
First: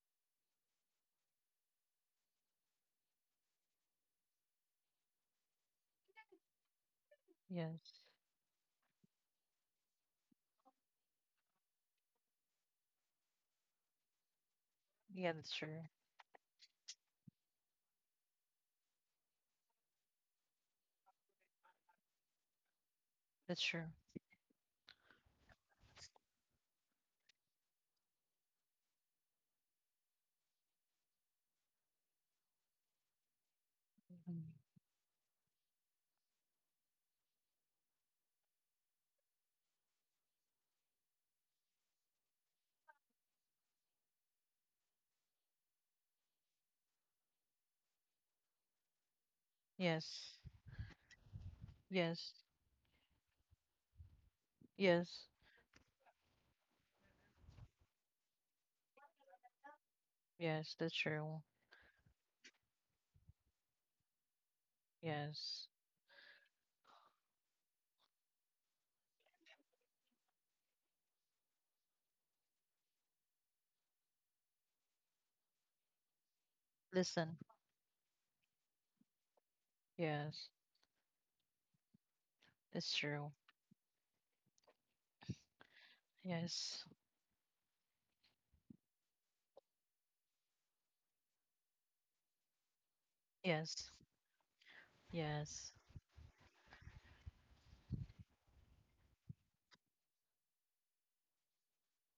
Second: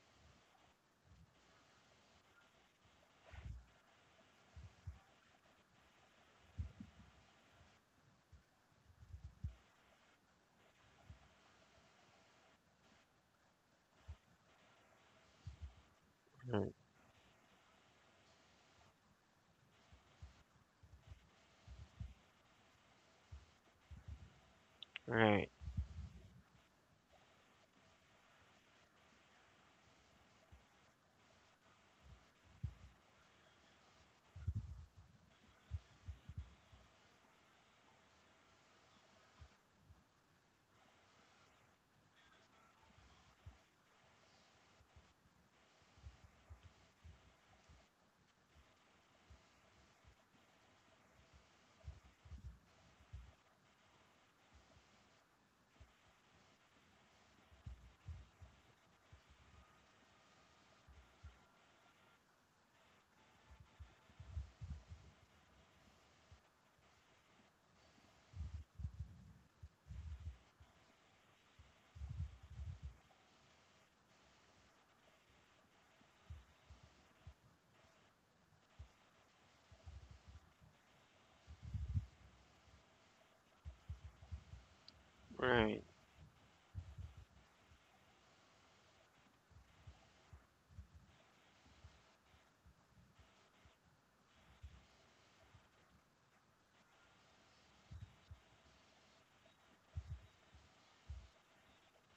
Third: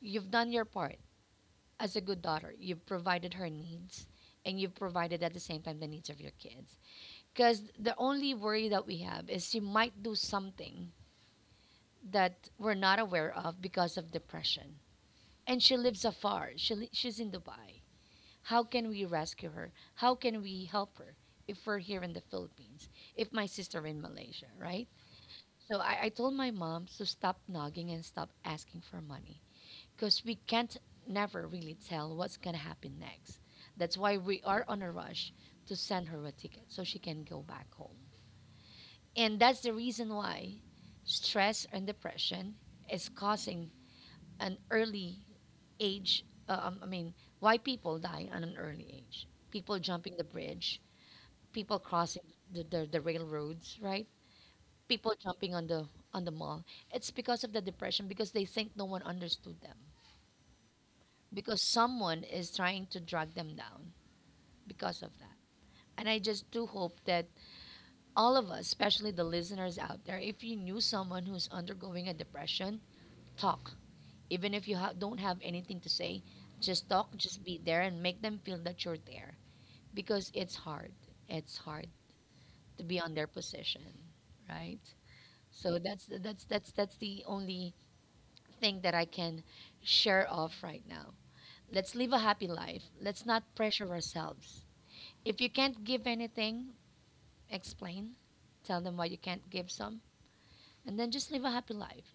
Speaker 2: You've done your part as a good daughter. You've provided her needs, and you've provided at the same time the needs of your kids. Because the
Speaker 3: Yes.
Speaker 2: only worry that we have is she might do something that we're not aware of because of depression.
Speaker 3: Yeah, that's
Speaker 2: And she
Speaker 3: true.
Speaker 2: lives afar.
Speaker 1: right,
Speaker 2: She's in Dubai. How can we rescue her? How can we help her if we're here in the Philippines? If my
Speaker 3: That's true.
Speaker 2: sister in Malaysia, right?
Speaker 1: right,
Speaker 2: So I told my mom to stop nagging and stop asking for money because we can't never really tell what's gonna happen next. That's why we
Speaker 3: Mm.
Speaker 2: are on a rush to send her a ticket so she can go back home. And that's the reason why stress and depression is causing an early age. I mean, why people die at an early age? People jumping the
Speaker 3: Yes.
Speaker 2: bridge, people crossing
Speaker 3: Yes.
Speaker 2: the railroads, right? People
Speaker 3: Yes.
Speaker 2: jumping on the mall. It's because of the depression because they think no one understood them
Speaker 3: Yes, that's true.
Speaker 2: because someone is trying to drag them down because of that.
Speaker 3: Yes.
Speaker 2: And I just do hope that all of us, especially the listeners out there, if you knew someone who's undergoing a depression, talk. Even if you don't have anything to say, just talk,
Speaker 3: Listen.
Speaker 2: just be there and make them feel that you're there because
Speaker 3: Yes,
Speaker 2: it's hard. It's hard to
Speaker 3: that's
Speaker 2: be on their
Speaker 3: true.
Speaker 2: position, right? So
Speaker 1: right,
Speaker 2: that's that's that's
Speaker 3: Yes.
Speaker 2: that's the only thing that I can share of right now. Let's live a happy life. Let's not pressure
Speaker 3: Yes.
Speaker 2: ourselves. If you
Speaker 3: Yes.
Speaker 2: can't give anything, explain. Tell them why you can't give some and then just live a happy life.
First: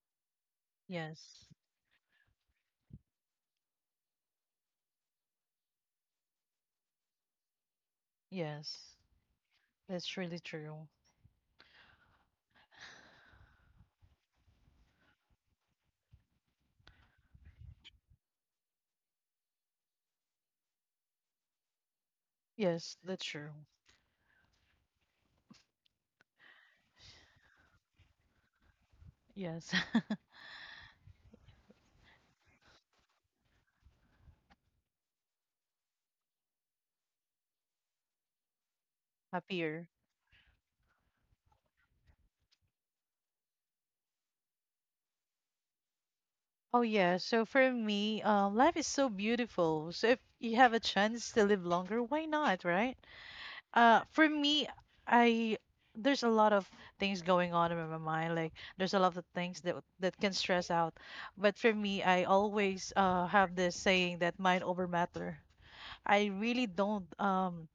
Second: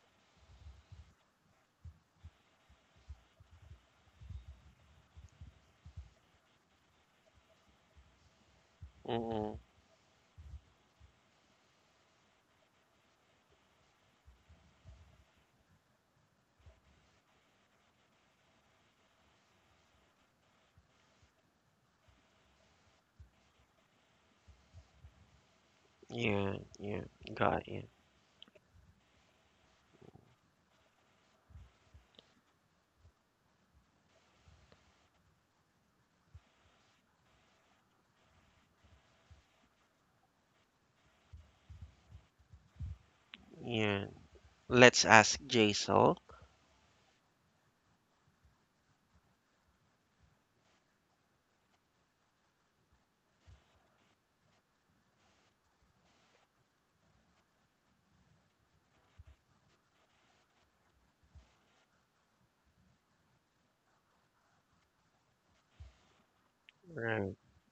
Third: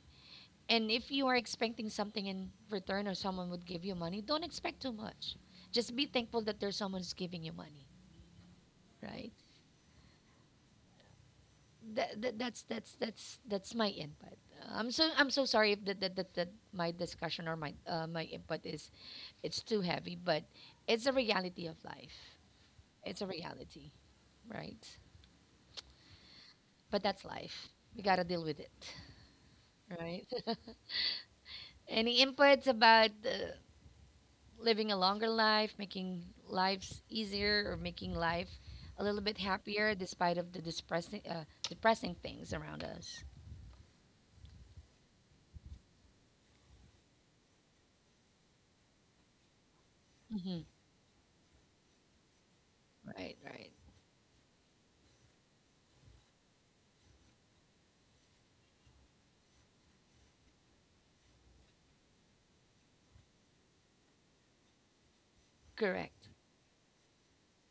Speaker 2: And if you are
Speaker 3: Yes.
Speaker 2: expecting something in return or someone would give you money, don't expect too much. Just be thankful that there's someone who's giving you money,
Speaker 3: Yes.
Speaker 2: right?
Speaker 1: mm-mm.
Speaker 3: That's really true.
Speaker 2: That's my input. I'm so sorry if that my discussion or my input is it's too heavy, but it's a reality of life.
Speaker 3: Yes, that's
Speaker 2: It's a
Speaker 3: true.
Speaker 2: reality, right?
Speaker 1: Yeah, yeah,
Speaker 2: But that's
Speaker 1: got
Speaker 2: life.
Speaker 1: you.
Speaker 2: We gotta deal with it,
Speaker 3: Yes.
Speaker 2: right? Any inputs about living a longer life, making lives easier, or making life a little bit
Speaker 3: Happier.
Speaker 2: happier despite of the depressing things around us.
Speaker 1: Yeah. Let's ask Jaisal.
Speaker 3: Oh yeah, so for me, life is so beautiful. So if you
Speaker 2: Hmm.
Speaker 3: have a chance to live longer, why not, right?
Speaker 2: Right, right,
Speaker 3: For me, I there's a lot of things going on in my mind. Like there's a lot of things that that can stress out. But for me, I always have this saying that mind over matter. I
Speaker 2: correct,
Speaker 3: really don't
Speaker 1: Right.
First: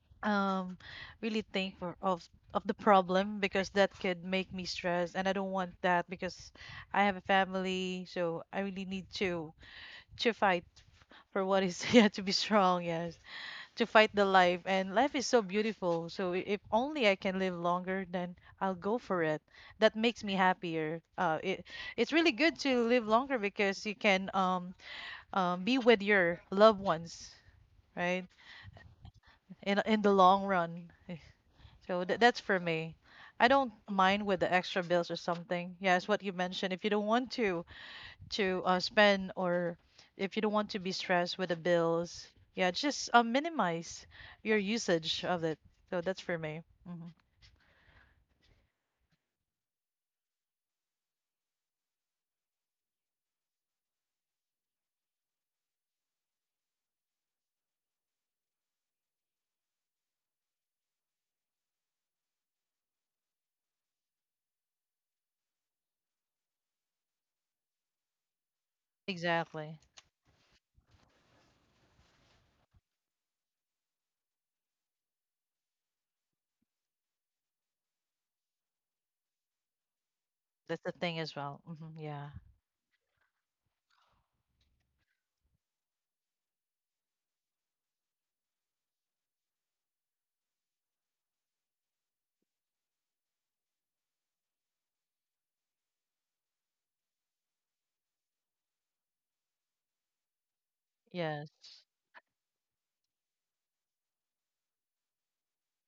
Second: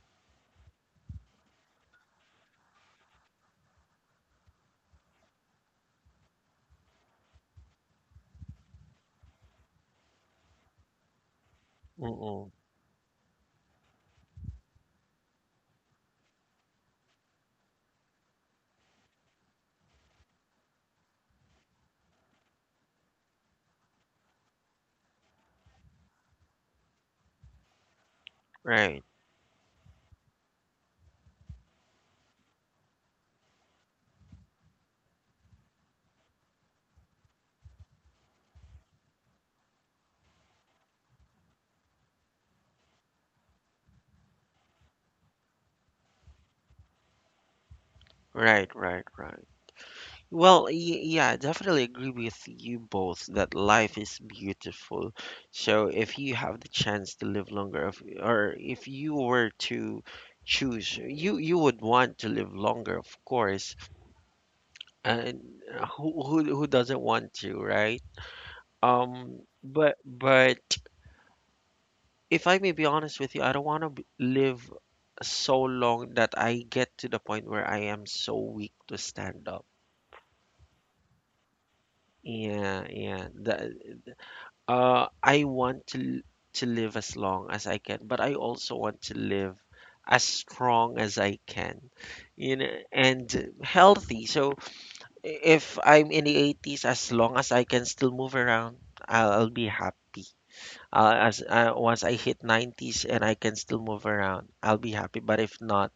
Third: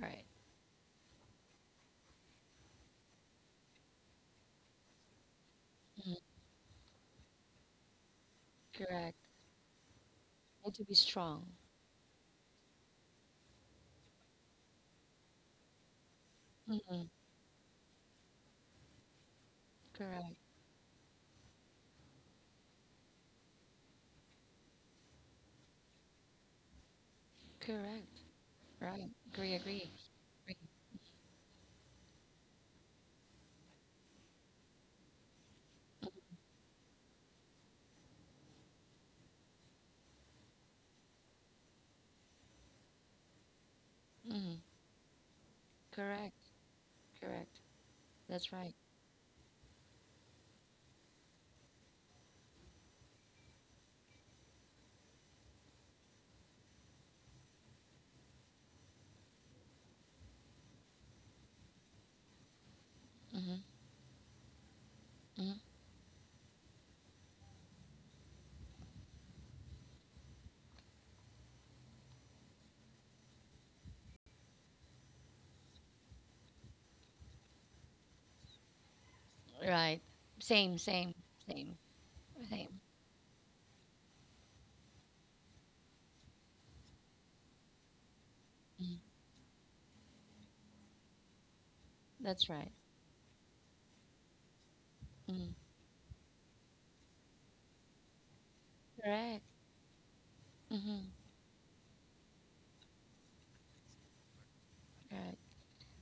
Speaker 2: right,
Speaker 3: um really think for, of the problem because that could make me stressed, and I don't want that
Speaker 2: Mhm.
Speaker 3: because I have a family, so I really need
Speaker 2: Correct.
Speaker 3: to fight
Speaker 2: Need to be strong.
Speaker 3: for what is yeah to be
Speaker 1: Mm-mm.
Speaker 3: strong. Yes to fight the life and life is so beautiful so if
Speaker 2: Hmm.
Speaker 3: only I can live longer then I'll go for it that makes
Speaker 2: Correct,
Speaker 3: me happier it it's really good to live longer because you can be with your loved ones
Speaker 2: correct,
Speaker 3: right
Speaker 1: Right.
Speaker 2: right. Agree, agree,
Speaker 3: in the long
Speaker 2: agree.
Speaker 3: run Eh, so that's for me I don't mind with the extra bills or something yes what you mentioned if you don't want to spend or if you don't want to be stressed with the bills, yeah, just minimize
Speaker 2: Hmm.
Speaker 3: your usage of it. So that's for
Speaker 2: Correct,
Speaker 3: me. Hmm
Speaker 2: correct. That's
Speaker 1: Right,
Speaker 2: right.
Speaker 1: right, right. Well, yeah, I definitely agree with you both that life is beautiful. So if you have the chance to live longer, if, or if you were to choose, you would want to live longer, of
Speaker 2: Hmm.
Speaker 1: course.
Speaker 2: Hmm.
Speaker 1: And who doesn't want to, right?
Speaker 3: Exactly.
Speaker 1: But if I may be honest with you, I don't want to live so long that I get to the point where I am so weak to stand up.
Speaker 2: Right. Same,
Speaker 3: That's the
Speaker 2: same,
Speaker 3: thing as well.
Speaker 2: same,
Speaker 3: Hmm Yeah.
Speaker 2: same.
Speaker 1: Yeah, yeah. I want to live as long as I can, but I also
Speaker 2: Mhm.
Speaker 1: want to live as strong as I can,
Speaker 2: That's
Speaker 1: you
Speaker 2: right.
Speaker 1: know, and healthy. So
Speaker 2: Hmm.
Speaker 1: if I'm in the 80s, as long as I can still move around,
Speaker 2: Correct.
Speaker 1: I'll be happy.
Speaker 2: Hmm.
Speaker 1: As
Speaker 3: Yes.
Speaker 1: Once I hit 90s and I can still move around, I'll be happy.
Speaker 2: Right.
Speaker 1: But if not,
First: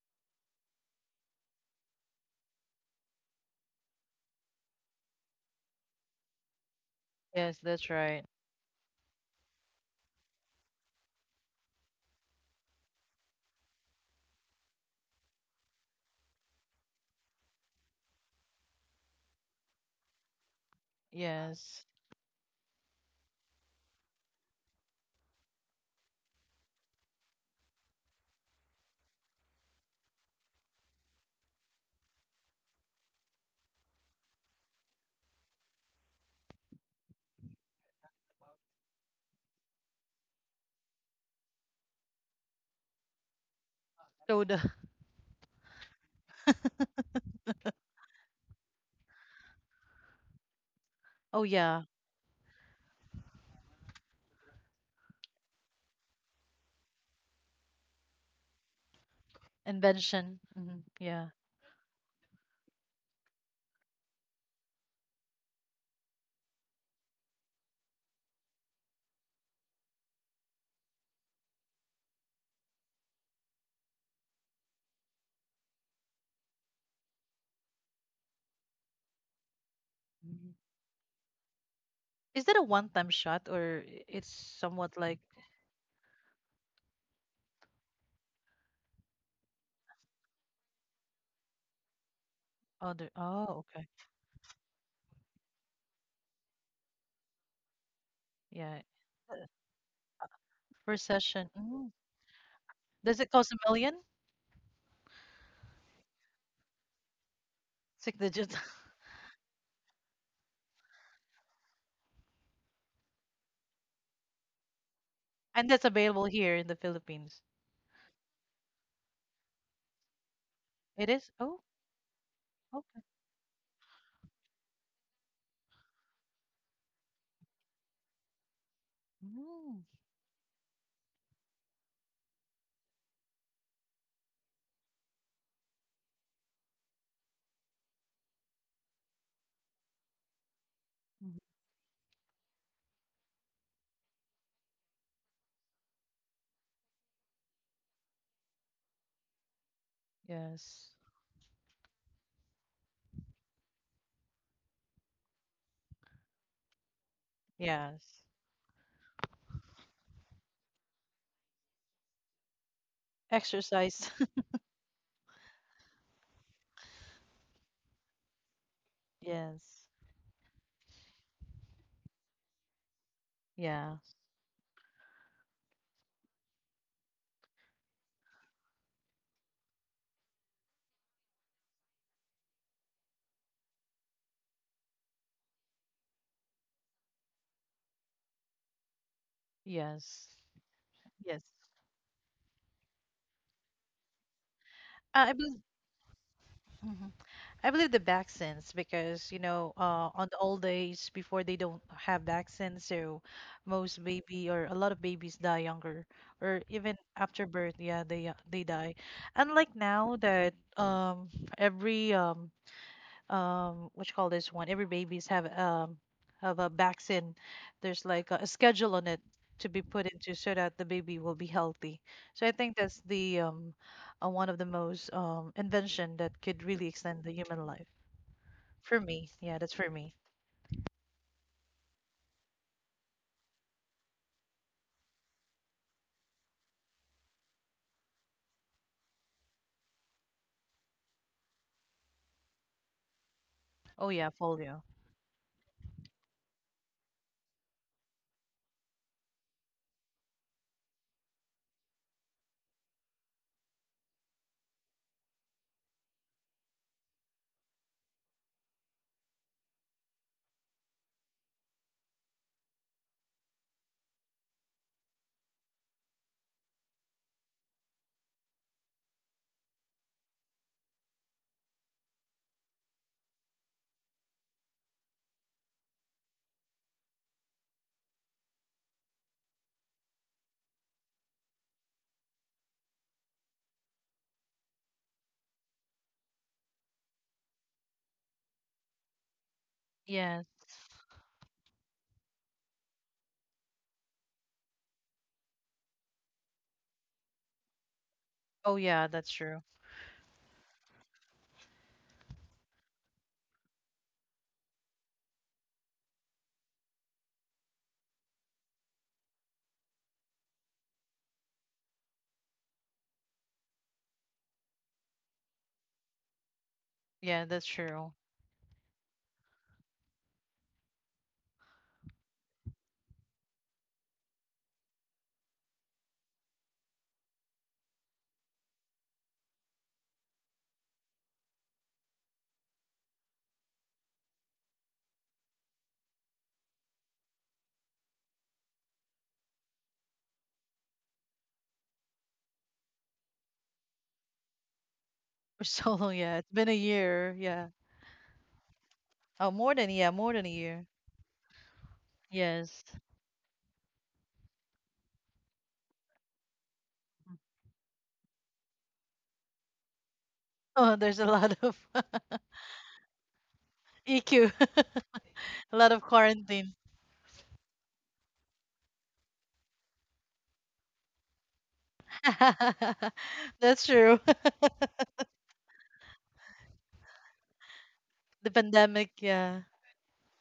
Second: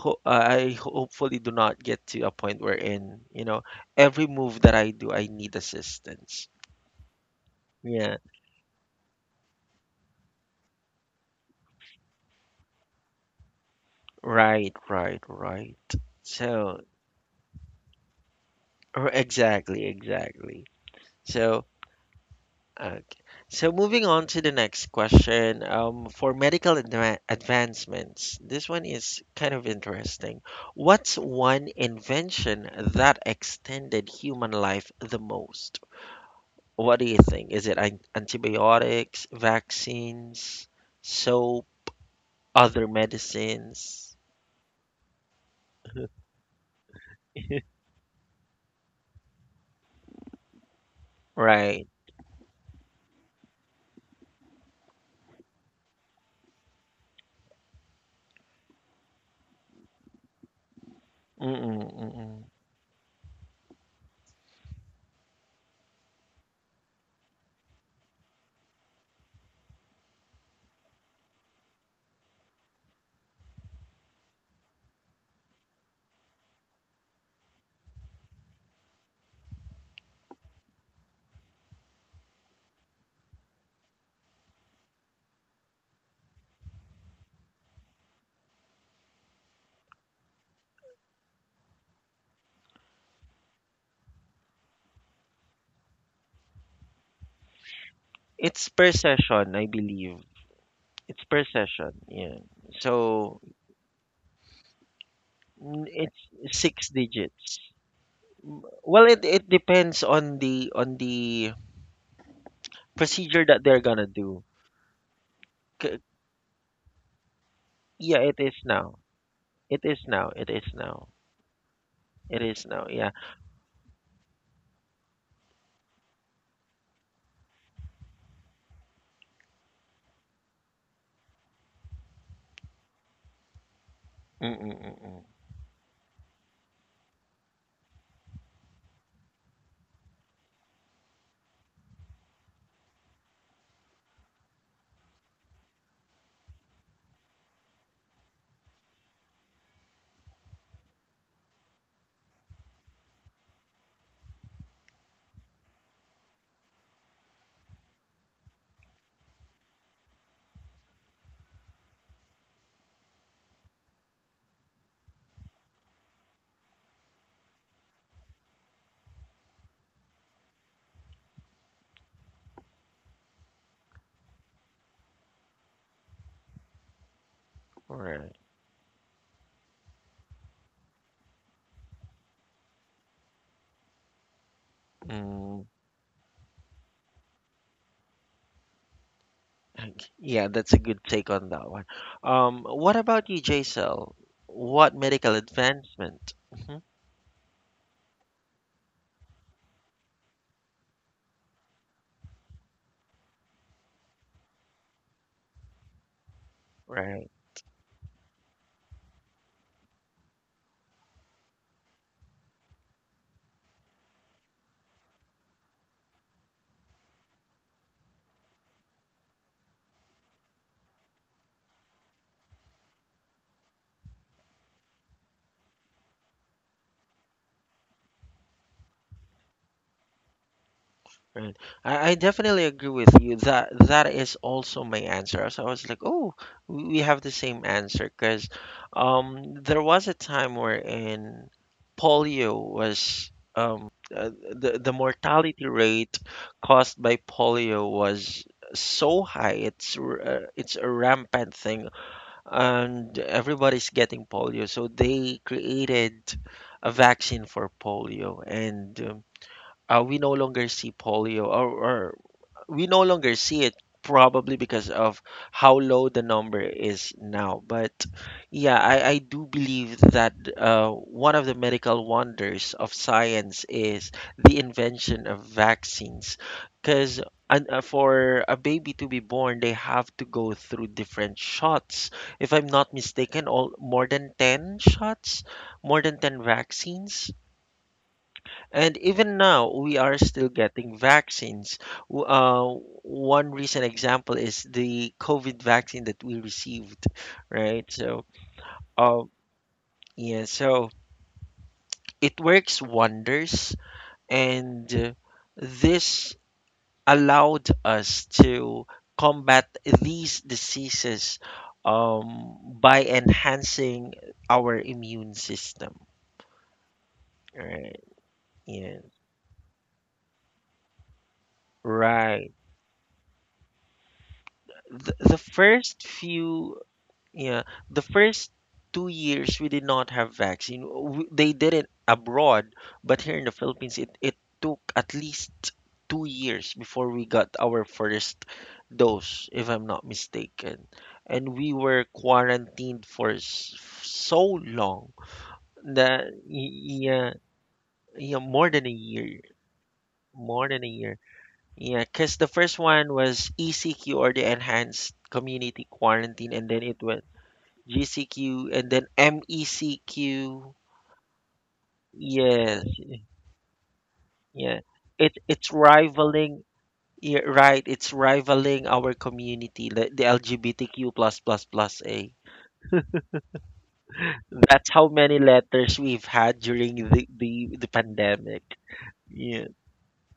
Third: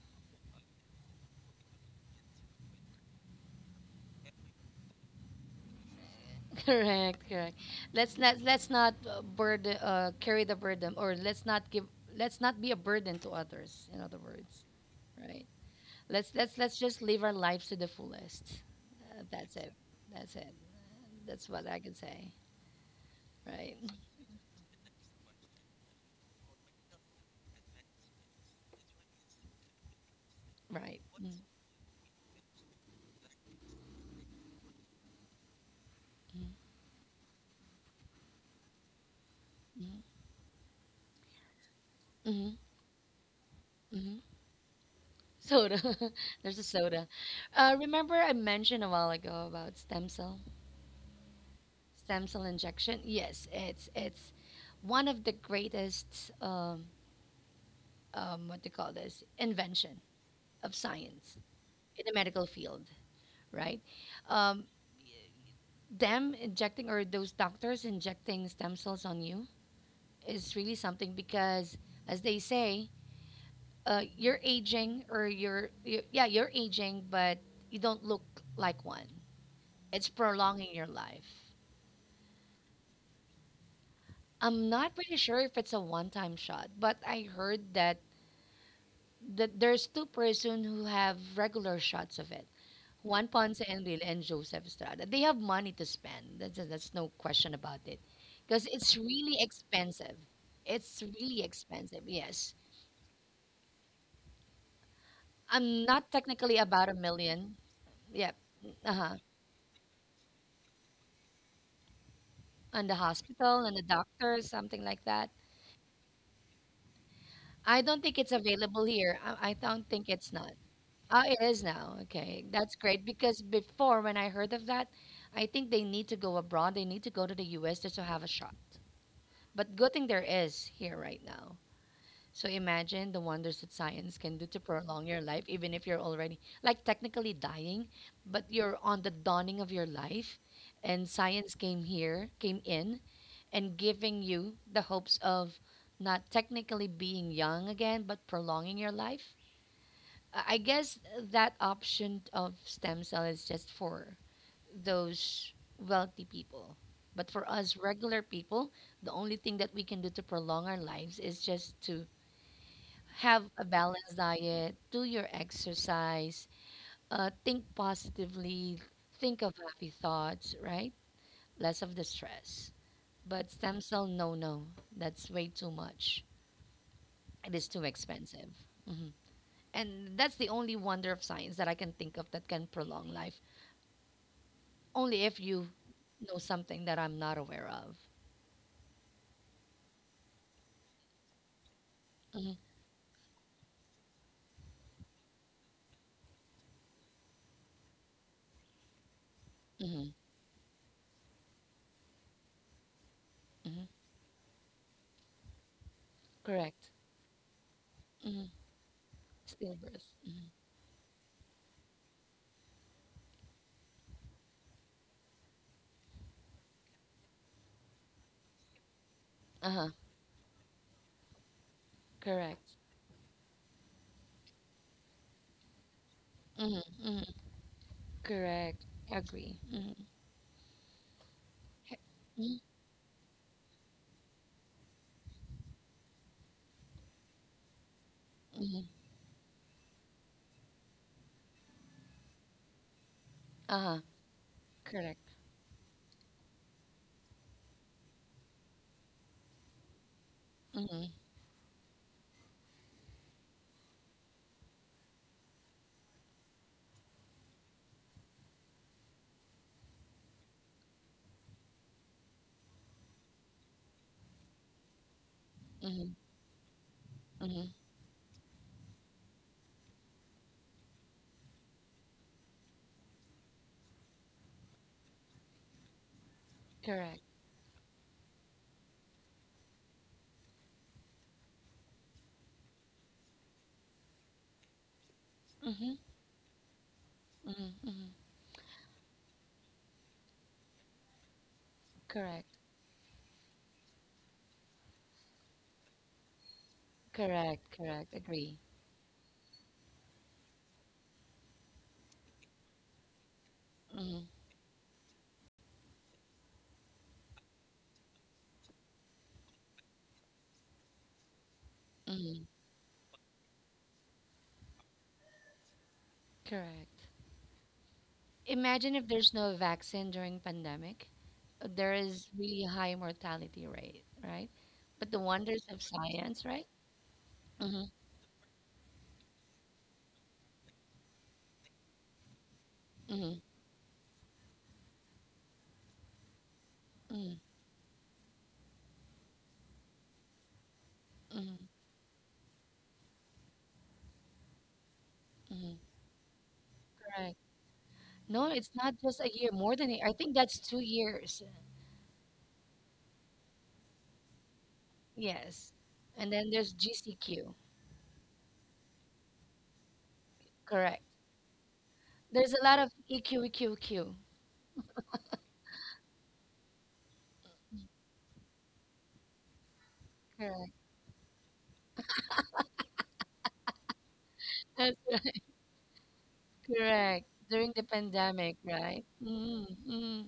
Speaker 1: I hopefully do not get to a point wherein, you know, every move that I do, I need assistance.
Speaker 2: Correct, correct.
Speaker 3: Yes, that's
Speaker 1: Yeah,
Speaker 2: Let's
Speaker 3: right.
Speaker 2: not let's not burden carry the burden, or let's not be a burden to others. In other words,
Speaker 1: right, right,
Speaker 2: right?
Speaker 1: right.
Speaker 2: Let's let's
Speaker 1: So,
Speaker 2: let's just live our lives to the fullest.
Speaker 1: or
Speaker 2: That's it.
Speaker 1: exactly,
Speaker 2: That's it.
Speaker 1: exactly.
Speaker 2: That's
Speaker 1: So,
Speaker 2: what I
Speaker 3: Yes.
Speaker 2: can say.
Speaker 1: okay. So
Speaker 2: Right.
Speaker 1: moving on to the next question, for medical advancements, this one is kind of interesting.
Speaker 2: Right.
Speaker 1: What's
Speaker 2: Mm-hmm.
Speaker 1: one invention that extended human life the most? What do you think? Is it antibiotics, vaccines, soap,
Speaker 2: Mm-hmm.
Speaker 1: other medicines?
Speaker 2: Mm-hmm.
Speaker 3: Soda.
Speaker 2: Soda. There's a soda. Remember I mentioned a while ago about stem cell
Speaker 3: Oh yeah.
Speaker 1: Right.
Speaker 2: stem cell injection. Yes, it's one of the greatest what to call this invention
Speaker 3: Invention. Hmm
Speaker 2: of
Speaker 3: Yeah.
Speaker 2: science
Speaker 1: Mm-mm,
Speaker 2: in the
Speaker 1: mm-mm.
Speaker 2: medical field, right? Um, Them injecting or those doctors injecting stem cells on you is really something because, as they say, you're aging or you're aging, but you don't look like one. It's
Speaker 3: hmm
Speaker 2: prolonging your life.
Speaker 3: Is that a one-time shot or it's
Speaker 2: I'm not
Speaker 3: somewhat
Speaker 2: pretty
Speaker 3: like
Speaker 2: sure if it's a one-time shot, but I heard that there's two-person who have regular shots of it.
Speaker 3: other?
Speaker 2: Juan Ponce
Speaker 3: Oh, okay.
Speaker 2: Enrile and Joseph Estrada. They have money to spend. That's no question about it.
Speaker 1: It's
Speaker 2: Because
Speaker 3: Yeah.
Speaker 1: per
Speaker 2: it's really
Speaker 3: Uh,
Speaker 1: session, I believe.
Speaker 2: expensive.
Speaker 3: per
Speaker 2: It's
Speaker 1: It's per
Speaker 2: really
Speaker 3: session. Mm.
Speaker 1: session.
Speaker 2: expensive,
Speaker 1: Yeah.
Speaker 2: yes.
Speaker 3: Does it
Speaker 1: So
Speaker 3: cost a million?
Speaker 1: mm,
Speaker 2: I'm not
Speaker 1: it's
Speaker 2: technically
Speaker 1: six
Speaker 2: about a
Speaker 1: digits.
Speaker 2: million.
Speaker 3: Six
Speaker 2: Yep.
Speaker 3: digits.
Speaker 1: Well,
Speaker 2: Uh-huh.
Speaker 1: it depends on the
Speaker 2: On the
Speaker 1: procedure that
Speaker 2: hospital,
Speaker 1: they're
Speaker 2: and the
Speaker 1: gonna do.
Speaker 2: doctor, something like that.
Speaker 3: And that's
Speaker 1: C-
Speaker 3: available here in the Philippines.
Speaker 2: I don't
Speaker 1: Yeah,
Speaker 2: think
Speaker 1: it
Speaker 2: it's
Speaker 1: is
Speaker 2: available
Speaker 1: now.
Speaker 2: here. I
Speaker 1: It
Speaker 2: don't
Speaker 1: is
Speaker 2: think
Speaker 1: now.
Speaker 2: it's
Speaker 1: It
Speaker 2: not.
Speaker 1: is
Speaker 3: It
Speaker 1: now.
Speaker 3: is?
Speaker 2: Oh, it
Speaker 3: Oh,
Speaker 2: is now.
Speaker 1: It
Speaker 2: Okay.
Speaker 1: is
Speaker 2: That's
Speaker 1: now.
Speaker 3: okay.
Speaker 2: great.
Speaker 1: Yeah.
Speaker 2: Because before, when I heard of that, I think they need to go abroad. They need to go to the US just to have a shot. But
Speaker 3: Mm.
Speaker 2: good thing there is here right now. So imagine the wonders that science can do to prolong your
Speaker 1: Mm-mm-mm-mm.
Speaker 2: life, even if you're already like technically dying, but you're on the dawning of your life, and
Speaker 3: Mhm.
Speaker 2: science came here, came in, and giving you the hopes of not technically being young again, but prolonging your life. I
Speaker 3: Yes.
Speaker 2: guess that option of stem cell is just for those wealthy people. But for us
Speaker 3: Yes.
Speaker 2: regular people, the only thing that we can do to prolong our lives is just to have a
Speaker 3: Exercise.
Speaker 2: balanced diet, do your exercise, think positively, think of
Speaker 3: Yes.
Speaker 2: happy thoughts, right? Less of the stress. But
Speaker 3: Yeah.
Speaker 2: stem cell, no, no, that's way too much. It is too
Speaker 1: All right.
Speaker 2: expensive. hmm And that's the only wonder of science that I can think of that can prolong life, only if
Speaker 1: Mm.
Speaker 2: you know something that I'm not aware of.
Speaker 1: Okay.
Speaker 3: Yes.
Speaker 1: Yeah, that's a good
Speaker 3: Yes.
Speaker 1: take on that one.
Speaker 2: hmm
Speaker 1: What about you, Jaisal? What
Speaker 3: I
Speaker 1: medical
Speaker 3: believe
Speaker 1: advancement? Mhm.
Speaker 3: Mhm. I believe the vaccines because you know
Speaker 2: hmm
Speaker 3: on the old days before they don't have vaccines, so
Speaker 2: hmm
Speaker 3: most baby or a lot of babies die younger or even
Speaker 2: Correct.
Speaker 3: after
Speaker 1: Right,
Speaker 3: birth. Yeah,
Speaker 2: hmm
Speaker 3: they die. Unlike now
Speaker 2: Stillbirth.
Speaker 3: that every what you call this one every babies have a vaccine there's like a schedule on it to be
Speaker 2: Uh huh.
Speaker 3: put into so that the baby will be healthy so I think
Speaker 2: Correct.
Speaker 3: that's the one of the most invention that could really
Speaker 2: hmm
Speaker 3: extend the
Speaker 2: hmm
Speaker 3: human life
Speaker 2: Correct.
Speaker 3: for me yeah
Speaker 2: Agree.
Speaker 3: that's for me
Speaker 2: Mhm.
Speaker 1: right. I definitely agree with you. That that is also my answer. So I was like, oh, we have the same answer because,
Speaker 2: Mm-hmm.
Speaker 1: there was a time wherein polio was,
Speaker 3: oh
Speaker 2: Uh-huh.
Speaker 3: yeah polio
Speaker 1: the
Speaker 2: Correct.
Speaker 1: mortality rate caused by polio was so high. It's a
Speaker 2: Mm-hmm.
Speaker 1: rampant thing, and everybody's getting polio. So they created a vaccine for polio, and, we no longer see polio, or we no longer see it probably because of how
Speaker 2: Mm-hmm.
Speaker 1: low the number is now.
Speaker 2: Mm-hmm.
Speaker 1: But yeah, I do believe that, one of the medical wonders of science is the invention of vaccines, because
Speaker 2: Correct.
Speaker 1: for a baby to be born, they have to go through different shots. If I'm not mistaken, all more than 10 shots,
Speaker 2: Mm-hmm.
Speaker 1: more than 10 vaccines.
Speaker 2: Mm-hmm. Mm-hmm.
Speaker 1: And even now, we are
Speaker 3: yeah
Speaker 1: still getting vaccines.
Speaker 2: Correct.
Speaker 1: One recent example is the COVID vaccine that we received,
Speaker 2: Correct.
Speaker 1: right?
Speaker 2: Correct.
Speaker 1: So,
Speaker 2: Agree.
Speaker 3: oh
Speaker 1: um, yeah, so it works wonders,
Speaker 2: Mm-hmm.
Speaker 1: and this allowed us to combat these diseases,
Speaker 2: Mm-hmm.
Speaker 1: by enhancing our immune system,
Speaker 2: Correct.
Speaker 3: yeah that's
Speaker 1: right?
Speaker 3: true
Speaker 1: Yeah,
Speaker 2: Imagine if there's no vaccine during pandemic. There is
Speaker 1: right.
Speaker 2: really high mortality rate, right? But the
Speaker 1: The
Speaker 2: wonders of
Speaker 1: first
Speaker 2: science, right?
Speaker 1: few Yeah,
Speaker 2: Mm-hmm.
Speaker 1: the first 2 years we did not have vaccine. They did it abroad, but here
Speaker 2: Mm-hmm.
Speaker 1: in the Philippines, it took at least 2 years before we
Speaker 2: Mm-hmm.
Speaker 1: got our first dose, if I'm not mistaken. And
Speaker 2: Mm-hmm.
Speaker 1: we were quarantined for so long
Speaker 3: for so
Speaker 2: Mm-hmm.
Speaker 3: long
Speaker 1: that,
Speaker 3: yeah it's been a year
Speaker 1: yeah,
Speaker 2: Correct.
Speaker 3: yeah
Speaker 1: yeah,
Speaker 2: No,
Speaker 1: more
Speaker 2: it's
Speaker 1: than a
Speaker 2: not just a
Speaker 1: year,
Speaker 3: oh
Speaker 2: year,
Speaker 3: more
Speaker 2: more
Speaker 3: than
Speaker 2: than
Speaker 3: yeah
Speaker 2: a, I
Speaker 3: more
Speaker 2: think
Speaker 3: than a
Speaker 2: that's
Speaker 1: more
Speaker 3: year
Speaker 1: than
Speaker 2: two
Speaker 1: a year.
Speaker 2: years.
Speaker 1: Yeah, because the
Speaker 3: yes
Speaker 1: first one was ECQ, or the enhanced
Speaker 2: Yes.
Speaker 1: community
Speaker 2: And
Speaker 1: quarantine,
Speaker 2: then
Speaker 1: and
Speaker 2: there's
Speaker 1: then it went
Speaker 2: GCQ.
Speaker 1: GCQ, and then MECQ.
Speaker 3: oh
Speaker 2: Correct.
Speaker 3: there's a lot of
Speaker 2: There's a
Speaker 1: Yes,
Speaker 2: lot of EQQQ.
Speaker 3: eq
Speaker 1: yeah. It it's
Speaker 3: a lot of
Speaker 1: rivaling
Speaker 3: quarantine
Speaker 1: Yeah, right, it's rivaling our community, the
Speaker 2: Correct.
Speaker 1: LGBTQ plus plus plus A.
Speaker 3: That's true.
Speaker 1: That's
Speaker 2: That's
Speaker 1: how
Speaker 2: right.
Speaker 1: many letters we've had during
Speaker 2: Correct. During
Speaker 1: the
Speaker 2: the
Speaker 3: The
Speaker 1: pandemic.
Speaker 2: pandemic,
Speaker 3: pandemic,
Speaker 2: right?
Speaker 3: yeah,
Speaker 1: Yeah.
Speaker 2: Mm, mm,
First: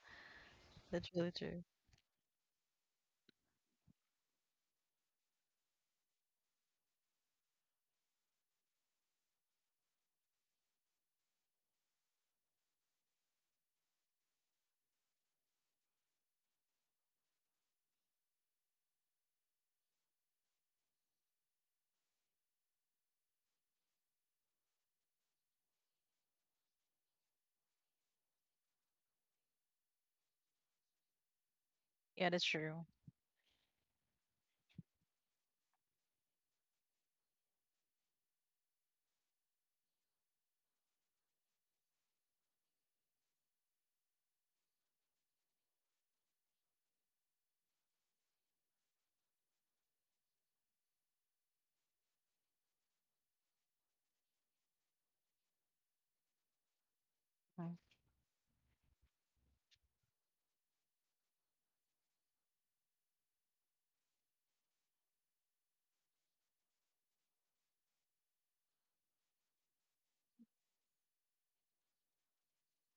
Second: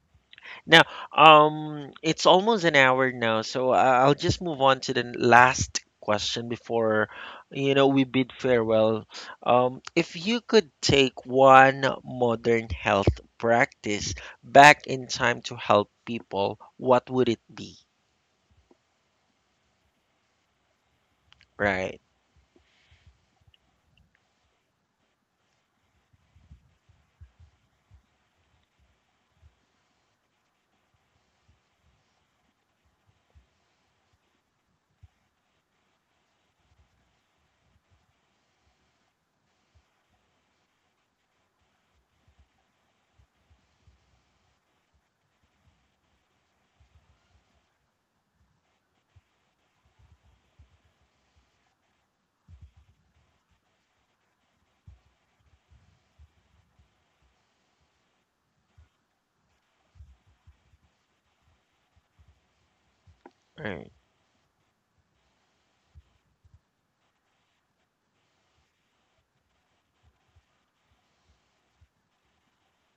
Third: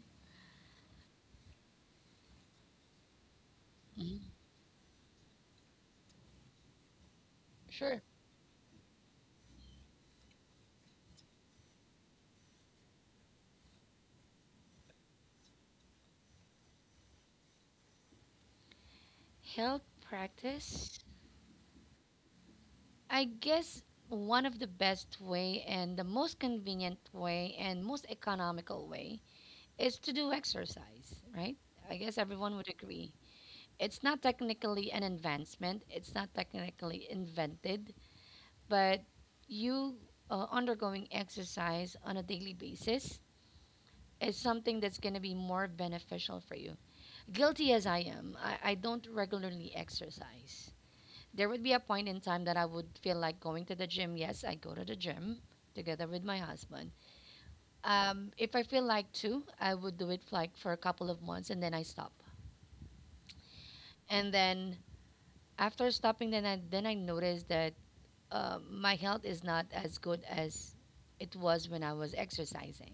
Speaker 1: Now,
Speaker 3: that's really true.
Speaker 1: it's almost an hour now, so I'll
Speaker 2: mm.
Speaker 1: just move on to the last question before, you know, we
Speaker 2: Sure.
Speaker 1: bid farewell. If you could take one modern health practice back in time to help people, what would it be?
Speaker 2: Health practice.
Speaker 1: Right,
Speaker 2: I guess one of the best way and the most convenient way and most economical way is to do exercise, right? I guess
Speaker 3: Yeah, that's
Speaker 2: everyone would
Speaker 3: true.
Speaker 2: agree. It's not technically an advancement, it's not technically invented, but you undergoing exercise on a daily basis is something that's going to be more beneficial for you. Guilty as I am, I don't regularly exercise. There would be a point in time that I would feel like going to the gym. Yes, I go to the gym together with my husband.
Speaker 3: Mm.
Speaker 2: If I feel like to, I would do it for like for a couple of months and then I stop.
Speaker 1: right,
Speaker 2: And then after stopping, then I noticed that my health is not as good as it was when I was exercising.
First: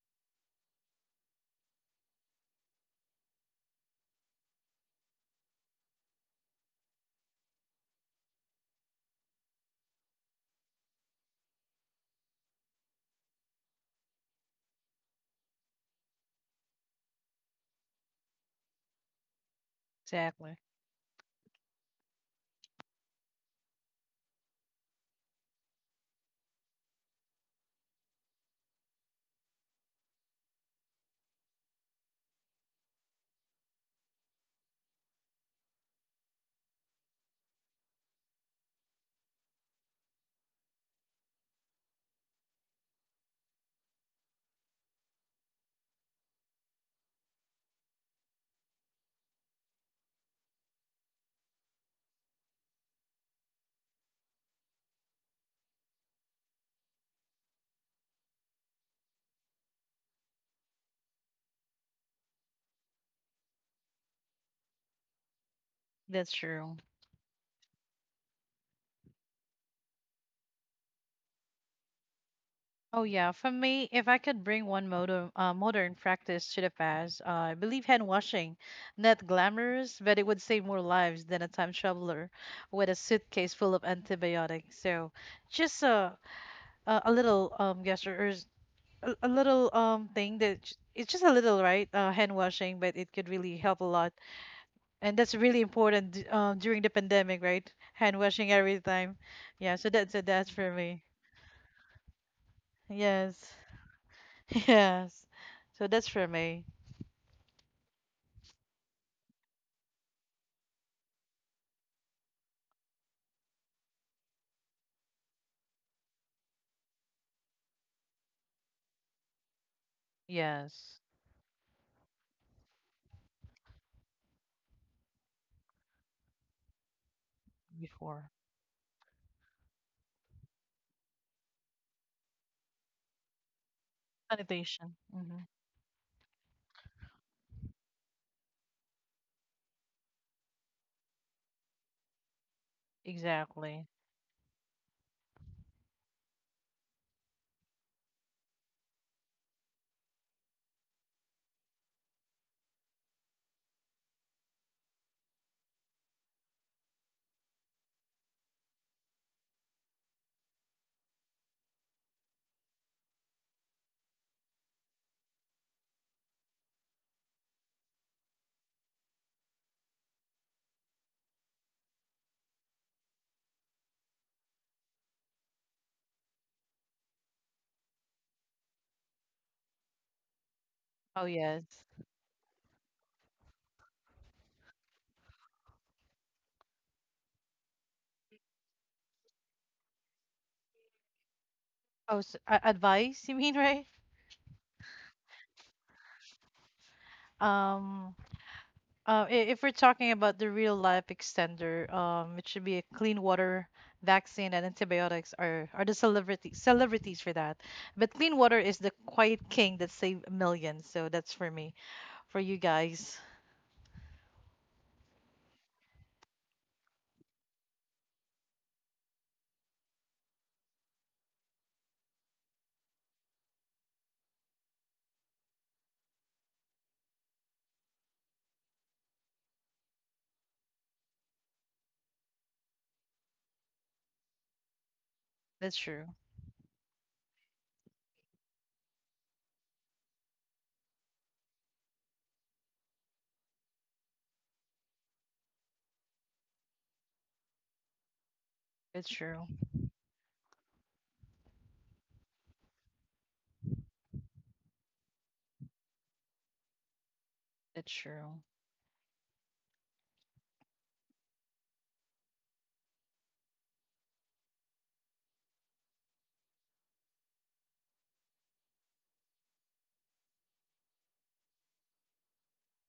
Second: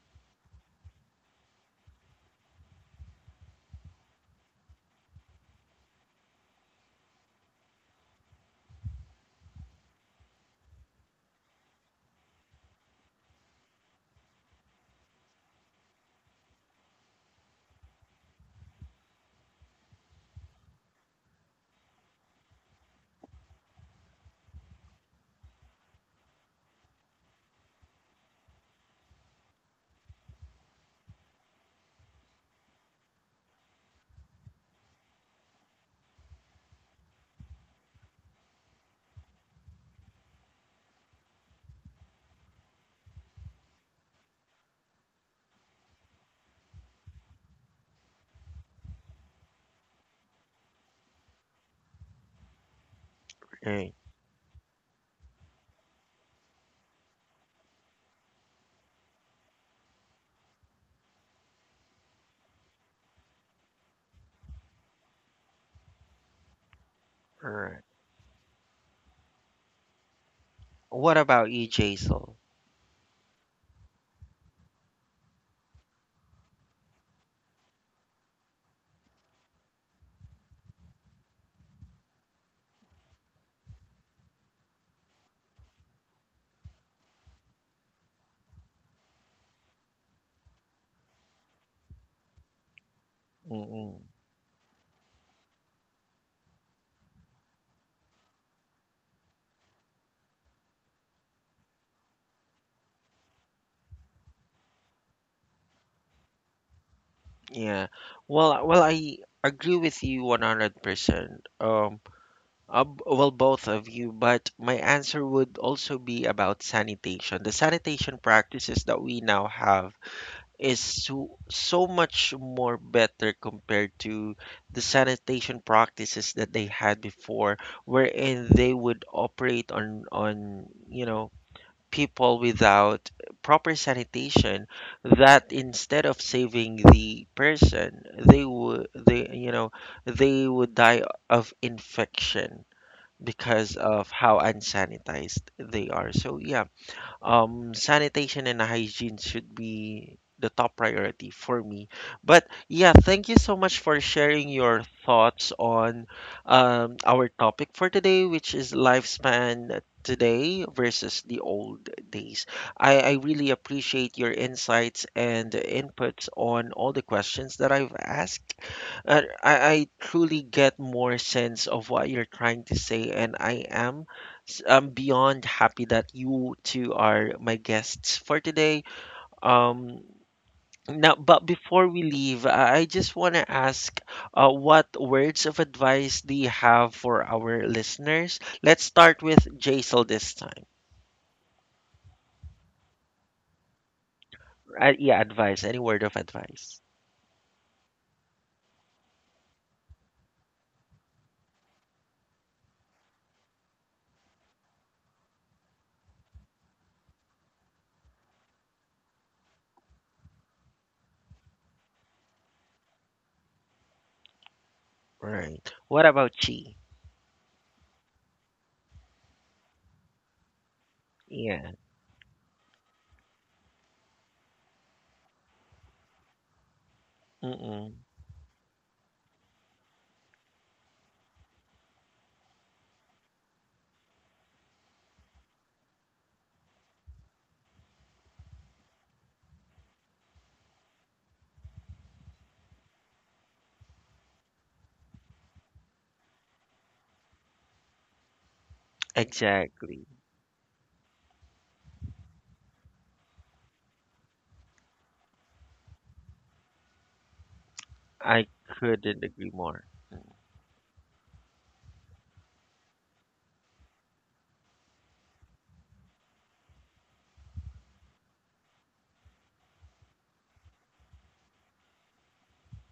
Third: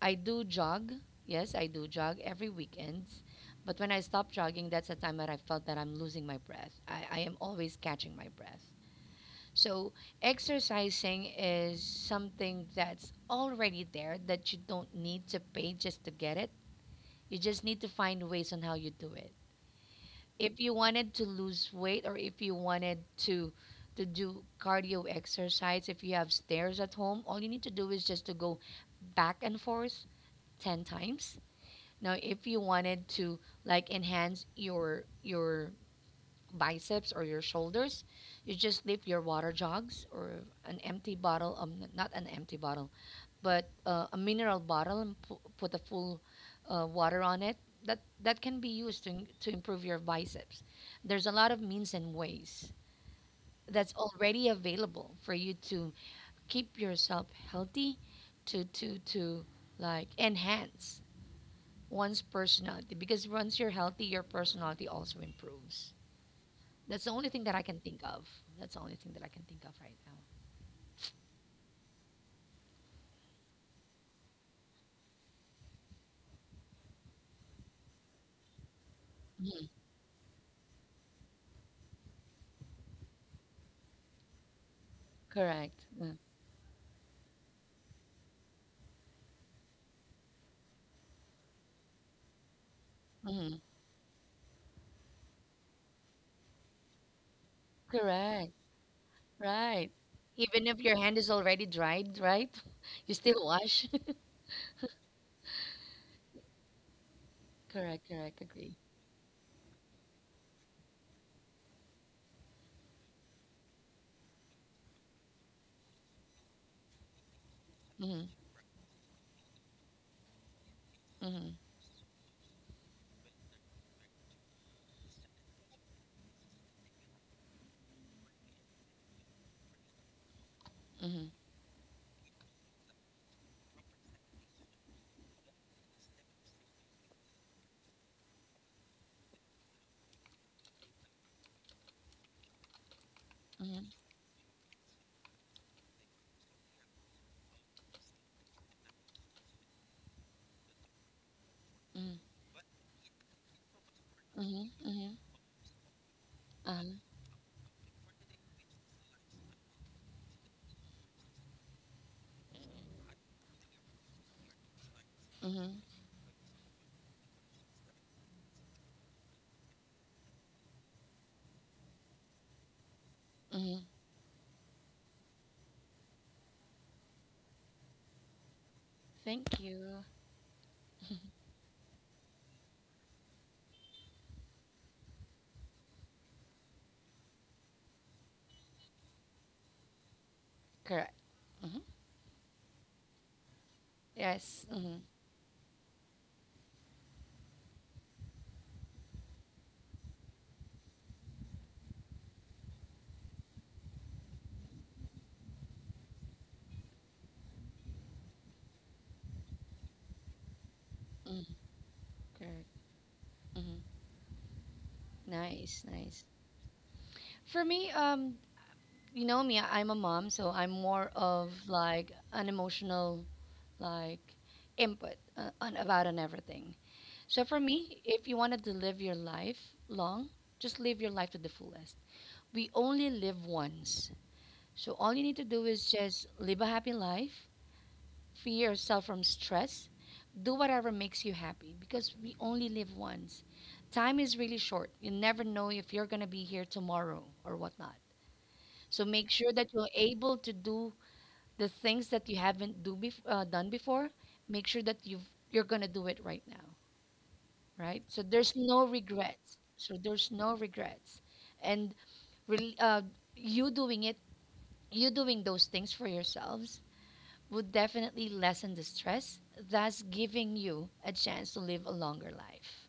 Speaker 2: I do jog. Yes, I do jog every weekends. But when I stop jogging, that's the time that I felt that I'm losing my breath. I am always catching my breath. So exercising is something that's already there that you don't need to pay just to get it. You just need to find ways on how you do it.
Speaker 3: Exactly.
Speaker 2: If you wanted to lose weight or if you wanted to to do cardio exercise, if you have stairs at home, all you need to do is just to go back and forth 10 times. Now, if you wanted to like enhance your biceps or your shoulders, you just leave your water jugs or an empty bottle, not an empty bottle, but a mineral bottle and put a full water on it. That can be used to to improve your biceps. There's a lot of means and ways that's
Speaker 1: right,
Speaker 2: already available for you to keep yourself healthy, to like enhance one's personality because once you're healthy, your personality also improves.
Speaker 3: That's true.
Speaker 2: That's the only thing that I can
Speaker 1: right.
Speaker 2: think of. That's the only thing that I can think of right now.
Speaker 1: What about you, Jaisal?
Speaker 3: Oh yeah, for me, if I could bring one modern modern practice to the past, I believe hand washing, not
Speaker 2: Mhm.
Speaker 3: glamorous, but it would save more lives than a time traveler with a suitcase full of antibiotics. So,
Speaker 2: Correct.
Speaker 3: just a little gesture or a little thing that it's just a little, right? Hand washing, but it could
Speaker 2: Mm-hmm.
Speaker 3: really help a
Speaker 1: Mm-mm.
Speaker 3: lot and that's really important during the pandemic, right? Hand
Speaker 2: Correct.
Speaker 3: washing every time. Yeah,
Speaker 2: Right.
Speaker 3: so that's
Speaker 2: Even
Speaker 3: for
Speaker 2: if your
Speaker 3: me.
Speaker 2: hand is already dried, right? You still
Speaker 3: Yes,
Speaker 2: wash.
Speaker 3: yes. So that's for me.
Speaker 1: Yeah.
Speaker 2: Correct. Correct.
Speaker 1: Well,
Speaker 2: Agree.
Speaker 1: well, I agree with you 100%. Well, both of you, but my answer would also be about sanitation. The sanitation
Speaker 2: Mhm.
Speaker 1: practices that we now have is
Speaker 3: Yes,
Speaker 1: so,
Speaker 2: Mhm.
Speaker 1: so much more better compared to the sanitation practices that they had before,
Speaker 3: before
Speaker 1: wherein they would operate on you
Speaker 2: Mhm.
Speaker 1: know, people without proper sanitation,
Speaker 3: sanitation. Hmm
Speaker 1: that instead of saving the person, they would, you know, they would die of infection because
Speaker 2: Mhm.
Speaker 3: Exactly.
Speaker 1: of how unsanitized they are. So yeah, sanitation and hygiene should be the top priority for me.
Speaker 2: Mhm.
Speaker 1: But yeah, thank you so much for sharing
Speaker 2: Mhm.
Speaker 1: your
Speaker 2: Mhm.
Speaker 1: thoughts on,
Speaker 2: Uh-huh.
Speaker 1: our topic for today, which is lifespan today versus the old days. I really appreciate your insights and
Speaker 2: Mhm.
Speaker 1: inputs on all the questions that I've asked. I truly get more sense of what you're trying to say, and I
Speaker 2: Mhm.
Speaker 1: am I'm beyond happy that you two are my guests for today.
Speaker 2: Thank
Speaker 1: Um,
Speaker 2: you.
Speaker 1: Now,
Speaker 3: Oh
Speaker 1: but
Speaker 3: yes.
Speaker 1: before we leave, I just want to ask, what words of advice do you have for our listeners? Let's start with Jaisal this time.
Speaker 2: Correct. Mhm.
Speaker 3: Oh, advice? You mean right?
Speaker 2: Yes. Mhm.
Speaker 1: Yeah, advice. Any word of advice?
Speaker 3: Um, uh, if we're talking about the real life extender, it should be a clean water vaccine and antibiotics are the celebrity celebrities for that. But clean water is the quiet king that saved millions. So that's
Speaker 2: Mhm.
Speaker 3: for me. For you
Speaker 2: Correct.
Speaker 3: guys,
Speaker 2: Mhm.
Speaker 1: Right.
Speaker 2: Nice.
Speaker 1: What
Speaker 2: Nice.
Speaker 1: about Chi?
Speaker 2: For me, you know me, I'm a mom, so I'm more of
Speaker 1: Yeah.
Speaker 2: like an emotional like input on about on everything. So for
Speaker 1: Mm-mm.
Speaker 2: me, if you wanted to live your life long, just live your life to the fullest. We only live once. So all you need to do
Speaker 3: that's
Speaker 2: is
Speaker 3: true.
Speaker 2: just live a happy life, free yourself from stress, do whatever makes you happy because we only live once. Time is really short. You never know if you're going to be here tomorrow or whatnot. So
Speaker 3: That's
Speaker 2: make
Speaker 3: true.
Speaker 2: sure that you're
Speaker 1: Exactly.
Speaker 2: able to do the things that you haven't do done before. Make sure that you you're gonna do it right now,
Speaker 3: That's
Speaker 2: right? So
Speaker 3: true.
Speaker 1: I
Speaker 2: there's no
Speaker 1: couldn't agree
Speaker 2: regrets,
Speaker 1: more.
Speaker 2: so
Speaker 1: Mm.
Speaker 2: there's no regrets. And really you doing it, you doing those things for yourselves would definitely lessen the stress, thus giving you a chance to live a longer life,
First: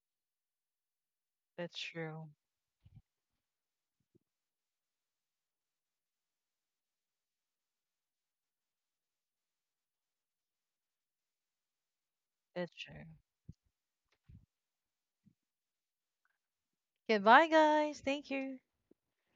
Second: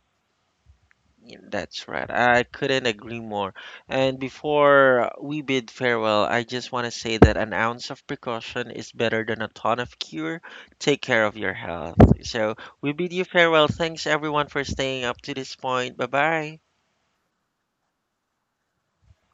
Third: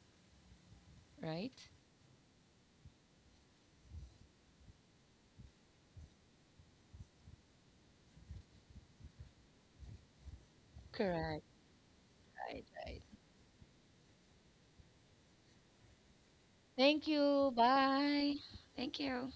Speaker 1: Yeah,
Speaker 2: right?
Speaker 3: That's
Speaker 1: that's right.
Speaker 3: true.
Speaker 1: I couldn't agree more. And before we bid farewell, I just want to say that an ounce of precaution is better than a ton of cure. Take care of
Speaker 2: Correct.
Speaker 1: your health. So
Speaker 2: Right,
Speaker 3: That's
Speaker 1: we
Speaker 2: right.
Speaker 3: true.
Speaker 1: bid you farewell. Thanks everyone for staying up to this point. Bye bye.
Speaker 2: Thank
Speaker 3: Okay, bye
Speaker 2: you,
Speaker 3: guys. Thank
Speaker 2: bye.
Speaker 3: you.
Speaker 2: Thank you.